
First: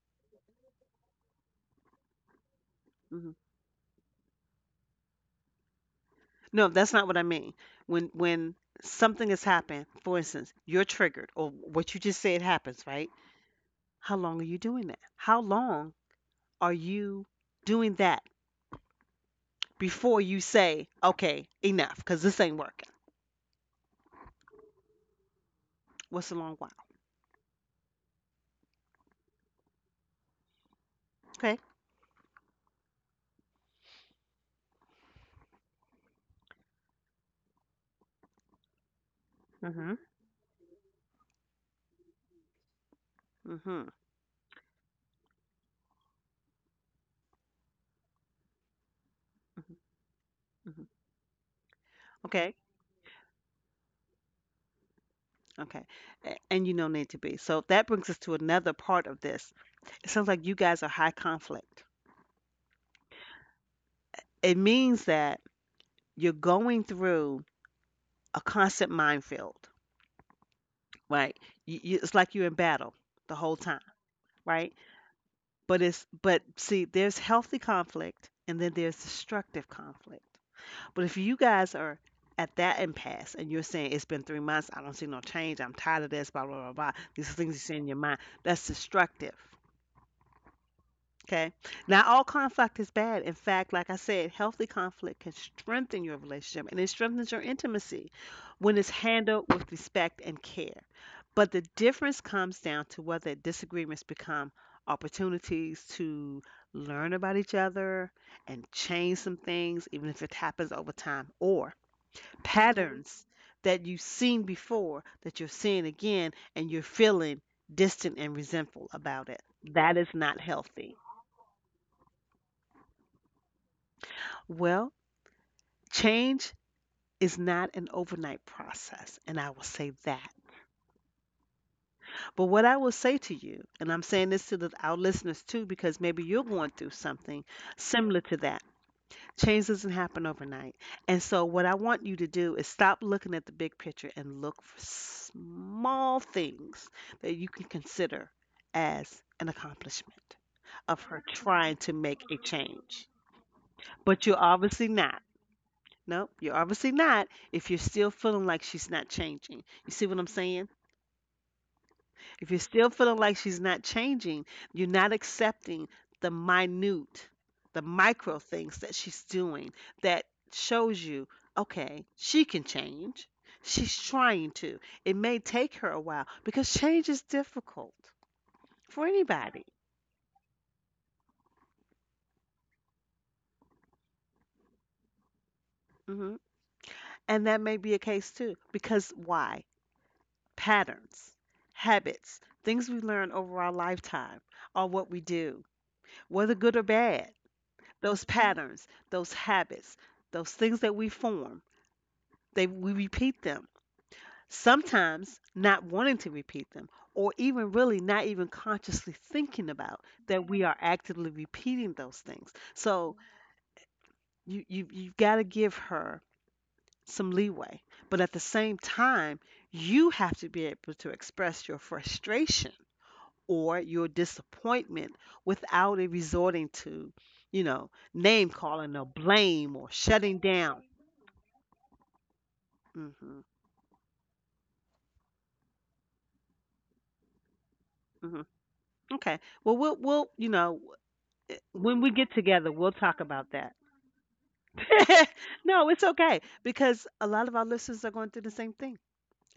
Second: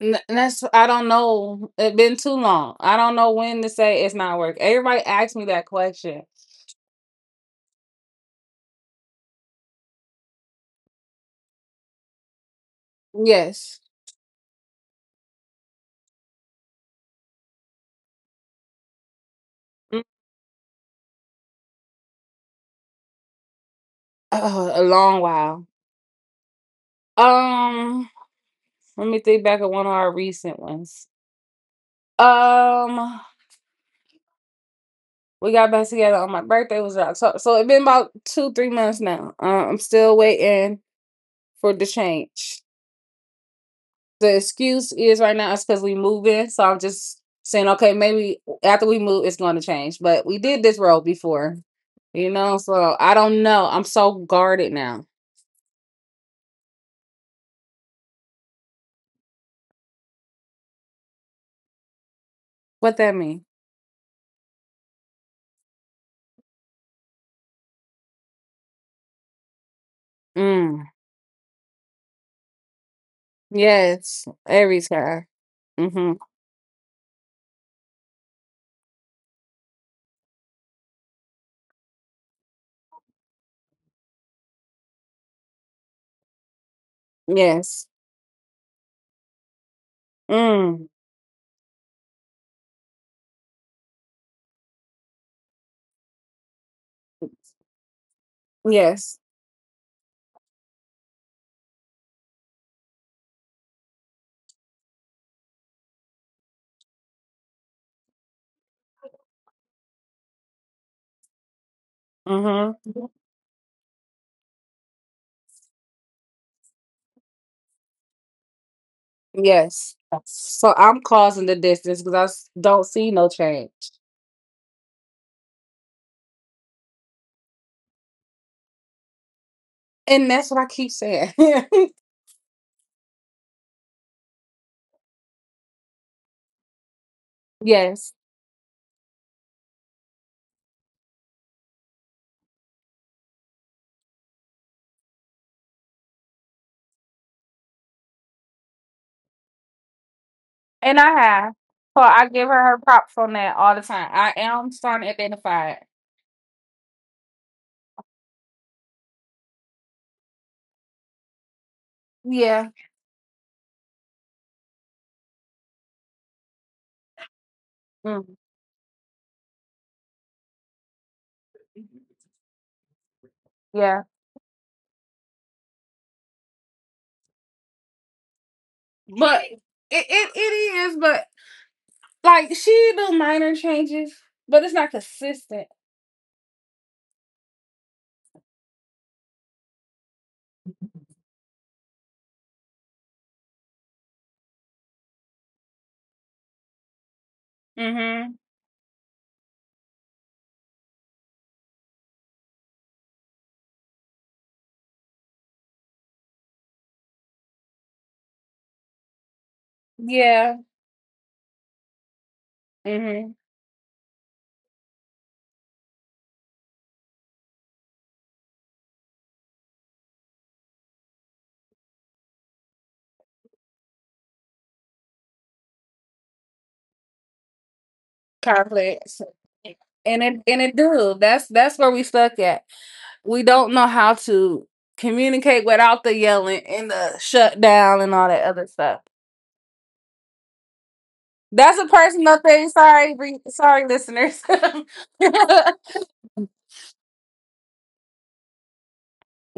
Speaker 2: N- and that's, I don't know. It's been too long. I don't know
Speaker 1: hmm
Speaker 2: when to say it's not work. Everybody asks me that question.
Speaker 1: No, that's not what I mean. When when something has happened, for instance, you're triggered, or what you just said happens, right?
Speaker 2: Yes.
Speaker 1: How long are you doing that? How long are you doing that
Speaker 2: Mm.
Speaker 1: before you say, "Okay, enough," because this ain't working?
Speaker 2: Uh, a long while.
Speaker 1: What's a long while?
Speaker 2: Um, Let me think back of one of our recent ones.
Speaker 1: Okay.
Speaker 2: Um, we got back together on my birthday. Was out. So so it's been about two three months now. Uh, I'm
Speaker 1: Mhm.
Speaker 2: still waiting for the change.
Speaker 1: Mhm.
Speaker 2: The excuse is right now is because we moving. So I'm just saying, okay, maybe after we move, it's going to
Speaker 1: Mhm.
Speaker 2: change. But we did this
Speaker 1: Mhm.
Speaker 2: road before, you
Speaker 1: Okay.
Speaker 2: know. So I don't know. I'm so guarded now.
Speaker 1: Okay. A- And you don't need to be. So that brings us to another part of this. It sounds like you guys are high conflict.
Speaker 2: What that mean?
Speaker 1: It means that you're going through a constant minefield,
Speaker 2: Mm.
Speaker 1: right? You, you, it's like you're in battle the whole time,
Speaker 2: Yes, every
Speaker 1: right?
Speaker 2: time.
Speaker 1: But
Speaker 2: Mm-hmm.
Speaker 1: it's, but see, there's healthy conflict and then there's destructive conflict. But if you guys are at that impasse and you're saying it's been three months, I don't see no change, I'm tired of this, blah blah blah blah. These are things you
Speaker 2: Yes.
Speaker 1: say in your mind. That's destructive.
Speaker 2: Mm.
Speaker 1: Okay. Not all conflict is bad. In fact, like I said, healthy conflict can strengthen your relationship and it strengthens your intimacy when it's
Speaker 2: Yes.
Speaker 1: handled with respect and care. But the difference comes down to whether disagreements become opportunities to learn about each other and change some things, even if it happens over time, or
Speaker 2: Mm-hmm.
Speaker 1: patterns that you've seen before that you're seeing again and you're feeling distant and resentful about it.
Speaker 2: Yes.
Speaker 1: That is not
Speaker 2: So I'm
Speaker 1: healthy.
Speaker 2: causing the distance because I s- don't see no change,
Speaker 1: Well, change is not an overnight process, and I will say
Speaker 2: and
Speaker 1: that.
Speaker 2: that's what I keep saying.
Speaker 1: But what I will say to you, and I'm saying this to the, our listeners too, because maybe you're going through something
Speaker 2: Yes.
Speaker 1: similar to that. Change doesn't happen overnight. And so, what I want you to do is stop looking at the big picture and look for small things that you can consider as an accomplishment
Speaker 2: And
Speaker 1: of
Speaker 2: I
Speaker 1: her
Speaker 2: have.
Speaker 1: trying to
Speaker 2: So
Speaker 1: make
Speaker 2: I
Speaker 1: a
Speaker 2: give her her
Speaker 1: change.
Speaker 2: props on that all the time.
Speaker 1: But
Speaker 2: I
Speaker 1: you're
Speaker 2: am
Speaker 1: obviously
Speaker 2: starting to
Speaker 1: not.
Speaker 2: identify it.
Speaker 1: Nope, you're obviously not if you're still feeling like she's not changing. You see what I'm saying? If you're
Speaker 2: Yeah.
Speaker 1: still feeling like she's not changing, you're not accepting the minute, the
Speaker 2: Mm,
Speaker 1: micro things that she's doing that shows you, okay, she can change. She's
Speaker 2: yeah.
Speaker 1: trying to. It may take her a while because change is difficult for
Speaker 2: But it,
Speaker 1: anybody.
Speaker 2: it, it is, but like she do minor changes, but it's not consistent.
Speaker 1: hmm And that may be a case too. Because why? Patterns, habits, things we learn over our lifetime are what we do, whether good or bad. Those
Speaker 2: Mm-hmm.
Speaker 1: patterns, those habits, those things that we form, they we repeat them. Sometimes not wanting to repeat them, or even really not even consciously thinking about that
Speaker 2: Yeah.
Speaker 1: we are actively repeating those things. So
Speaker 2: Mm-hmm.
Speaker 1: you you you've got to give her some leeway, but at the same time, you have to be able to express your frustration or your disappointment without it resorting to, you know, name calling or
Speaker 2: Conflicts.
Speaker 1: blame or
Speaker 2: And it
Speaker 1: shutting
Speaker 2: and it
Speaker 1: down.
Speaker 2: do. That's that's where we stuck at.
Speaker 1: hmm
Speaker 2: We don't know how to communicate without the yelling and the shutdown and all
Speaker 1: hmm
Speaker 2: that other stuff.
Speaker 1: Okay. Well, we'll we'll you know eh,
Speaker 2: That's a
Speaker 1: when we get
Speaker 2: personal thing.
Speaker 1: together, we'll
Speaker 2: Sorry,
Speaker 1: talk
Speaker 2: re-
Speaker 1: about that.
Speaker 2: sorry, listeners.
Speaker 1: no, it's okay because a lot of our listeners are going through the same thing,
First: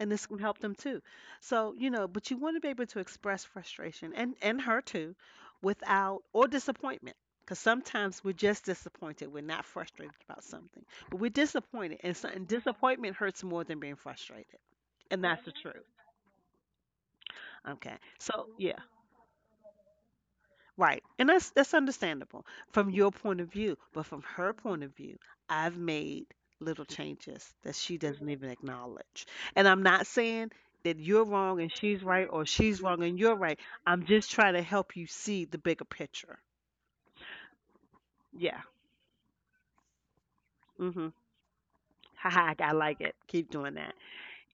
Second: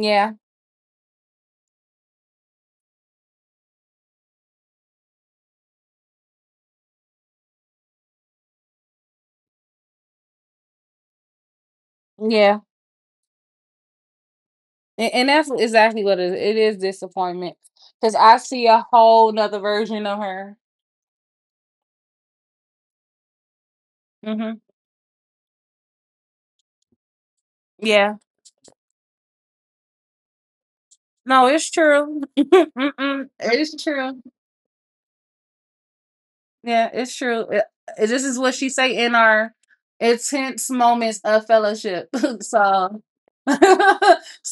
Speaker 1: and this can help them too. So, you know, but you want to be able to express frustration, and and her too, without, or disappointment. Because sometimes we're just disappointed. We're not frustrated about something, but we're disappointed, and, so, and
Speaker 2: yeah,
Speaker 1: disappointment hurts more than being frustrated,
Speaker 2: and,
Speaker 1: and
Speaker 2: and
Speaker 1: that's
Speaker 2: that's
Speaker 1: the truth.
Speaker 2: exactly what it is. It is disappointment
Speaker 1: Okay,
Speaker 2: because I
Speaker 1: so
Speaker 2: see
Speaker 1: yeah,
Speaker 2: a whole nother version of her.
Speaker 1: right. And that's that's understandable from your point of view, but from her
Speaker 2: Hmm.
Speaker 1: point of view, I've made little changes that she
Speaker 2: Yeah,
Speaker 1: doesn't even acknowledge. And I'm not saying that you're
Speaker 2: no,
Speaker 1: wrong and
Speaker 2: it's
Speaker 1: she's right
Speaker 2: true.
Speaker 1: or she's wrong and you're
Speaker 2: Mm-mm.
Speaker 1: right.
Speaker 2: It's
Speaker 1: I'm
Speaker 2: true.
Speaker 1: just trying to help you see the bigger picture.
Speaker 2: Yeah, it's true. It- it- this is what
Speaker 1: Yeah.
Speaker 2: she say in our intense
Speaker 1: Mhm.
Speaker 2: moments of fellowship.
Speaker 1: Haha, I like
Speaker 2: So.
Speaker 1: it. Keep doing that.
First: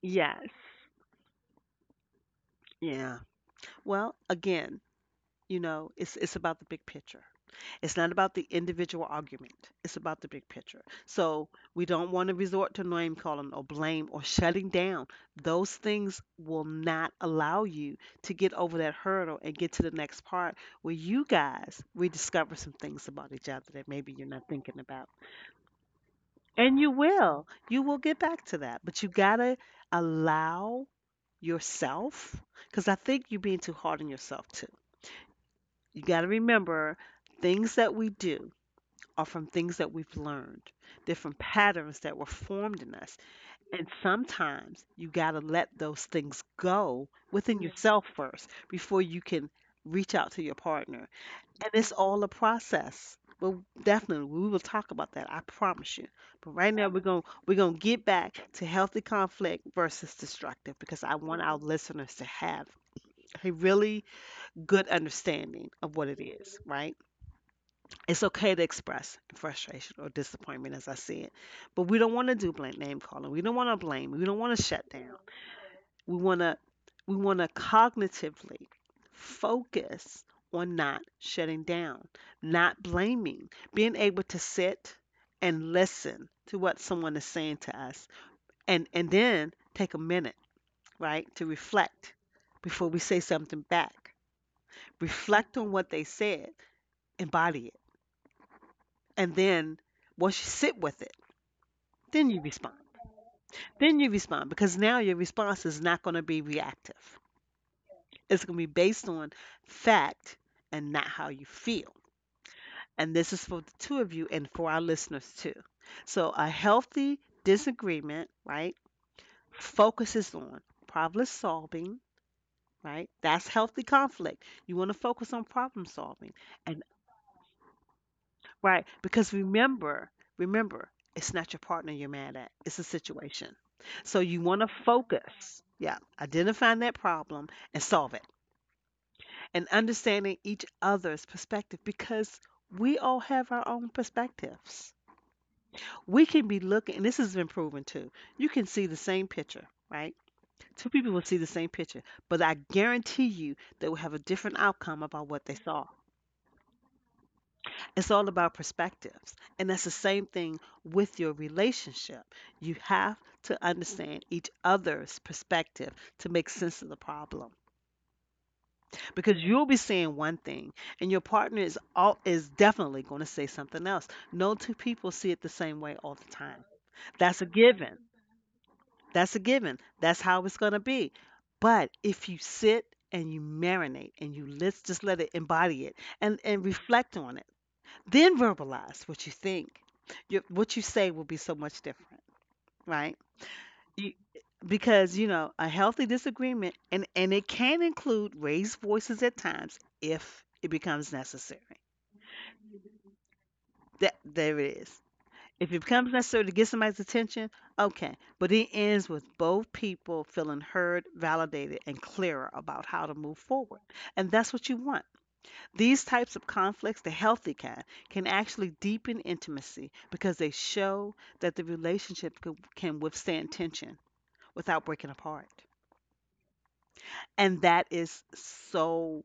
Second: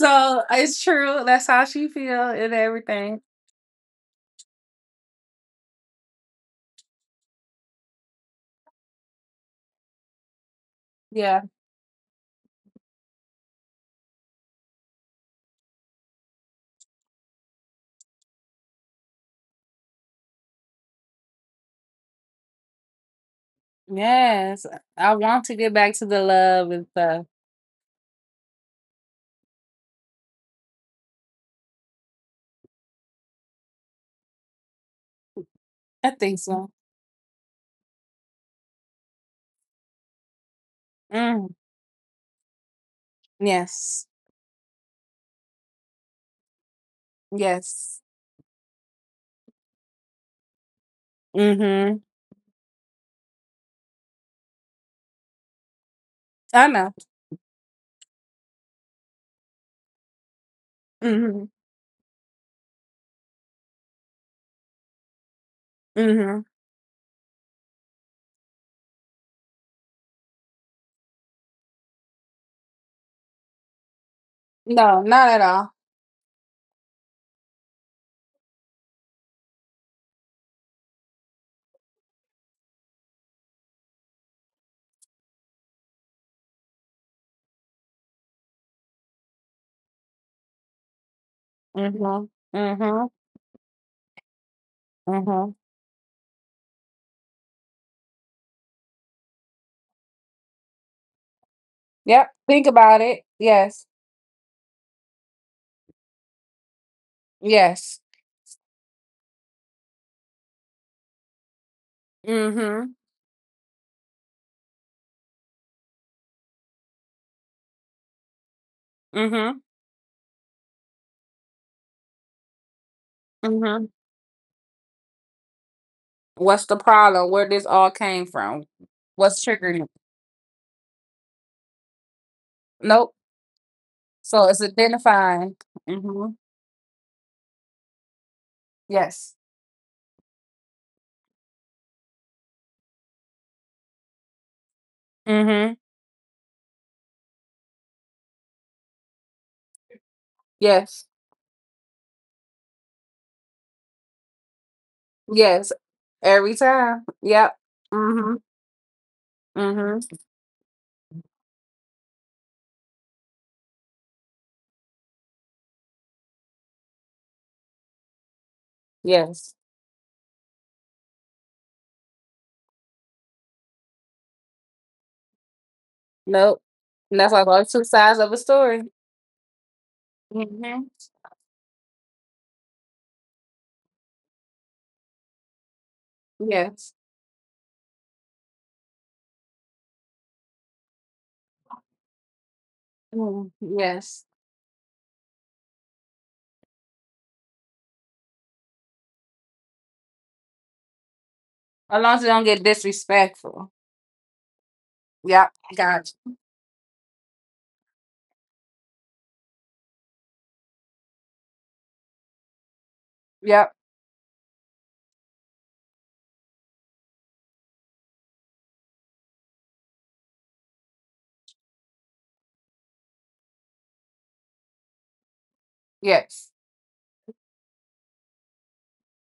Speaker 1: Yes.
Speaker 2: it's true. That's how she feel and
Speaker 1: Yeah.
Speaker 2: everything.
Speaker 1: Well, again, you know, it's it's about the big picture. It's not about the individual argument. It's about the big picture.
Speaker 2: Yeah.
Speaker 1: So we don't want to resort to name calling or blame or shutting down. Those things will not allow you to get over that hurdle and get to the next part where you guys rediscover some things about each other that maybe you're not
Speaker 2: Yes,
Speaker 1: thinking about.
Speaker 2: I want to get back to the love
Speaker 1: And
Speaker 2: and
Speaker 1: you
Speaker 2: stuff.
Speaker 1: will. You will get back to that. But you got to allow yourself, because I think you're being too hard on yourself too. You
Speaker 2: I
Speaker 1: got to
Speaker 2: think so.
Speaker 1: remember, things that we do are from things that we've learned. They're from
Speaker 2: Mm.
Speaker 1: patterns that were formed in us. And
Speaker 2: Yes.
Speaker 1: sometimes you got to let those things go within
Speaker 2: Yes.
Speaker 1: yourself first before you can reach out to your partner. And it's
Speaker 2: Mhm.
Speaker 1: all a process. Well, definitely, we will talk about that. I promise you. But
Speaker 2: I
Speaker 1: right now,
Speaker 2: know.
Speaker 1: we're gonna we're gonna get back to healthy conflict versus destructive because I want
Speaker 2: Mhm.
Speaker 1: our listeners to have a really good understanding of what it
Speaker 2: Mhm.
Speaker 1: is, right? It's okay to express frustration or disappointment, as I said, but we don't want to do blame, name calling. We don't want to blame. We don't want to shut
Speaker 2: No,
Speaker 1: down.
Speaker 2: not at all.
Speaker 1: We want to we want to cognitively focus on not shutting down, not blaming, being able to sit and listen to what someone is saying to us, and and then take a minute, right, to reflect
Speaker 2: Mhm.
Speaker 1: before we
Speaker 2: Mhm.
Speaker 1: say something back. Reflect
Speaker 2: Mhm.
Speaker 1: on what they said, embody it, and then once you sit with it, then
Speaker 2: Yep.
Speaker 1: you
Speaker 2: Think
Speaker 1: respond.
Speaker 2: about it. Yes.
Speaker 1: Then you respond because now your response is not going to be reactive.
Speaker 2: Yes.
Speaker 1: It's going to be based on fact and not how you feel.
Speaker 2: Mhm.
Speaker 1: And this is for the two of you and for our listeners too. So, a healthy disagreement, right,
Speaker 2: Mhm.
Speaker 1: focuses on problem solving, right? That's healthy
Speaker 2: Mhm.
Speaker 1: conflict. You want to focus on problem solving,
Speaker 2: What's the
Speaker 1: and
Speaker 2: problem? Where this all came from?
Speaker 1: right. Because
Speaker 2: What's triggering it?
Speaker 1: remember, remember, it's not your partner you're mad at. It's a
Speaker 2: Nope.
Speaker 1: situation. So you
Speaker 2: So it's
Speaker 1: want to
Speaker 2: identifying.
Speaker 1: focus. Yeah.
Speaker 2: Mhm.
Speaker 1: Identifying that problem and solve it.
Speaker 2: Yes.
Speaker 1: And understanding each other's perspective because we all have our own perspectives.
Speaker 2: Mhm.
Speaker 1: We can be looking, and this has been proven too. You can see the same picture, right? Two
Speaker 2: Yes.
Speaker 1: people will see the same picture, but I guarantee you they will have a different outcome about what they
Speaker 2: Yes.
Speaker 1: saw.
Speaker 2: Every time. Yep.
Speaker 1: It's all
Speaker 2: Mhm.
Speaker 1: about perspectives. And that's the
Speaker 2: Mhm.
Speaker 1: same thing with your relationship. You have to understand each other's perspective to make sense of the problem. Because
Speaker 2: Yes.
Speaker 1: you'll be saying one thing and your partner is all is definitely going to say something else. No two people see it the same way all the
Speaker 2: Nope.
Speaker 1: time.
Speaker 2: And that's
Speaker 1: That's a
Speaker 2: like all two
Speaker 1: given.
Speaker 2: sides of a story.
Speaker 1: That's a given. That's how it's going to
Speaker 2: Mm-hmm.
Speaker 1: be. But if you sit and you marinate and you let's just let it, embody it, and and
Speaker 2: Yes.
Speaker 1: reflect on it, then verbalize what you think. Your, what you say will be so much different, right?
Speaker 2: Mm,
Speaker 1: You,
Speaker 2: yes.
Speaker 1: because you know a healthy disagreement, and and it can include raised voices at times if it becomes necessary.
Speaker 2: As long as you don't get disrespectful.
Speaker 1: That there it is.
Speaker 2: Yep.
Speaker 1: If it becomes
Speaker 2: Gotcha.
Speaker 1: necessary to get somebody's attention, okay. But it ends with both people feeling heard, validated, and clearer about how to move
Speaker 2: Yep.
Speaker 1: forward. And that's what you want. These types of conflicts, the healthy kind, can actually deepen intimacy because they show that the relationship can can withstand tension without breaking apart.
Speaker 2: Yes.
Speaker 1: And that is so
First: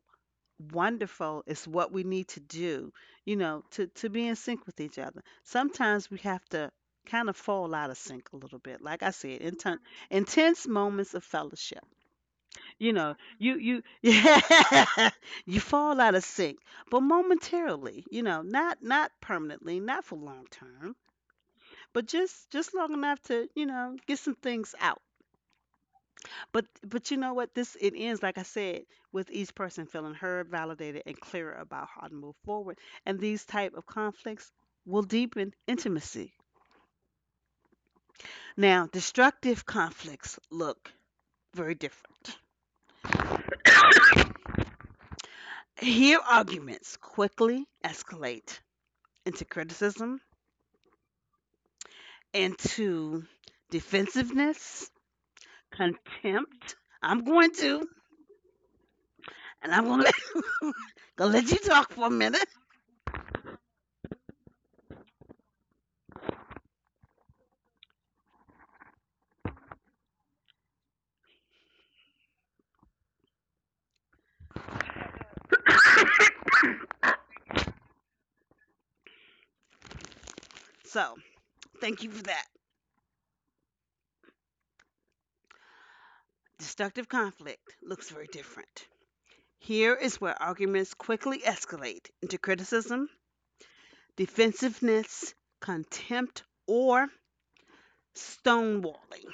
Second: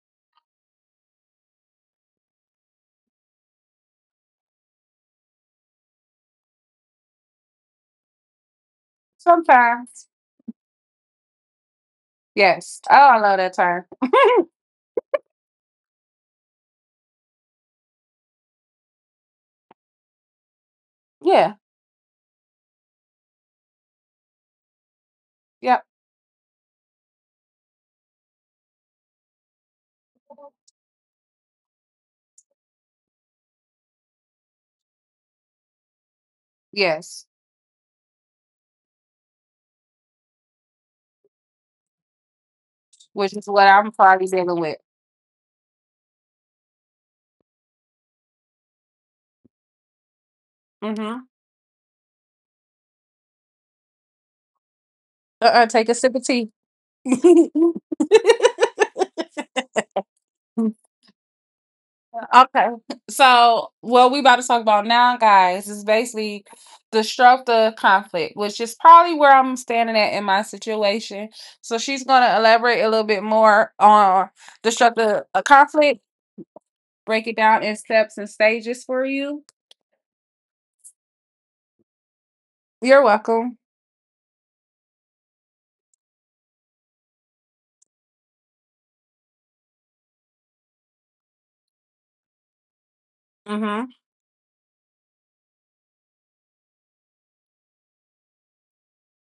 Speaker 1: wonderful. It's what we need to do, you know, to, to be in sync with each other. Sometimes we have to kind of fall out of sync a little bit. Like I said, inten-
Speaker 2: Sometimes.
Speaker 1: intense moments of fellowship.
Speaker 2: Yes.
Speaker 1: you
Speaker 2: Oh,
Speaker 1: know,
Speaker 2: I love
Speaker 1: you
Speaker 2: that
Speaker 1: you
Speaker 2: term.
Speaker 1: yeah, you fall out of sync, but momentarily, you know, not not permanently, not for long term,
Speaker 2: Yeah.
Speaker 1: but just just long enough to, you know, get some things out.
Speaker 2: Yep.
Speaker 1: But but you know what? This it ends like I said with each person feeling heard, validated, and clearer about how to move forward. And these type of conflicts will deepen intimacy.
Speaker 2: Yes.
Speaker 1: Now, destructive conflicts look very different.
Speaker 2: Which is what I'm probably dealing with.
Speaker 1: Here, arguments quickly escalate into criticism,
Speaker 2: Mm-hmm.
Speaker 1: into defensiveness,
Speaker 2: Uh-uh. Take a sip of tea.
Speaker 1: contempt. I'm going to, and I'm gonna let, Gonna let you talk for a minute.
Speaker 2: Okay. So what we about to talk about now, guys, is basically destructive conflict, which is probably where I'm standing at in my situation. So she's gonna elaborate a little bit more on destructive uh, conflict, break it down in steps and stages for you.
Speaker 1: So, thank you for that.
Speaker 2: You're welcome.
Speaker 1: Destructive conflict looks very different. Here is where arguments quickly escalate into criticism,
Speaker 2: Mm-hmm.
Speaker 1: defensiveness, contempt, or stonewalling.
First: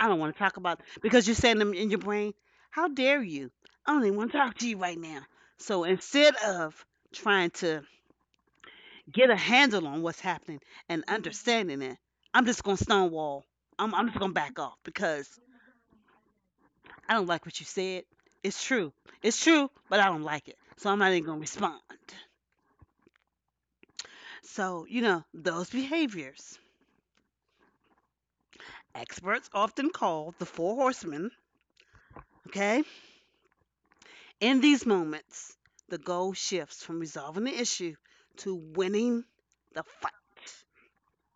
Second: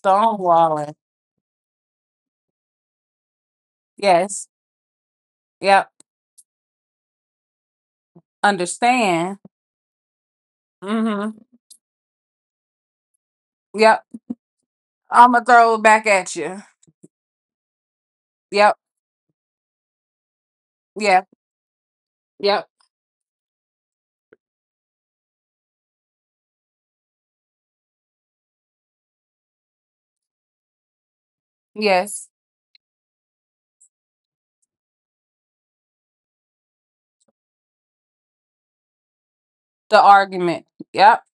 Speaker 1: I don't want to talk about because you're saying them in your brain, how dare you? I don't even want to
Speaker 2: Yes.
Speaker 1: talk to you right now. So
Speaker 2: Yep.
Speaker 1: instead of trying to get a
Speaker 2: Understand.
Speaker 1: handle on what's happening and
Speaker 2: Mm-hmm.
Speaker 1: understanding it. I'm just gonna stonewall. I'm,
Speaker 2: Yep.
Speaker 1: I'm just gonna back off because
Speaker 2: I'ma throw it back at you.
Speaker 1: I don't like what you said. It's
Speaker 2: Yep.
Speaker 1: true. It's true, but I don't like it. So I'm not even
Speaker 2: Yeah.
Speaker 1: gonna respond.
Speaker 2: Yep.
Speaker 1: So, you know, those behaviors. Experts often called the four horsemen,
Speaker 2: Yes.
Speaker 1: okay? In these moments, the goal shifts from resolving the issue to winning the
Speaker 2: The
Speaker 1: fight.
Speaker 2: argument. Yep.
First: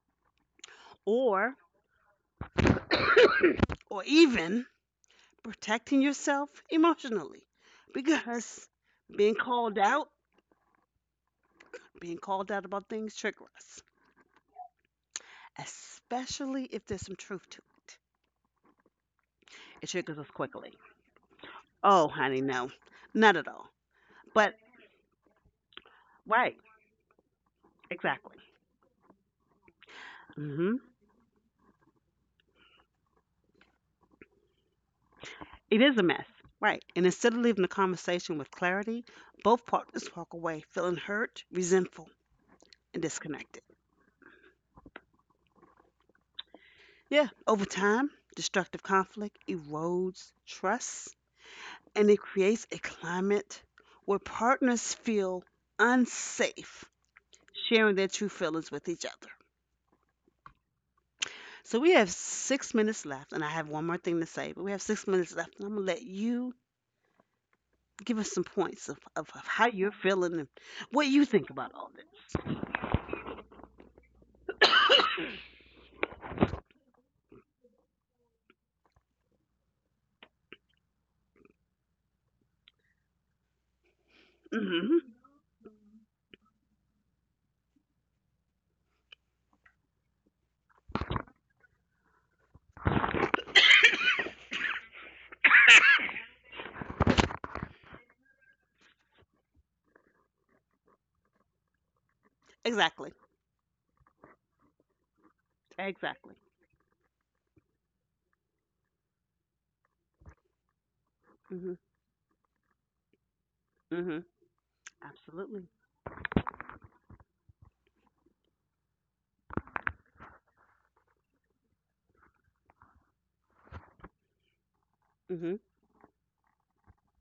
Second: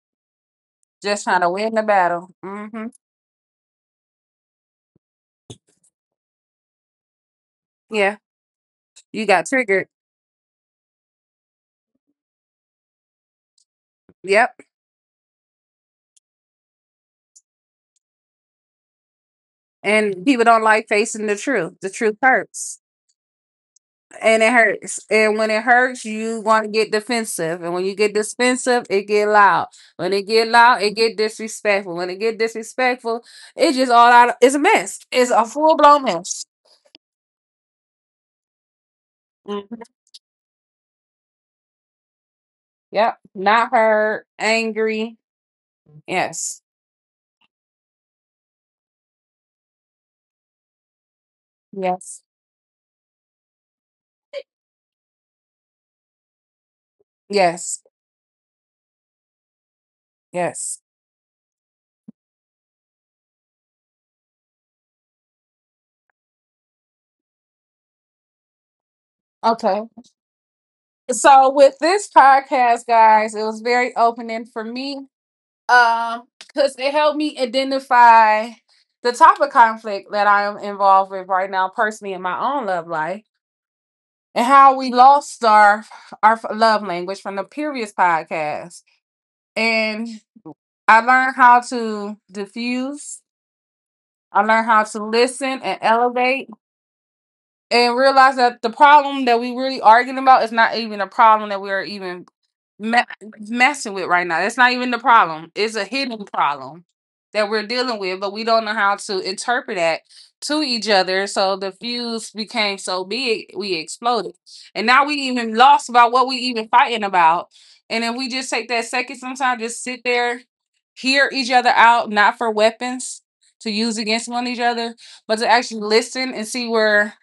Speaker 2: Just trying to
Speaker 1: Or
Speaker 2: win the battle. Hmm.
Speaker 1: or even protecting yourself emotionally
Speaker 2: Yeah,
Speaker 1: because
Speaker 2: you
Speaker 1: being
Speaker 2: got
Speaker 1: called
Speaker 2: triggered.
Speaker 1: out, being called out about things trigger us,
Speaker 2: Yep.
Speaker 1: especially if there's some truth to it. It triggers
Speaker 2: And
Speaker 1: us
Speaker 2: people don't
Speaker 1: quickly.
Speaker 2: like facing the truth. The
Speaker 1: Oh,
Speaker 2: truth
Speaker 1: honey, no,
Speaker 2: hurts,
Speaker 1: not at all.
Speaker 2: and it
Speaker 1: But
Speaker 2: hurts. And when it hurts, you
Speaker 1: right,
Speaker 2: want to get defensive. And when you get
Speaker 1: exactly.
Speaker 2: defensive, it get loud. When it get loud,
Speaker 1: Hmm.
Speaker 2: it get disrespectful. When it get disrespectful, it just all out. It's a mess. It's a full
Speaker 1: It is
Speaker 2: blown
Speaker 1: a mess.
Speaker 2: mess.
Speaker 1: Right. And instead of leaving the conversation with clarity, both
Speaker 2: Mhm.
Speaker 1: partners walk away feeling hurt, resentful, and
Speaker 2: Yep.
Speaker 1: disconnected.
Speaker 2: Not hurt. Angry. Yes.
Speaker 1: Yeah, over time, destructive conflict erodes trust and
Speaker 2: Yes.
Speaker 1: it creates a climate where partners feel unsafe
Speaker 2: Yes.
Speaker 1: sharing their true feelings with each other.
Speaker 2: Yes.
Speaker 1: So we have six minutes left, and I have one more thing to say, but we have six minutes left, and I'm gonna let you give us some points of, of, of how
Speaker 2: Okay.
Speaker 1: you're feeling and what you
Speaker 2: So
Speaker 1: think
Speaker 2: with
Speaker 1: about all
Speaker 2: this
Speaker 1: this.
Speaker 2: podcast, guys, it was very opening for me, um because it helped me identify the type of conflict that I am involved with right now personally in my own love life, and how we
Speaker 1: Hmm.
Speaker 2: lost our our love language from the previous podcast, and I learned how to diffuse. I learned how to listen and elevate, and realize that the problem that we really arguing about is not even a problem that we're even me-
Speaker 1: Exactly.
Speaker 2: messing with right now. That's not even the problem. It's a hidden
Speaker 1: Exactly.
Speaker 2: problem that we're dealing with, but we don't know how to interpret that to each other. So the
Speaker 1: Hmm.
Speaker 2: fuse became so big, we
Speaker 1: Hmm.
Speaker 2: exploded. And now we even
Speaker 1: Absolutely.
Speaker 2: lost about what we even fighting about. And if we just take that second sometimes, just sit there, hear each other out, not for weapons to use against one each other, but to
Speaker 1: Hmm.
Speaker 2: actually listen and see where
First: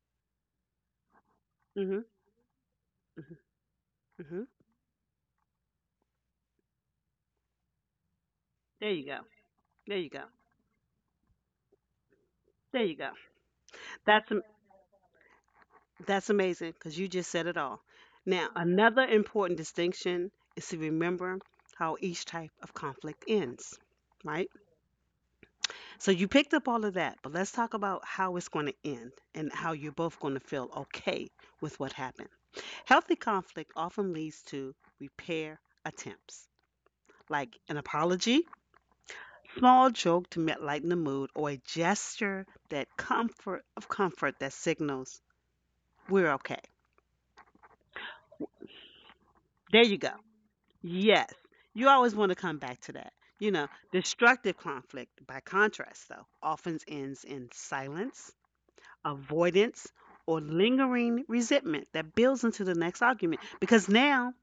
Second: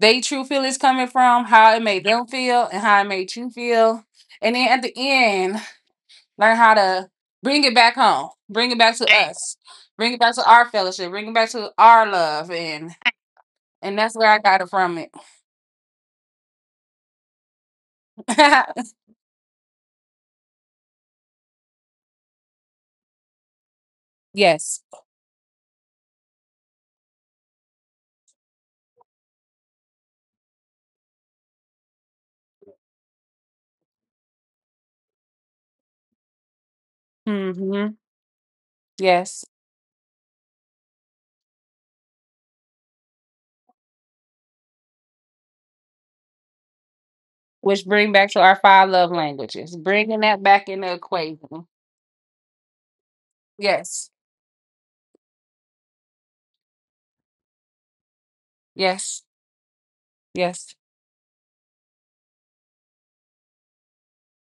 Speaker 2: they true feelings coming from, how it
Speaker 1: Hmm. Hmm.
Speaker 2: made them feel, and how it made you feel.
Speaker 1: Hmm.
Speaker 2: And then at the end, learn how to bring it back home, bring it
Speaker 1: There
Speaker 2: back to
Speaker 1: you go.
Speaker 2: us,
Speaker 1: There you
Speaker 2: bring it
Speaker 1: go.
Speaker 2: back to our fellowship, bring it back to our love,
Speaker 1: There
Speaker 2: and
Speaker 1: you go.
Speaker 2: and that's where
Speaker 1: That's
Speaker 2: I got it from it.
Speaker 1: That's amazing because you just said it all. Now, another important distinction is to remember how each type of conflict ends, right?
Speaker 2: Yes.
Speaker 1: So you picked up all of that, but let's talk about how it's going to end and how you're both going to feel okay with what happened. Healthy conflict often leads to repair attempts, like an
Speaker 2: Hmm.
Speaker 1: apology,
Speaker 2: Yes.
Speaker 1: small joke to me- lighten the mood, or a gesture that comfort of comfort that signals we're okay.
Speaker 2: Which bring back to our five love languages,
Speaker 1: There you go.
Speaker 2: bringing that back in the
Speaker 1: Yes.
Speaker 2: equation.
Speaker 1: You always want to come back to that. You know,
Speaker 2: Yes.
Speaker 1: destructive conflict, by contrast, though, often ends in silence,
Speaker 2: Yes.
Speaker 1: avoidance, or
Speaker 2: Yes.
Speaker 1: lingering resentment that builds into the next argument because now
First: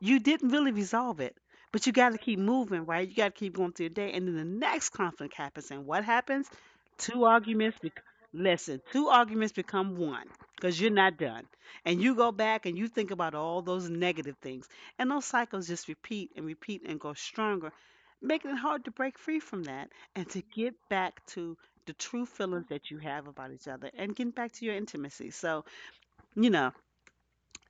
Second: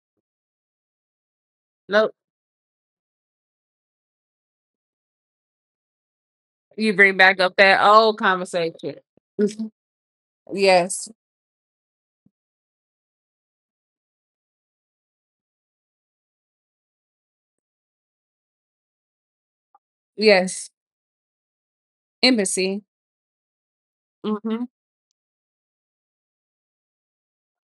Speaker 1: you didn't really resolve it, but you got
Speaker 2: Nope.
Speaker 1: to keep moving, right? You got to keep going through your day, and then the next conflict happens, and what happens?
Speaker 2: You bring
Speaker 1: Two
Speaker 2: back up
Speaker 1: arguments.
Speaker 2: that
Speaker 1: Bec-
Speaker 2: old
Speaker 1: Listen,
Speaker 2: conversation.
Speaker 1: two arguments
Speaker 2: Mhm.
Speaker 1: become one because you're
Speaker 2: Yes.
Speaker 1: not done, and you go back and you think about all those negative things, and those cycles just repeat and repeat and go stronger, making it hard to break free from that and to
Speaker 2: Yes.
Speaker 1: get back to the true feelings
Speaker 2: Embassy.
Speaker 1: that you have about each other and getting back to
Speaker 2: Mhm.
Speaker 1: your intimacy. So, you know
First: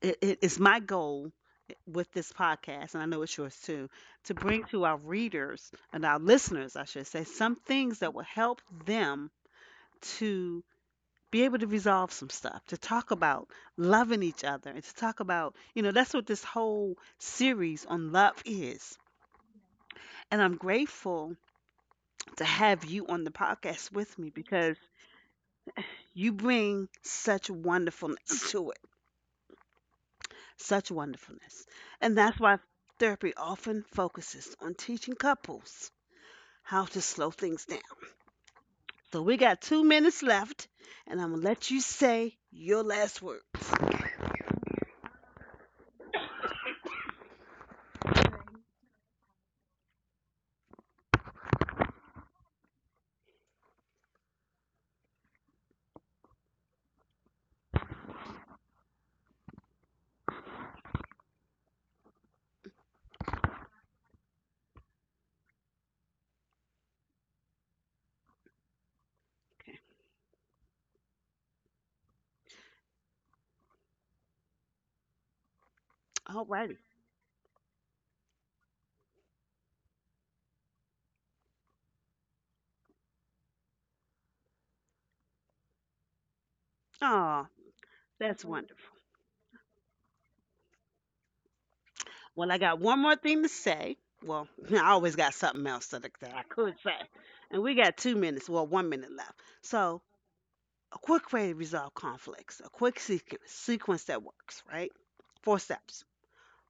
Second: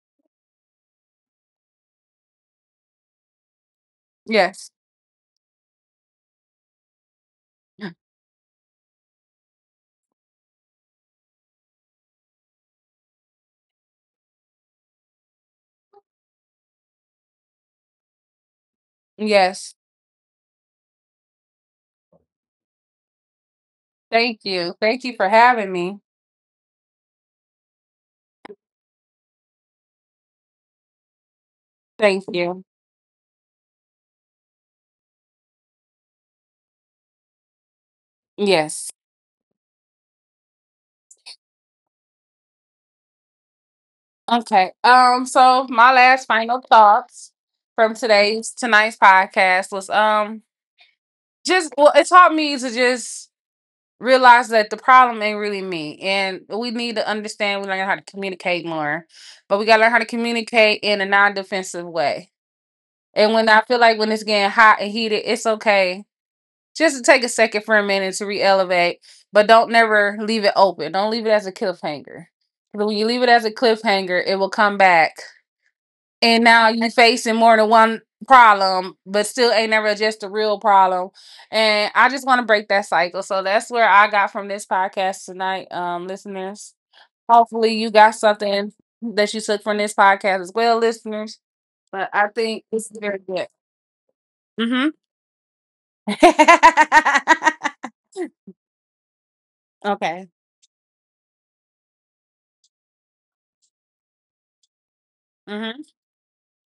Speaker 1: it, it is my goal eh, with this podcast, and I know it's yours too, to bring
Speaker 2: Yes.
Speaker 1: to our readers and our listeners, I should say, some things that will help them to be able to resolve some stuff, to talk about loving each other, and to talk about, you know, that's what this whole series on love is.
Speaker 2: Yes.
Speaker 1: And I'm grateful to have you on the podcast with me
Speaker 2: Thank you.
Speaker 1: because
Speaker 2: Thank you for having me.
Speaker 1: you bring such wonderfulness to it such wonderfulness. And
Speaker 2: Thank
Speaker 1: that's why
Speaker 2: you.
Speaker 1: therapy often focuses on teaching couples how to slow things down.
Speaker 2: Yes.
Speaker 1: So we got two minutes left, and I'm gonna let you say your last words.
Speaker 2: Okay. Um so my last final thoughts from today's tonight's podcast was, um just, well, it taught me to just realize that the problem ain't really me and we need to understand we learn how to communicate more. But we got to learn how to communicate in a non-defensive way. And when I feel like when it's getting hot and heated, it's okay just to take a second for a minute to re-elevate, but don't never leave it open. Don't leave it as a cliffhanger. But when you leave it as a cliffhanger, it will come back. And now
Speaker 1: Alrighty.
Speaker 2: you are facing more than one problem, but still ain't never just the real problem. And I just want to break that cycle. So that's where I got from this podcast tonight, um, listeners.
Speaker 1: Oh,
Speaker 2: Hopefully you got
Speaker 1: that's
Speaker 2: something
Speaker 1: wonderful.
Speaker 2: that you took from this podcast as well, listeners. But I
Speaker 1: Well, I
Speaker 2: think
Speaker 1: got
Speaker 2: this is
Speaker 1: one more
Speaker 2: very
Speaker 1: thing to
Speaker 2: good.
Speaker 1: say. Well, I
Speaker 2: Mm-hmm.
Speaker 1: always got something else that I that I could say. And we got two minutes, well, one minute left. So,
Speaker 2: Okay.
Speaker 1: a quick way to resolve conflicts, a quick sequ- sequence that works, right? Four
Speaker 2: Mm-hmm.
Speaker 1: steps.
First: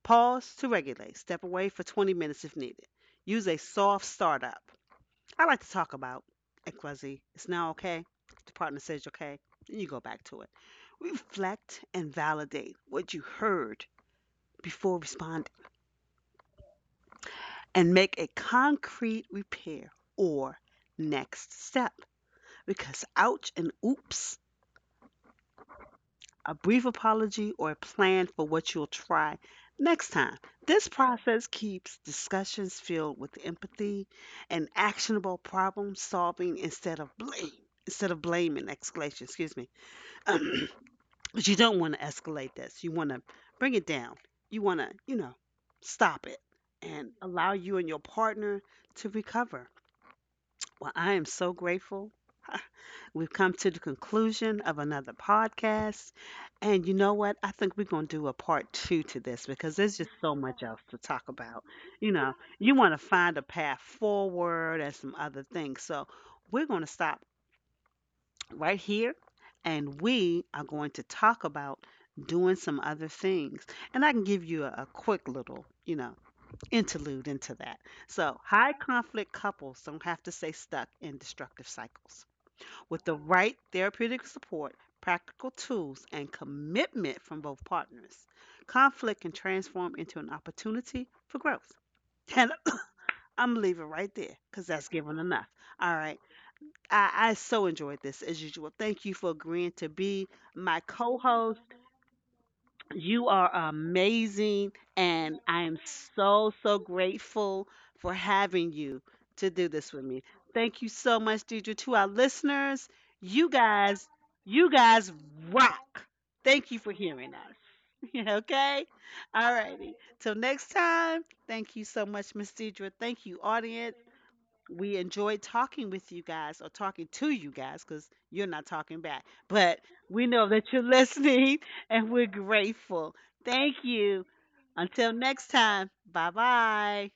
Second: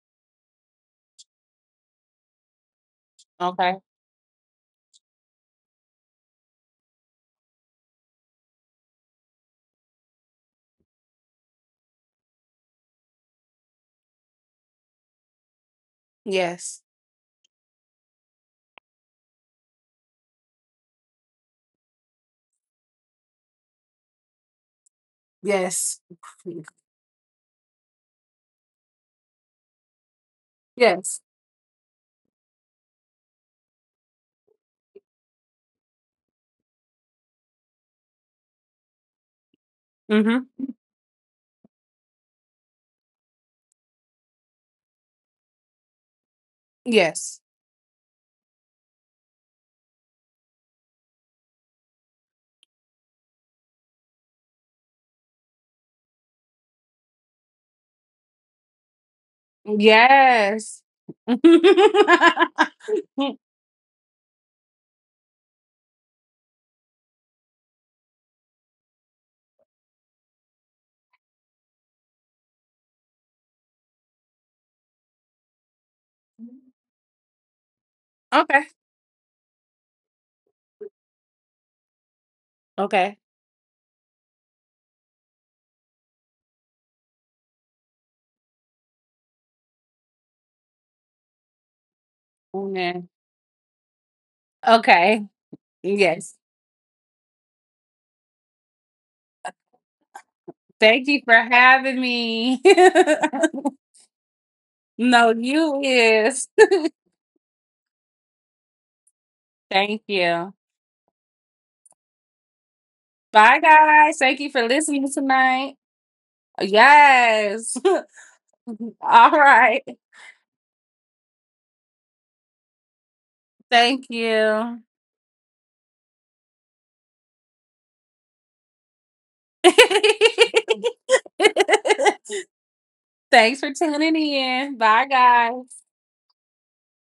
Speaker 1: Pause to regulate. Step away for twenty minutes if needed. Use a
Speaker 2: Okay.
Speaker 1: soft startup. I like to talk about X Y Z. It's now okay. The partner says okay. Then you go back to it. Reflect and validate what you heard before responding
Speaker 2: Yes.
Speaker 1: and make a concrete repair or next step because ouch and oops
Speaker 2: Yes.
Speaker 1: a brief apology, or a plan for what you'll try next time. This
Speaker 2: Yes.
Speaker 1: process keeps discussions filled with empathy and actionable problem solving instead of blame. Instead of blaming, escalation. Excuse me.
Speaker 2: Hmm.
Speaker 1: But you don't want to escalate this. You want to bring it down. You want to, you know, stop it and
Speaker 2: Yes.
Speaker 1: allow you and your partner to recover. Well, I am so grateful. We've come to the conclusion of another podcast. And you know what? I think we're going to do a part two to this because there's just so much else
Speaker 2: Yes.
Speaker 1: to talk about. You know, you want to find a path forward and some other things. So we're going to stop right here and we are going to talk about doing some other things. And I can give you a, a quick little, you know, interlude into that. So
Speaker 2: Okay.
Speaker 1: high conflict couples don't have to stay stuck in destructive cycles. With the
Speaker 2: Okay.
Speaker 1: right therapeutic support, practical tools, and commitment from both partners, conflict can transform into an opportunity for growth.
Speaker 2: Amen.
Speaker 1: And I'm leaving right there because that's given
Speaker 2: Okay.
Speaker 1: enough. All right.
Speaker 2: Yes.
Speaker 1: I, I so enjoyed this as usual. Thank you for agreeing to be my
Speaker 2: Thank
Speaker 1: co
Speaker 2: you for
Speaker 1: host.
Speaker 2: having me.
Speaker 1: You are amazing,
Speaker 2: No,
Speaker 1: and I am
Speaker 2: you is.
Speaker 1: so, so grateful for having you to do this
Speaker 2: Thank
Speaker 1: with me.
Speaker 2: you.
Speaker 1: Thank you so much, Deidre. To our listeners, you
Speaker 2: Bye,
Speaker 1: guys,
Speaker 2: guys. Thank you for
Speaker 1: you
Speaker 2: listening
Speaker 1: guys
Speaker 2: tonight.
Speaker 1: rock. Thank you for hearing
Speaker 2: Yes.
Speaker 1: us. okay?
Speaker 2: All
Speaker 1: All
Speaker 2: right.
Speaker 1: righty. Till next time, thank you so much, Miss Deidre. Thank you, audience
Speaker 2: Thank you.
Speaker 1: we enjoyed talking with you guys or talking to you guys because you're not talking back. But we know that you're listening and we're grateful.
Speaker 2: Thanks for
Speaker 1: Thank
Speaker 2: tuning
Speaker 1: you.
Speaker 2: in. Bye,
Speaker 1: Until next
Speaker 2: guys.
Speaker 1: time, bye bye.